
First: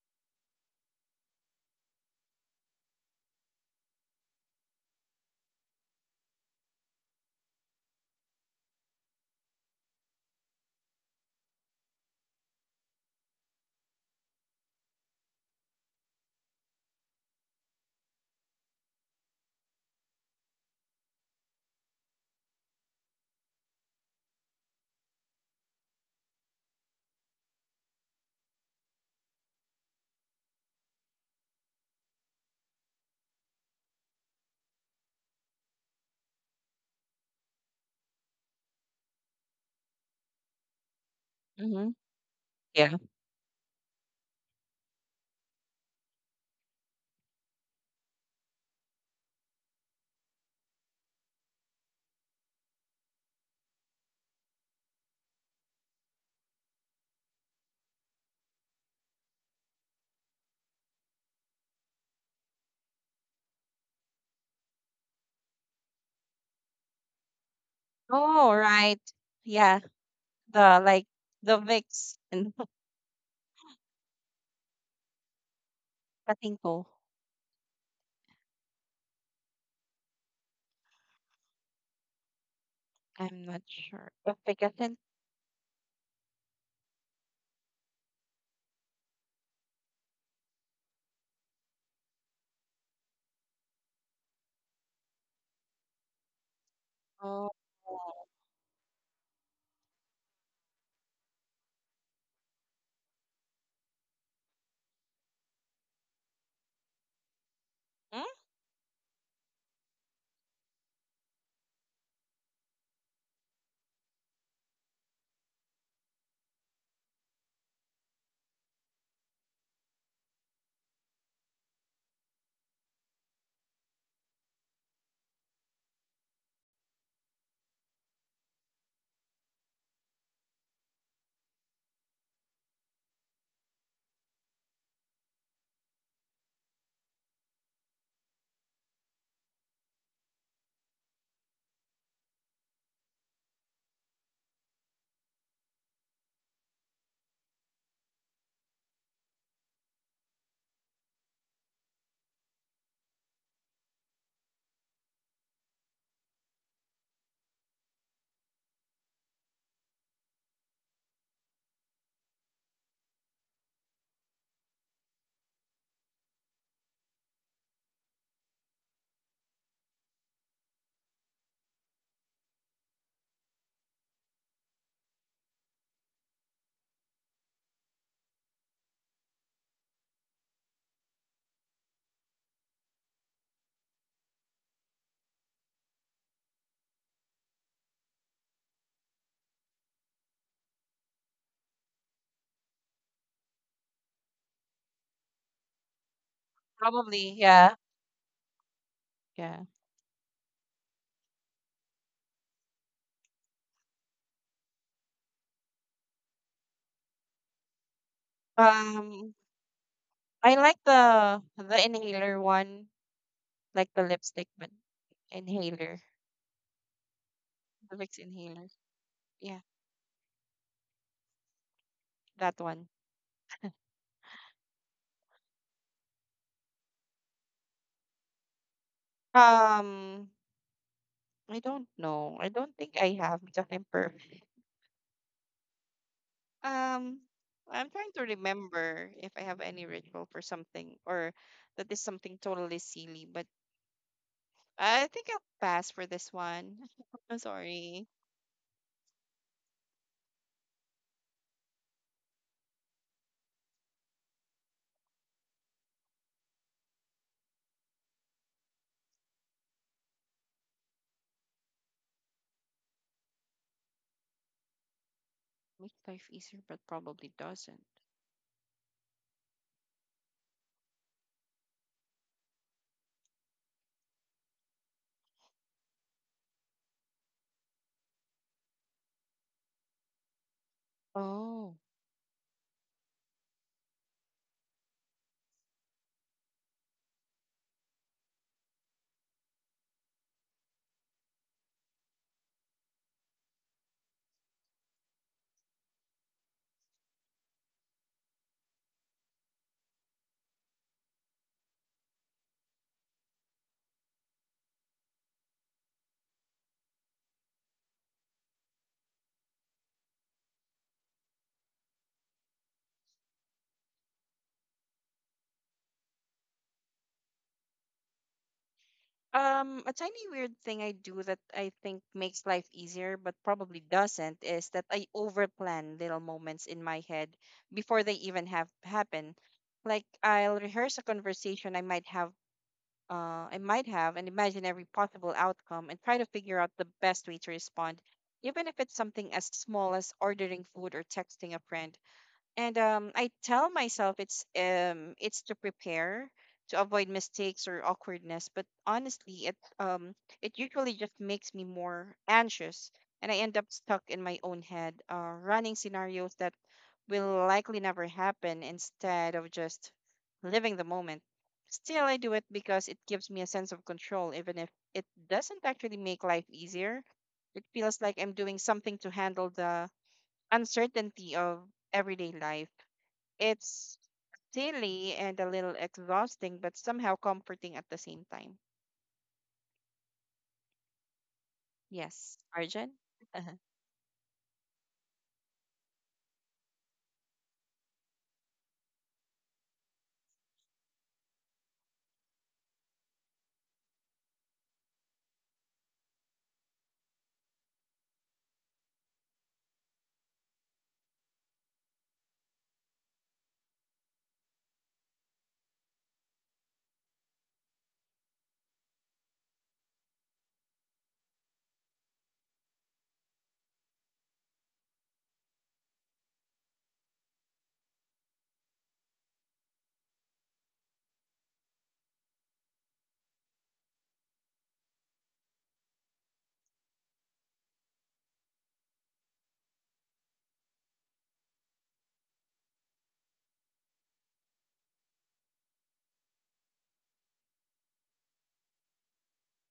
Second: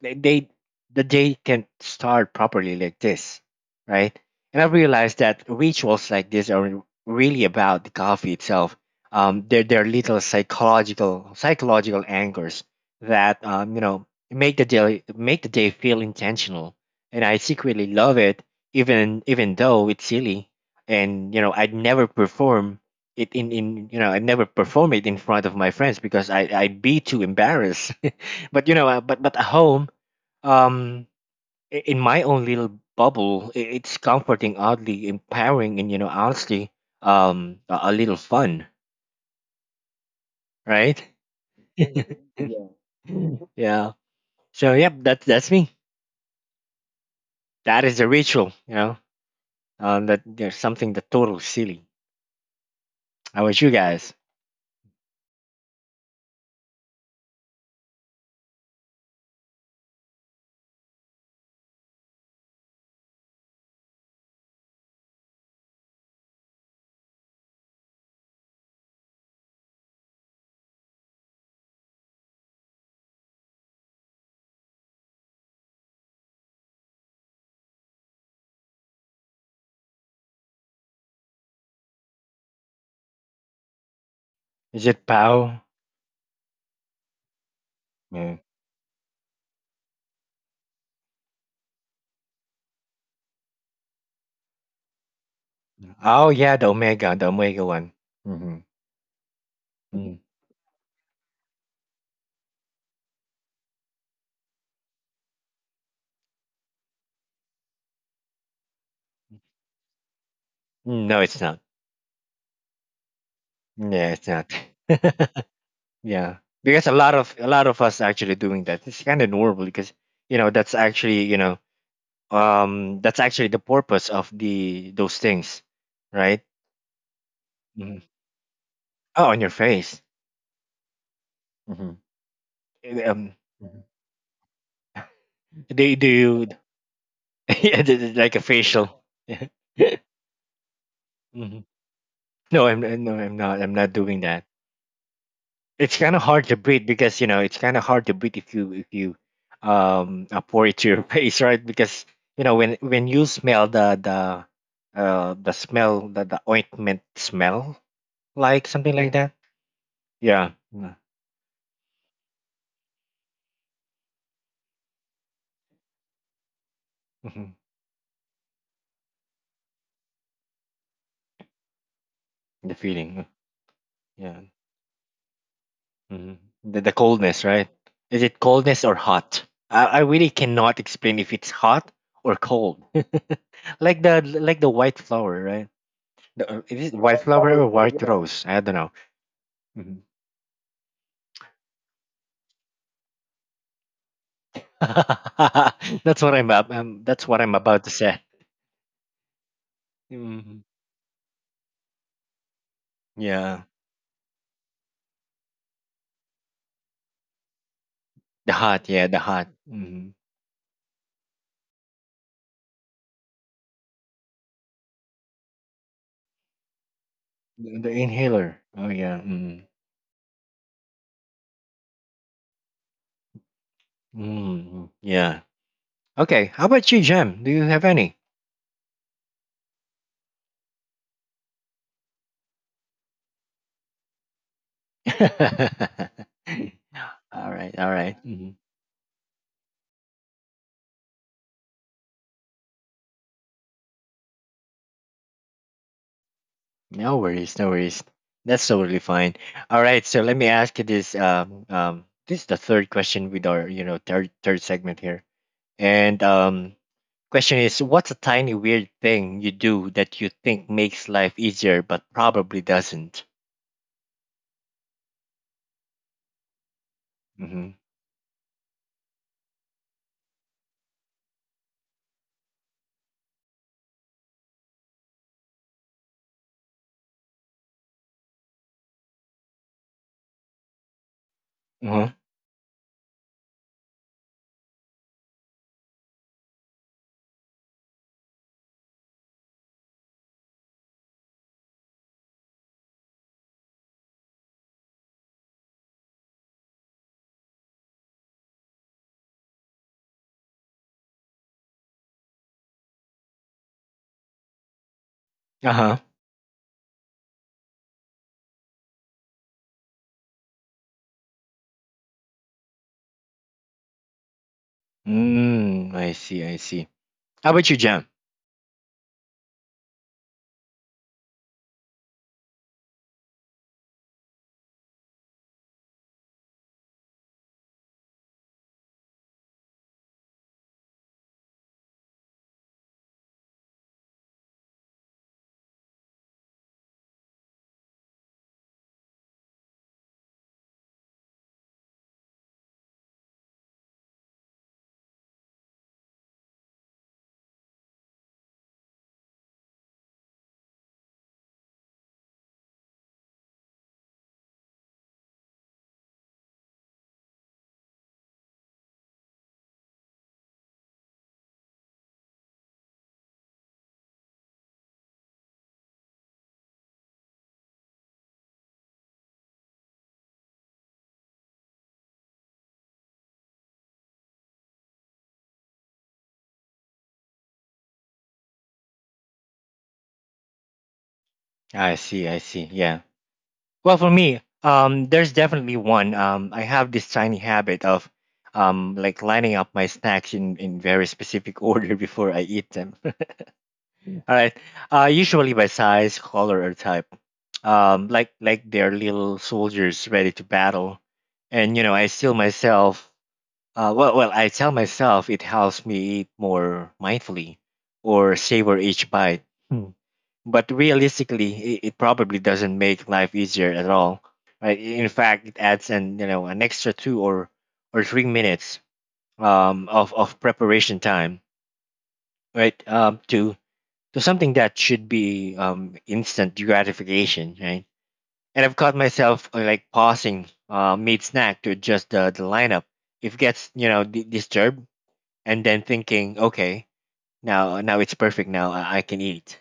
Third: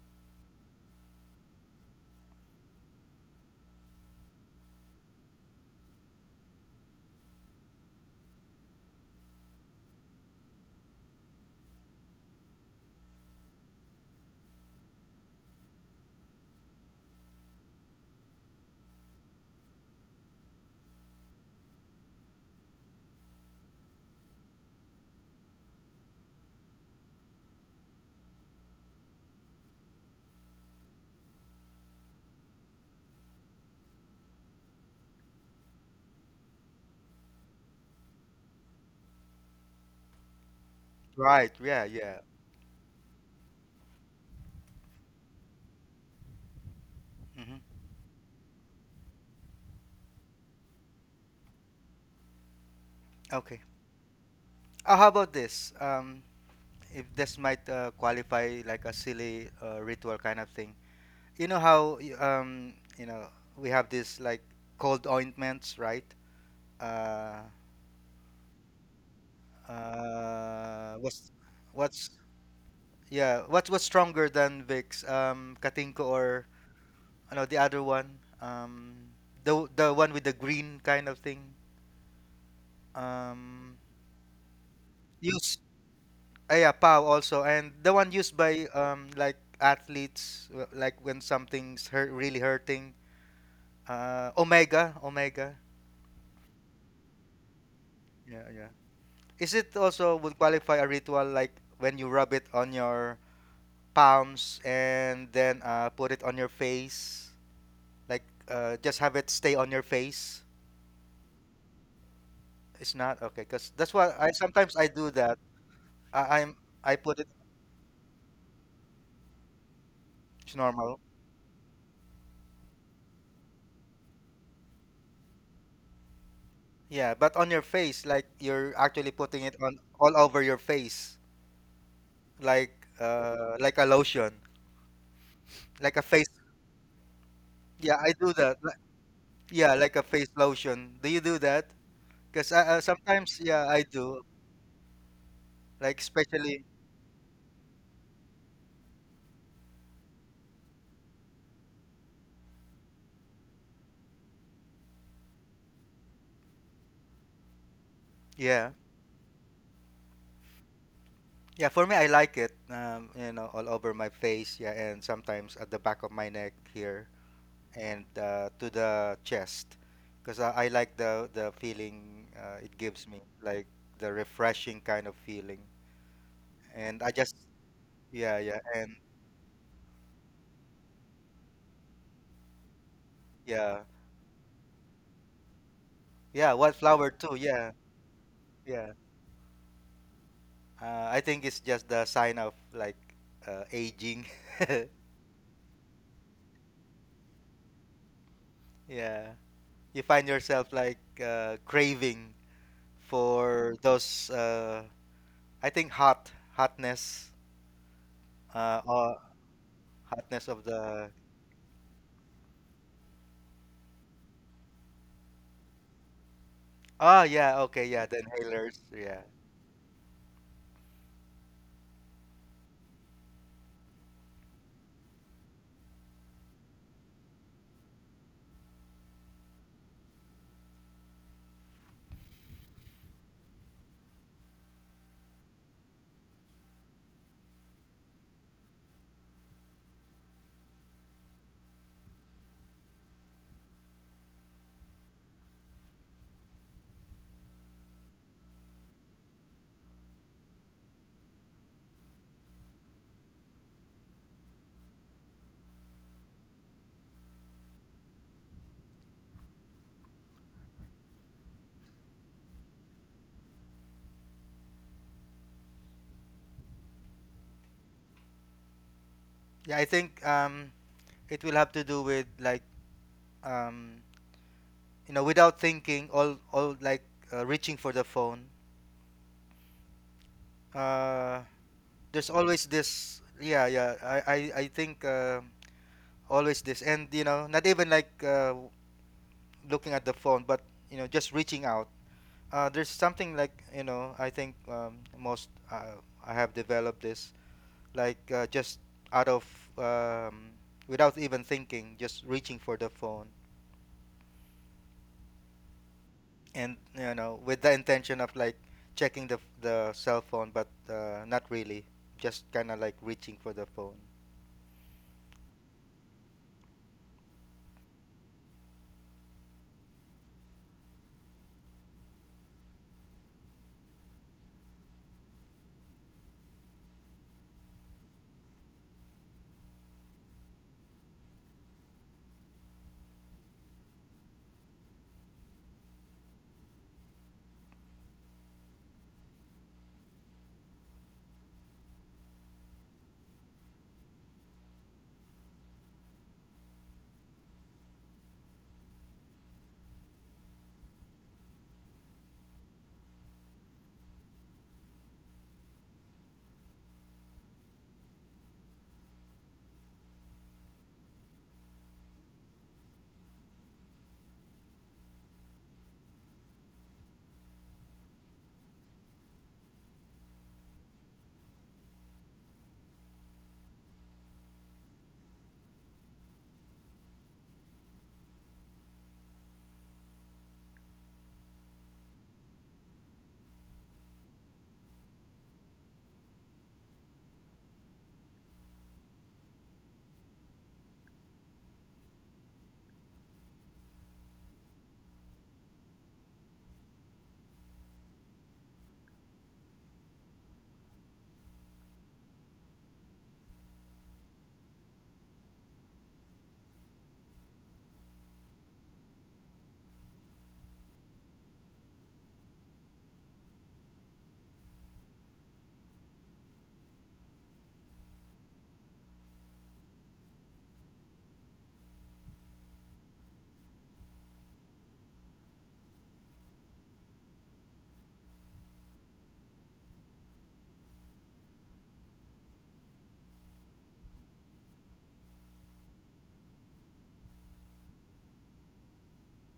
Speaker 1: they, they the day can start properly like this, right? And I realized that rituals like this are really about the coffee itself. um they're, they're little psychological psychological anchors that um you know, make the day, make the day feel intentional, and I secretly love it, even even though it's silly, and you know, I'd never perform it in, in you know, I would never perform it in front of my friends, because I, I'd be too embarrassed. But you know, uh, but but at home, um, i- in my own little bubble, i- it's comforting, oddly empowering, and you know, honestly, um, a, a little fun, right?
Speaker 2: right. Yeah.
Speaker 3: Mm-hmm.
Speaker 2: Yeah.
Speaker 3: Yeah.
Speaker 1: Yeah. So yep, that's that's me.
Speaker 2: hmm
Speaker 1: That is a ritual, you know. Um, that there's something that total silly. How about
Speaker 2: Okay.
Speaker 1: you guys?
Speaker 2: Uh, how about this? Um, if this might uh, qualify like a silly uh, ritual kind of thing. You know how y- um, you know we have this like cold ointments, right? Uh,
Speaker 3: Oh, right. Yeah, the
Speaker 2: Uh,
Speaker 3: like
Speaker 2: what's
Speaker 3: the
Speaker 2: what's
Speaker 3: Vicks and
Speaker 2: yeah, what's what's stronger than Vicks? Um, Katinko or
Speaker 3: Patinko.
Speaker 2: no, the other one. Um, the the one with the green kind of thing.
Speaker 3: I'm not
Speaker 2: Um,
Speaker 3: sure. The
Speaker 1: Is
Speaker 3: Picatinko.
Speaker 1: it
Speaker 2: use
Speaker 1: pow?
Speaker 2: uh, yeah, POW also, and the one
Speaker 1: Yeah.
Speaker 2: used by um like athletes, w- like when something's hurt really hurting. Uh, Omega, Omega.
Speaker 1: Oh yeah, the omega, the
Speaker 3: Oh,
Speaker 1: omega one.
Speaker 2: Yeah,
Speaker 1: Mm-hmm.
Speaker 2: yeah. Is it also
Speaker 1: Mm.
Speaker 2: would qualify a ritual like when you rub it on your palms and then uh, put it on your face? Like
Speaker 3: hmm?
Speaker 2: uh, just have it stay on your face.
Speaker 1: No, it's not.
Speaker 2: It's not okay because that's
Speaker 1: Yeah,
Speaker 2: what
Speaker 1: it's
Speaker 2: I
Speaker 1: not.
Speaker 2: sometimes I do that.
Speaker 1: Yeah,
Speaker 2: I, I'm
Speaker 1: because a
Speaker 2: I
Speaker 1: lot
Speaker 2: put it
Speaker 1: of, a lot of us actually doing that. It's kind of normal because you know
Speaker 2: it's
Speaker 1: that's
Speaker 2: normal.
Speaker 1: actually you know um that's actually the purpose of the those things, right?
Speaker 2: Yeah, but on your
Speaker 1: Mhm.
Speaker 2: face, like you're actually
Speaker 1: Oh, on
Speaker 2: putting
Speaker 1: your
Speaker 2: it on
Speaker 1: face.
Speaker 2: all over your face,
Speaker 1: Hmm.
Speaker 2: like
Speaker 1: Um,
Speaker 2: uh, like a lotion,
Speaker 1: do
Speaker 2: like a
Speaker 1: do
Speaker 2: face.
Speaker 1: you yeah,
Speaker 2: Yeah,
Speaker 1: this
Speaker 2: I
Speaker 1: is
Speaker 2: do
Speaker 1: like a
Speaker 2: that. li-
Speaker 1: facial?
Speaker 2: Yeah, like a face lotion. Do you do
Speaker 1: Hmm.
Speaker 2: that? Because uh,
Speaker 1: No,
Speaker 2: uh,
Speaker 1: I'm I'm- no, I'm
Speaker 2: sometimes,
Speaker 1: not.
Speaker 2: yeah,
Speaker 1: I'm
Speaker 2: I
Speaker 1: not doing
Speaker 2: do.
Speaker 1: that. It's
Speaker 2: Like
Speaker 1: kind of hard to
Speaker 2: especially,
Speaker 1: breathe because you know it's kind of hard to breathe if you if you um uh, pour it to your face, right? Because you know when when you smell the the uh the smell, the, the ointment smell, like
Speaker 2: yeah,
Speaker 1: something like that. Yeah yeah,
Speaker 2: yeah. For me, I like it. Um, you know, all over my face. Yeah, and sometimes at the back of my neck here.
Speaker 1: mm-hmm.
Speaker 2: And uh, to the chest because I, I like the the feeling uh, it
Speaker 1: The
Speaker 2: gives
Speaker 1: feeling,
Speaker 2: me like the
Speaker 1: yeah.
Speaker 2: refreshing kind of feeling.
Speaker 1: Hmm. the, the
Speaker 2: And I just
Speaker 1: coldness, right? Is
Speaker 2: yeah,
Speaker 1: it
Speaker 2: yeah.
Speaker 1: coldness or
Speaker 2: And
Speaker 1: hot? I, I really cannot explain if it's hot or cold.
Speaker 2: yeah,
Speaker 1: Like the, like the white flower, right? The,
Speaker 2: yeah,
Speaker 1: uh, is it
Speaker 2: wildflower
Speaker 1: white
Speaker 2: too,
Speaker 1: flower or
Speaker 2: yeah,
Speaker 1: white rose, I don't know.
Speaker 2: yeah.
Speaker 1: Mm-hmm.
Speaker 2: uh, I think it's just the sign of like uh, aging.
Speaker 1: That's what I'm, ab- um,
Speaker 3: Probably,
Speaker 1: that's what I'm
Speaker 3: yeah.
Speaker 1: about to say.
Speaker 2: yeah,
Speaker 3: Yeah.
Speaker 2: you find
Speaker 1: Hmm.
Speaker 2: yourself like uh, craving
Speaker 1: Yeah,
Speaker 2: for those uh, I think hot hotness
Speaker 1: the
Speaker 2: uh,
Speaker 1: hot, yeah, the
Speaker 2: or
Speaker 3: Um,
Speaker 1: hot, hmm.
Speaker 3: I
Speaker 2: hotness
Speaker 3: like
Speaker 2: of the.
Speaker 3: the the inhaler one, like the lipstick, but inhaler,
Speaker 2: Oh yeah,
Speaker 1: the,
Speaker 3: the
Speaker 2: okay,
Speaker 1: the
Speaker 3: Vicks
Speaker 2: yeah, the
Speaker 3: inhaler.
Speaker 1: inhaler.
Speaker 2: inhalers,
Speaker 1: Oh yeah,
Speaker 2: yeah.
Speaker 3: Yeah,
Speaker 1: mm.
Speaker 3: that one.
Speaker 1: Mm yeah. Okay, how about you, Jem? Do you have any?
Speaker 3: Um, I don't know. I don't think I have, because I'm perfect. Um,
Speaker 1: All right,
Speaker 3: I'm
Speaker 1: all
Speaker 3: trying to
Speaker 1: right. Mhm.
Speaker 3: remember if I have any ritual for something, or that is something totally silly, but I think I'll pass for this one.
Speaker 1: No
Speaker 3: I'm
Speaker 1: worries, no
Speaker 3: sorry.
Speaker 1: worries. That's totally fine. All right, so let me ask you this. Um, um, this is the third question with our, you know, third third segment here. And um, question is, what's a tiny weird thing you do that you think makes life easier but probably doesn't?
Speaker 3: Make life easier, but probably
Speaker 1: Mm-hmm.
Speaker 3: doesn't.
Speaker 2: Yeah, I think um, it will have to do with like um, you know, without thinking, all all like uh, reaching for the phone. Uh,
Speaker 3: Oh.
Speaker 1: Uh-huh.
Speaker 2: there's always this. Yeah, yeah. I I, I think uh, always this, and you know, not even like uh, looking at the phone, but you know, just reaching out. Uh, there's something like you know, I think um, most uh, I have developed this like uh, just out of um, without even thinking, just reaching for the phone.
Speaker 1: Uh-huh.
Speaker 2: And you know with the intention of like checking the the cell phone but uh, not really just kind of like reaching for the phone.
Speaker 1: Mm, I see, I see. How about you, Jam?
Speaker 3: Um, a tiny weird thing I do that I think makes life easier, but probably doesn't, is that I overplan little moments in my head before they even have happen. Like I'll rehearse a conversation I might have uh, I might have, and imagine every possible outcome and try to figure out the best way to respond, even if it's something as small as ordering food or texting a friend. And um, I tell myself it's um it's to prepare, to avoid mistakes or awkwardness, but honestly, it um it usually just makes me more anxious, and I end up stuck in my own head, uh, running scenarios that will likely never happen, instead of just living the moment. Still, I do it because it gives me a sense of control, even if it doesn't actually make life easier. It feels like I'm doing something to handle the uncertainty of everyday life. It's silly and a little exhausting, but somehow comforting at the same time.
Speaker 1: I see,
Speaker 3: Yes,
Speaker 1: I see.
Speaker 3: Arjun?
Speaker 1: Yeah.
Speaker 3: Uh-huh.
Speaker 1: Well, for me, um, there's definitely one. Um, I have this tiny habit of um like lining up my snacks in in very specific order before I eat them. All right. Uh, usually by size, color, or type. Um, like like they're little soldiers ready to battle, and you know I still myself. Uh, well, well, I tell myself it helps me eat more mindfully, or savor each bite. Hmm. But realistically, it, it probably doesn't make life easier at all. Right? In fact, it adds an you know an extra two or or three minutes um of of preparation time. Right? Um, to to something that should be um, instant gratification, right? And I've caught myself uh, like pausing uh, mid snack to adjust the, the lineup. If it gets you know di disturbed, and then thinking, okay, now now it's perfect. Now I, I can eat.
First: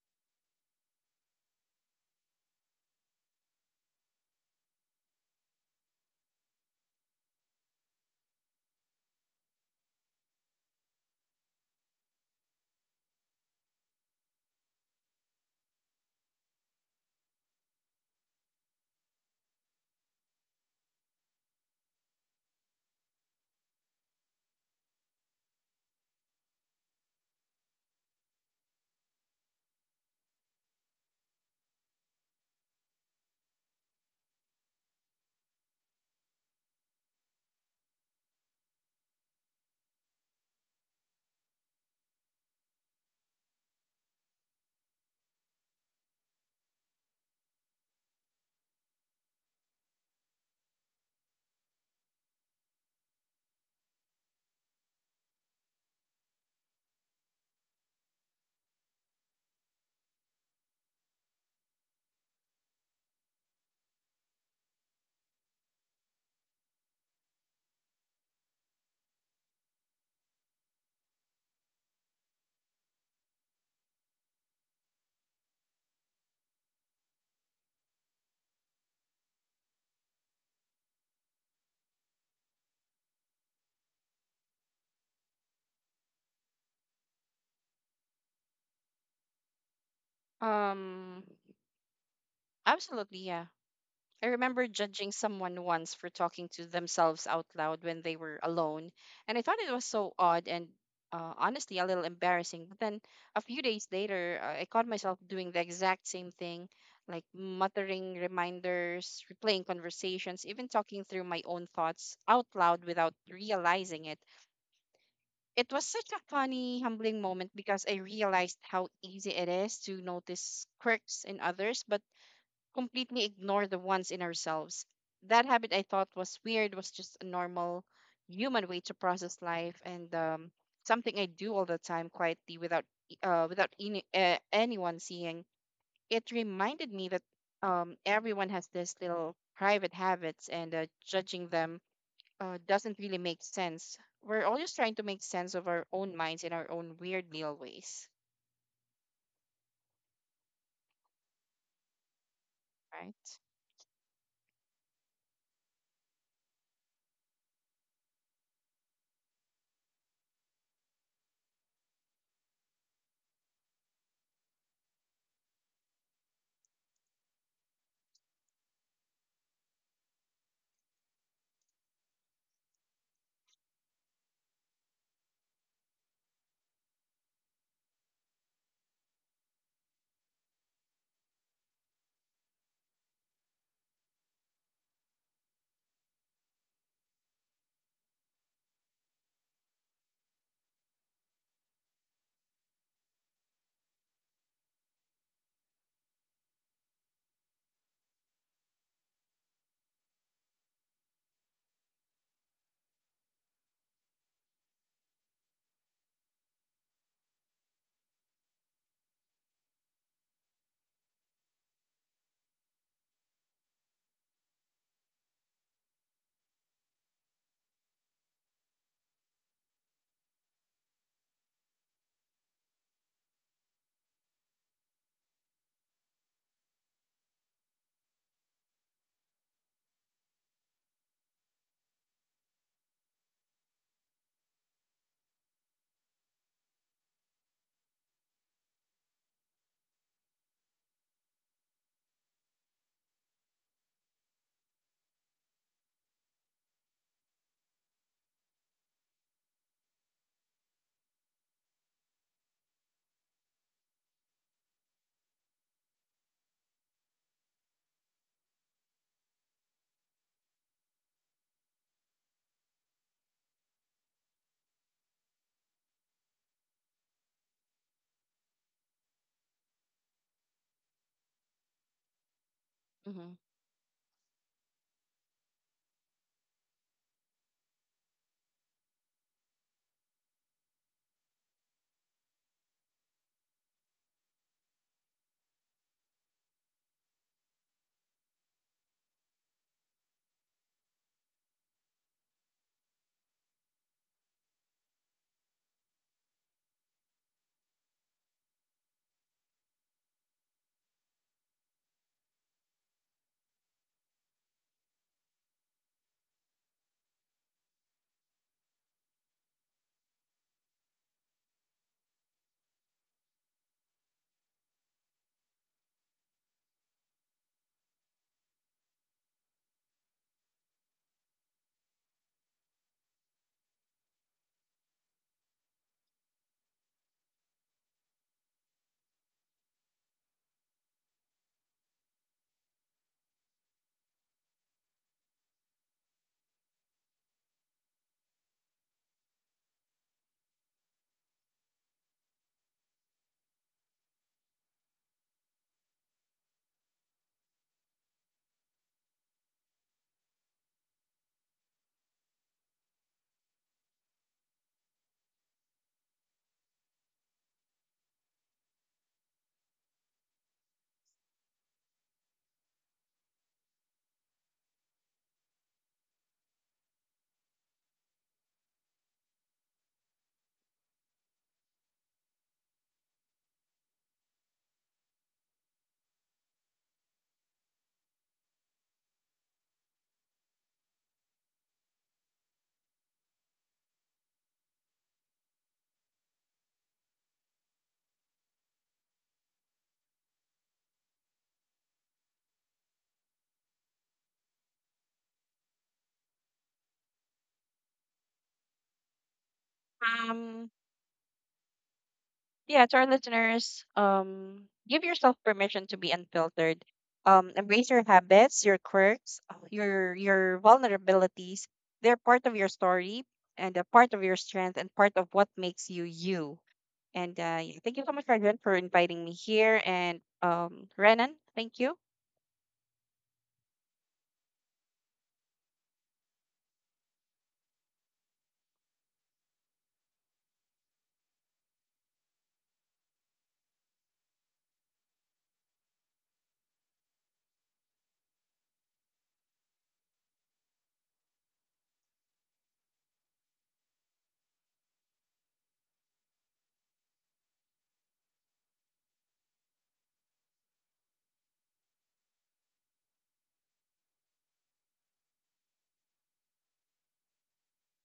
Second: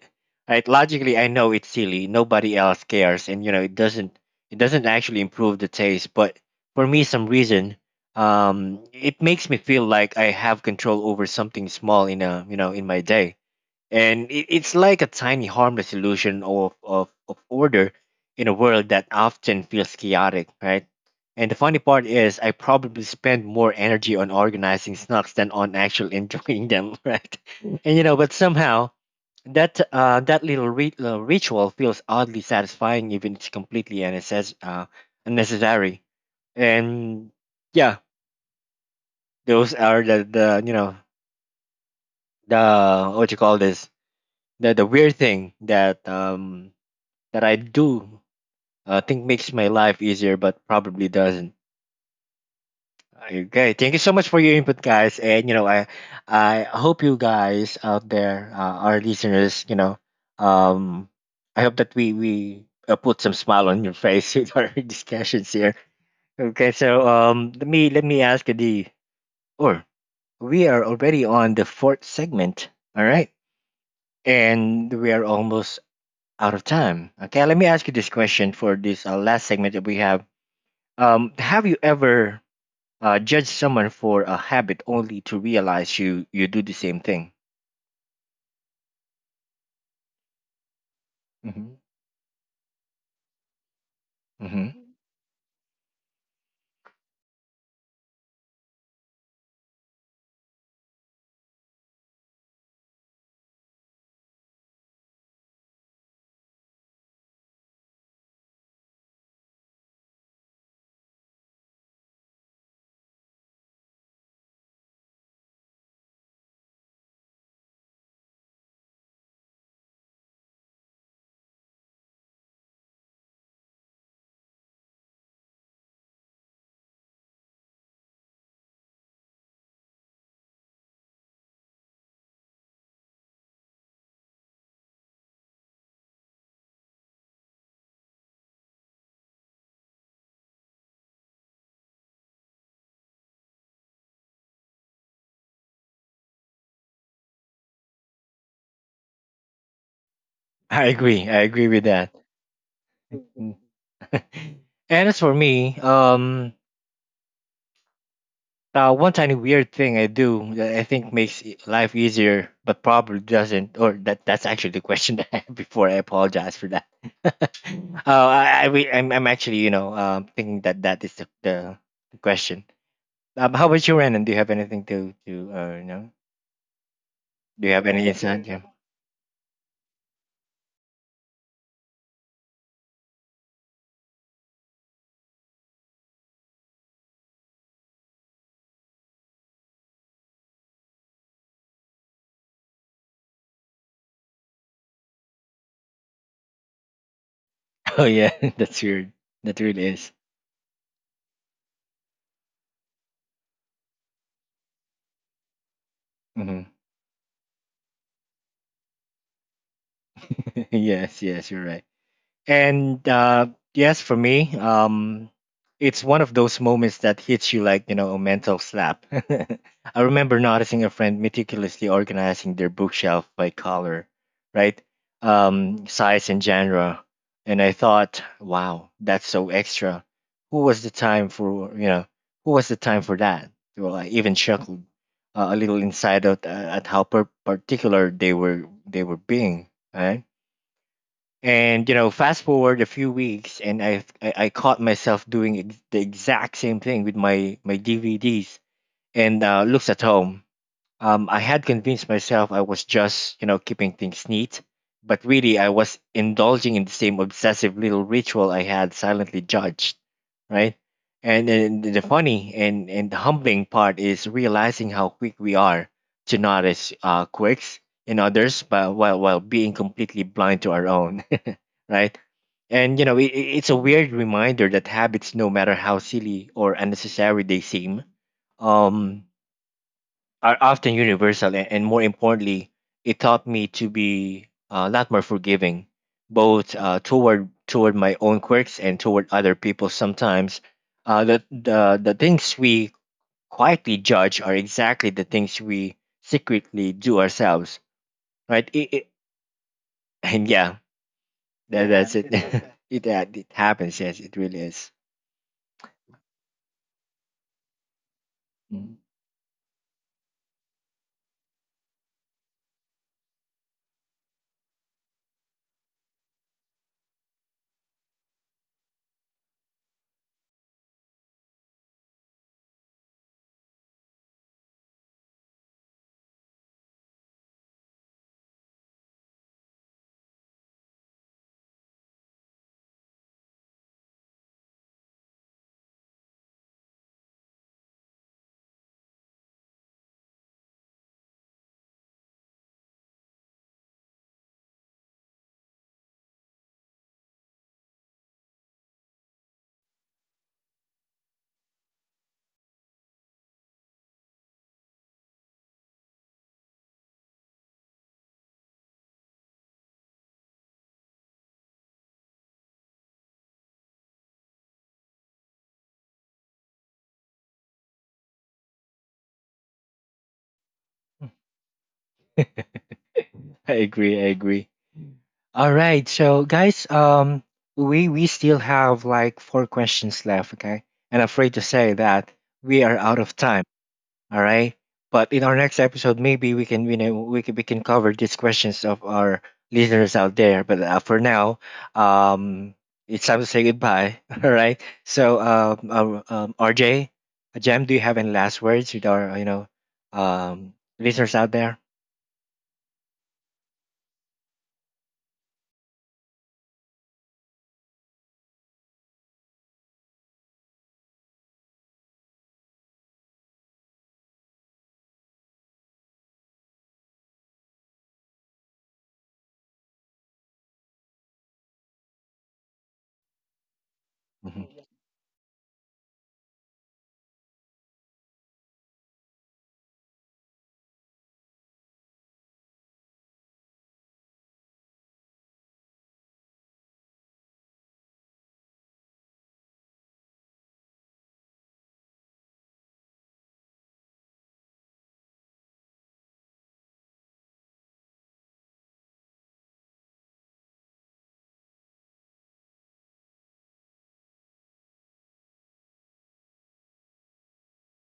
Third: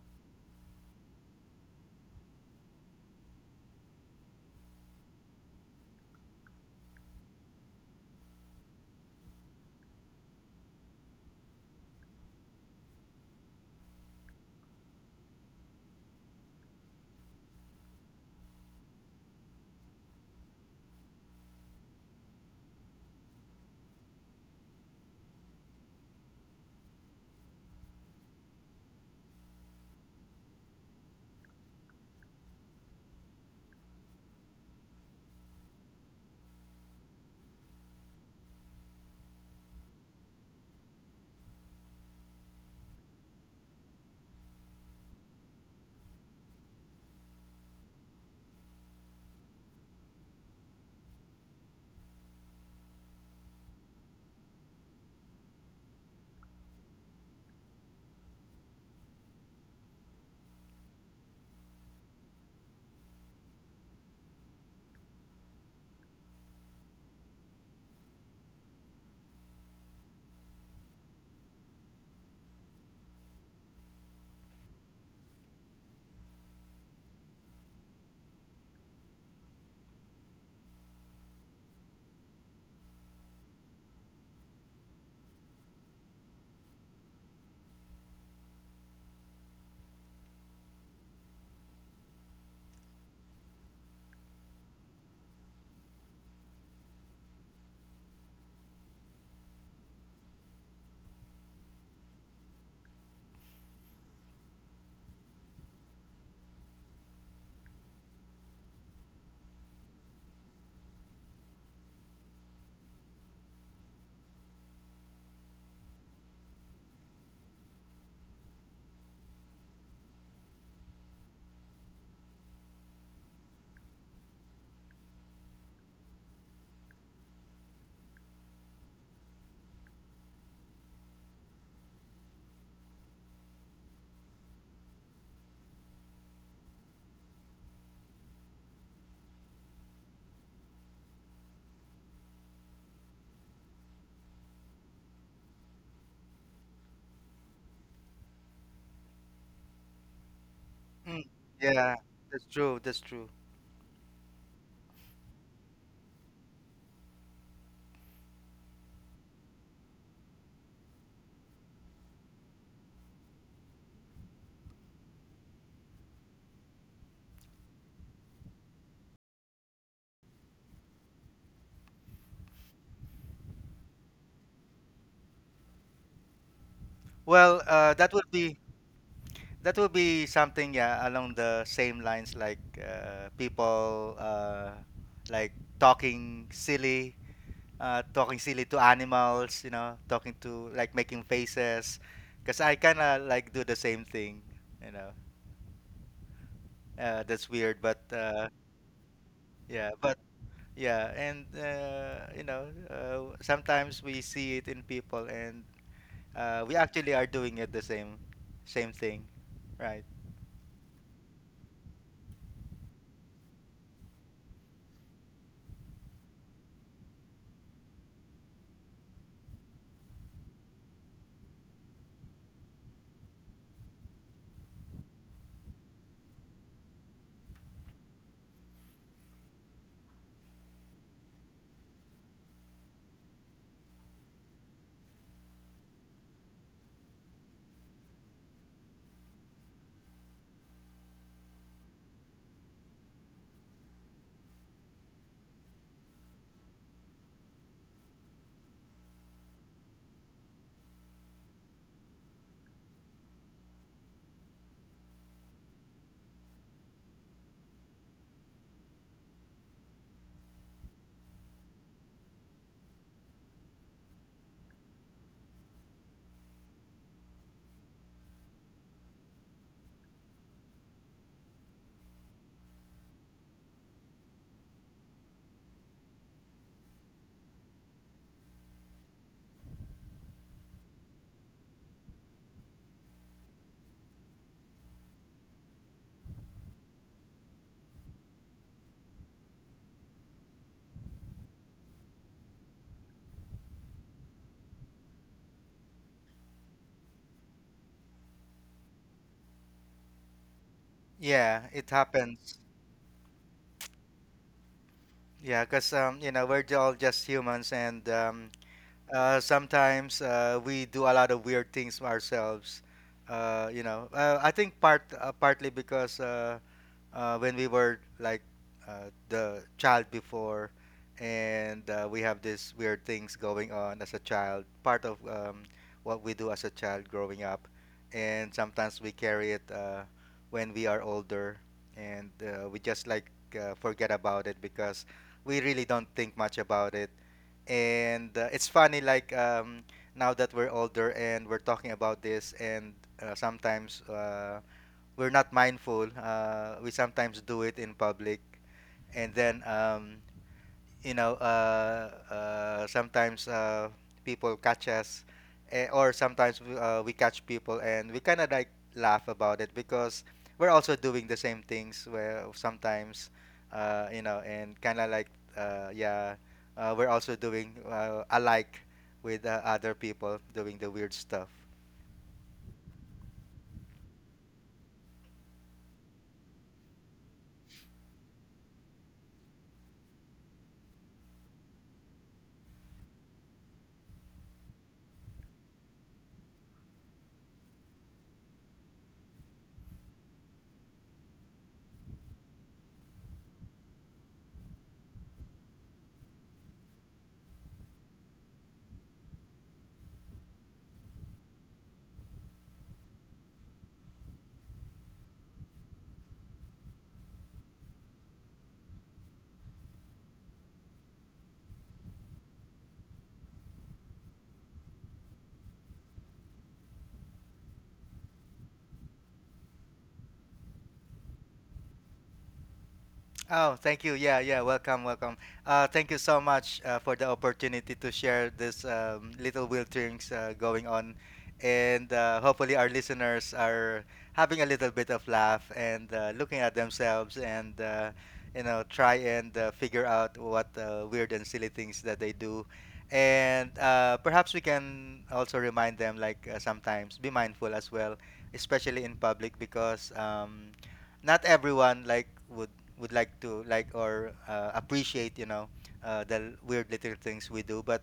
Speaker 1: Right? Logically, I know it's silly. Nobody else cares, and you know it doesn't it doesn't actually improve the taste. But for me, some reason, um, it makes me feel like I have control over something small in a you know in my day and it, it's like a tiny harmless illusion of, of, of order in a world that often feels chaotic, right? And the funny part is I probably spend more energy on organizing snacks than on actually enjoying them. Right? And you know, but somehow that uh, that little ri- uh, ritual feels oddly satisfying even it's completely unnecess- uh, unnecessary, and yeah, those are the, the you know the, what you call this, the the weird thing that um that I do uh, think makes my life easier, but probably doesn't. Okay, thank you so much for your input, guys, and you know I I hope you guys out there, uh, our listeners, you know, um, I hope that we we uh, put some smile on your face with our discussions here. Okay, so um, let me let me ask you the, or we are already on the fourth segment. All right. And we are almost out of time. Okay, let me ask you this question for this uh, last segment that we have. Um, have you ever uh, judged someone for a habit only to realize you you do the same thing?
Speaker 3: Um,
Speaker 1: Hmm.
Speaker 3: absolutely, yeah. I remember
Speaker 1: Hmm.
Speaker 3: judging someone once for talking to themselves out loud when they were alone, and I thought it was so odd and uh, honestly a little embarrassing. But then a few days later, uh, I caught myself doing the exact same thing, like muttering reminders, replaying conversations, even talking through my own thoughts out loud without realizing it. It was such a funny, humbling moment, because I realized how easy it is to notice quirks in others, but completely ignore the ones in ourselves. That habit I thought was weird was just a normal human way to process life, and um, something I do all the time quietly without e- uh, without any, uh, anyone seeing. It reminded me that um, everyone has these little private habits, and uh, judging them uh, doesn't really make sense. We're always trying to make sense of our own minds in our own weird little ways,
Speaker 1: I agree.
Speaker 2: Mm,
Speaker 1: I agree with
Speaker 2: yeah,
Speaker 1: that.
Speaker 2: that's true, that's
Speaker 3: right?
Speaker 2: true.
Speaker 1: And as for me, um, Uh, one tiny weird thing I do that I think makes e- life easier, but probably doesn't. Or that that's actually the question that I had before. I apologize for that. uh, I, I re- I'm I'm actually you know um thinking that that is the the, the question. Um, how about you, Renan? Do you have anything to to uh, you know?
Speaker 2: Well
Speaker 1: Do you have
Speaker 2: uh,
Speaker 1: any
Speaker 2: that would
Speaker 1: insight?
Speaker 2: be
Speaker 1: Yeah.
Speaker 2: that would be something, yeah, along the same lines like uh, people uh, like talking silly uh, talking silly to animals, you know, talking to like making faces because I kind of like do the same thing, you know. uh, that's weird, but
Speaker 1: Oh yeah,
Speaker 2: uh,
Speaker 1: that's weird. That really
Speaker 2: yeah
Speaker 1: is.
Speaker 2: but yeah. And uh, you know, uh, sometimes we see it in people, and
Speaker 1: Hmm.
Speaker 2: uh, we actually are doing it the same, same thing, right?
Speaker 1: Yes, yes, you're right. And uh, yes, for me, um, it's one of those moments that hits you like, you know, a mental slap. I remember noticing a friend meticulously organizing their bookshelf by color, right? Um, size and genre. And I thought, wow, that's so extra. Who was the time for, you know, who was the time for that? Well, I even chuckled uh, a little inside out uh, at how per- particular they were they were being, right? And you know, fast forward a few weeks, and I I, I caught myself doing ex- the exact same thing with my my D V Ds and uh, looks at home. Um, I had convinced myself I was just, you know, keeping things neat, but really I was indulging in the same obsessive little ritual I had silently judged, right? And, and the funny and, and the humbling part is realizing how quick we are to notice uh, quirks in others, but while while being completely blind to our own, right? And you know, it, it- it's a weird reminder that habits, no matter how silly or unnecessary they seem, um are often universal and, and more importantly, it taught me to be a lot more forgiving, both uh, toward toward my own quirks and toward other people. Sometimes, uh, the the the things we quietly judge are exactly the things we secretly do ourselves, right? It, it, and yeah,
Speaker 2: Yeah,
Speaker 1: that,
Speaker 2: it
Speaker 1: that's it.
Speaker 2: happens.
Speaker 1: It, that- it happens. Yes, it really is.
Speaker 2: Yeah, because um, you know, we're j- all just humans, and um,
Speaker 1: Mhm.
Speaker 2: uh, sometimes uh, we do a lot of weird things ourselves. Uh, you know, uh, I think part uh, partly because uh, uh, when we were like uh, the child before, and uh, we have these weird things going on as a child, part of um, what we do as a child growing up, and sometimes we carry it uh, when we are older, and uh, we just like uh, forget about it because we really don't think much about it, and uh, it's funny like um, now that we're older and we're talking about this, and uh, sometimes. Uh, we're not mindful. Uh, we sometimes do it in public, and then um, you know uh, uh, sometimes uh, people catch us, eh, or sometimes we, uh, we catch people, and we kind of like laugh about it because we're also doing the same things. Where sometimes uh, you know, and kind of like uh, yeah, uh, we're also doing uh, alike with uh, other people doing the weird stuff.
Speaker 1: I agree. I agree. All right, so guys, um, we we still have like four questions left, okay? And I'm afraid to say that we are out of time. All right, but in our next episode, maybe we can you know we can, we can cover these questions of our listeners out there. But uh, for now, um, it's time to say goodbye. All right, so um, um, um R J, Jam, do you have any last words with our you know
Speaker 3: Mm-hmm. Um,
Speaker 1: um listeners out there?
Speaker 3: yeah, to our listeners, um, give yourself permission to be unfiltered. Um, embrace your habits, your quirks, uh, your your vulnerabilities. They're part of your story and a part of your strength and part of what makes you you. And uh, yeah, thank you so much, Rajan, for inviting me here. And um, Renan, thank you.
Speaker 2: Oh, thank you. Yeah, yeah.
Speaker 1: Mhm.
Speaker 2: Welcome, welcome. Uh, thank you so much uh, for the opportunity to share this um, little wilterings uh, going on, and uh, hopefully our listeners are having a little bit of laugh and uh, looking at themselves and uh, you know try and uh, figure out what uh, weird and silly things that they do, and uh, perhaps we can also remind them like uh, sometimes be mindful as well, especially in public because. Um, not everyone like would would like to like or uh, appreciate, you know, uh, the weird little things we do. But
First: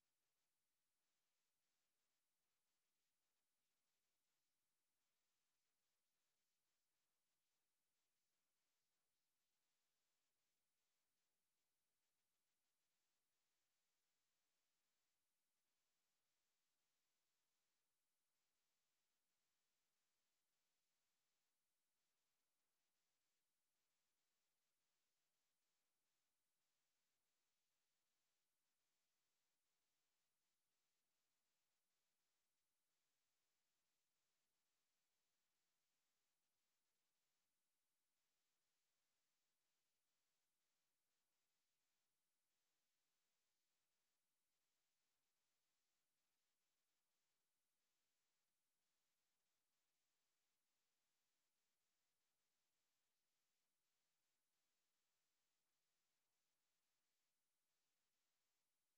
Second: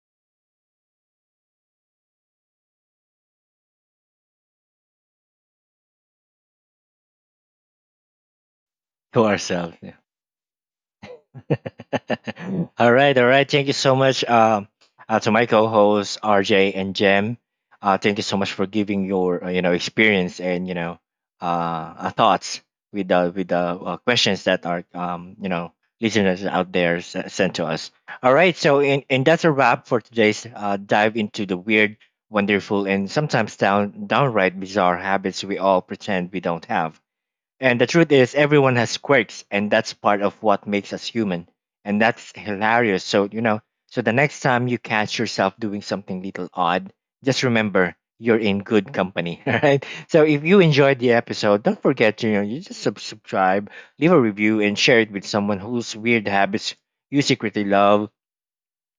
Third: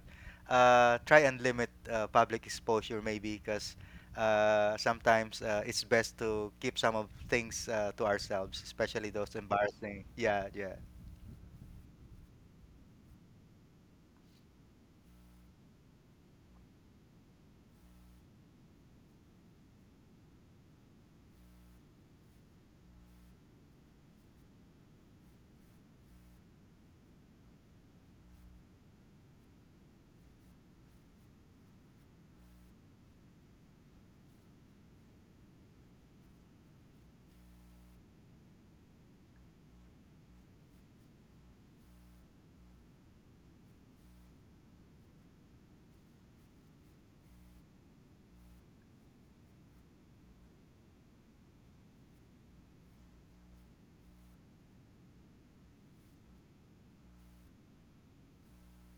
Speaker 2: uh, try and limit uh, public exposure maybe because uh, sometimes uh, it's best to keep some of things uh, to ourselves, especially
Speaker 1: To
Speaker 2: those
Speaker 1: ourselves, yeah.
Speaker 2: embarrassing. Yeah, yeah.
Speaker 1: All right, all right. Thank you so much, um, uh, to my co-hosts R J and Jem. Uh, thank you so much for giving your uh, you know experience and you know uh, uh, thoughts with the with the uh, questions that our um you know listeners out there s- sent to us. All right, so and and that's a wrap for today's uh, dive into the weird, wonderful, and sometimes down downright bizarre habits we all pretend we don't have. And the truth is, everyone has quirks, and that's part of what makes us human. And that's hilarious. So, you know, so the next time you catch yourself doing something little odd, just remember you're in good company. All right. So, if you enjoyed the episode, don't forget to, you know, you just sub- subscribe, leave a review, and share it with someone whose weird habits you secretly love.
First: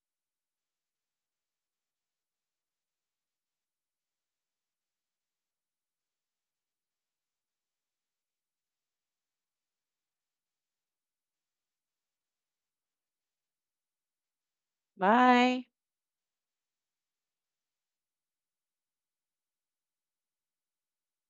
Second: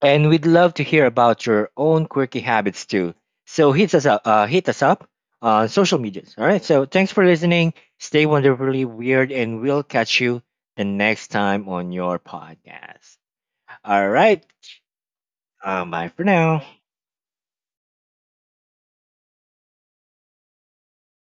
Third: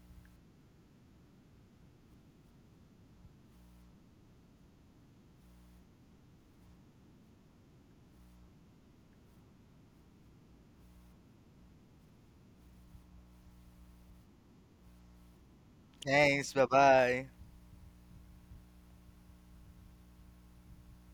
Speaker 1: And we'd love to hear about your own quirky habits too. So hit us up, uh, hit us up on social medias. All right. So thanks for listening. Stay wonderfully weird, and we'll catch you the next time on your podcast. All right.
Speaker 3: Bye.
Speaker 1: Um, bye for
Speaker 2: Thanks.
Speaker 1: now.
Speaker 2: Bye bye.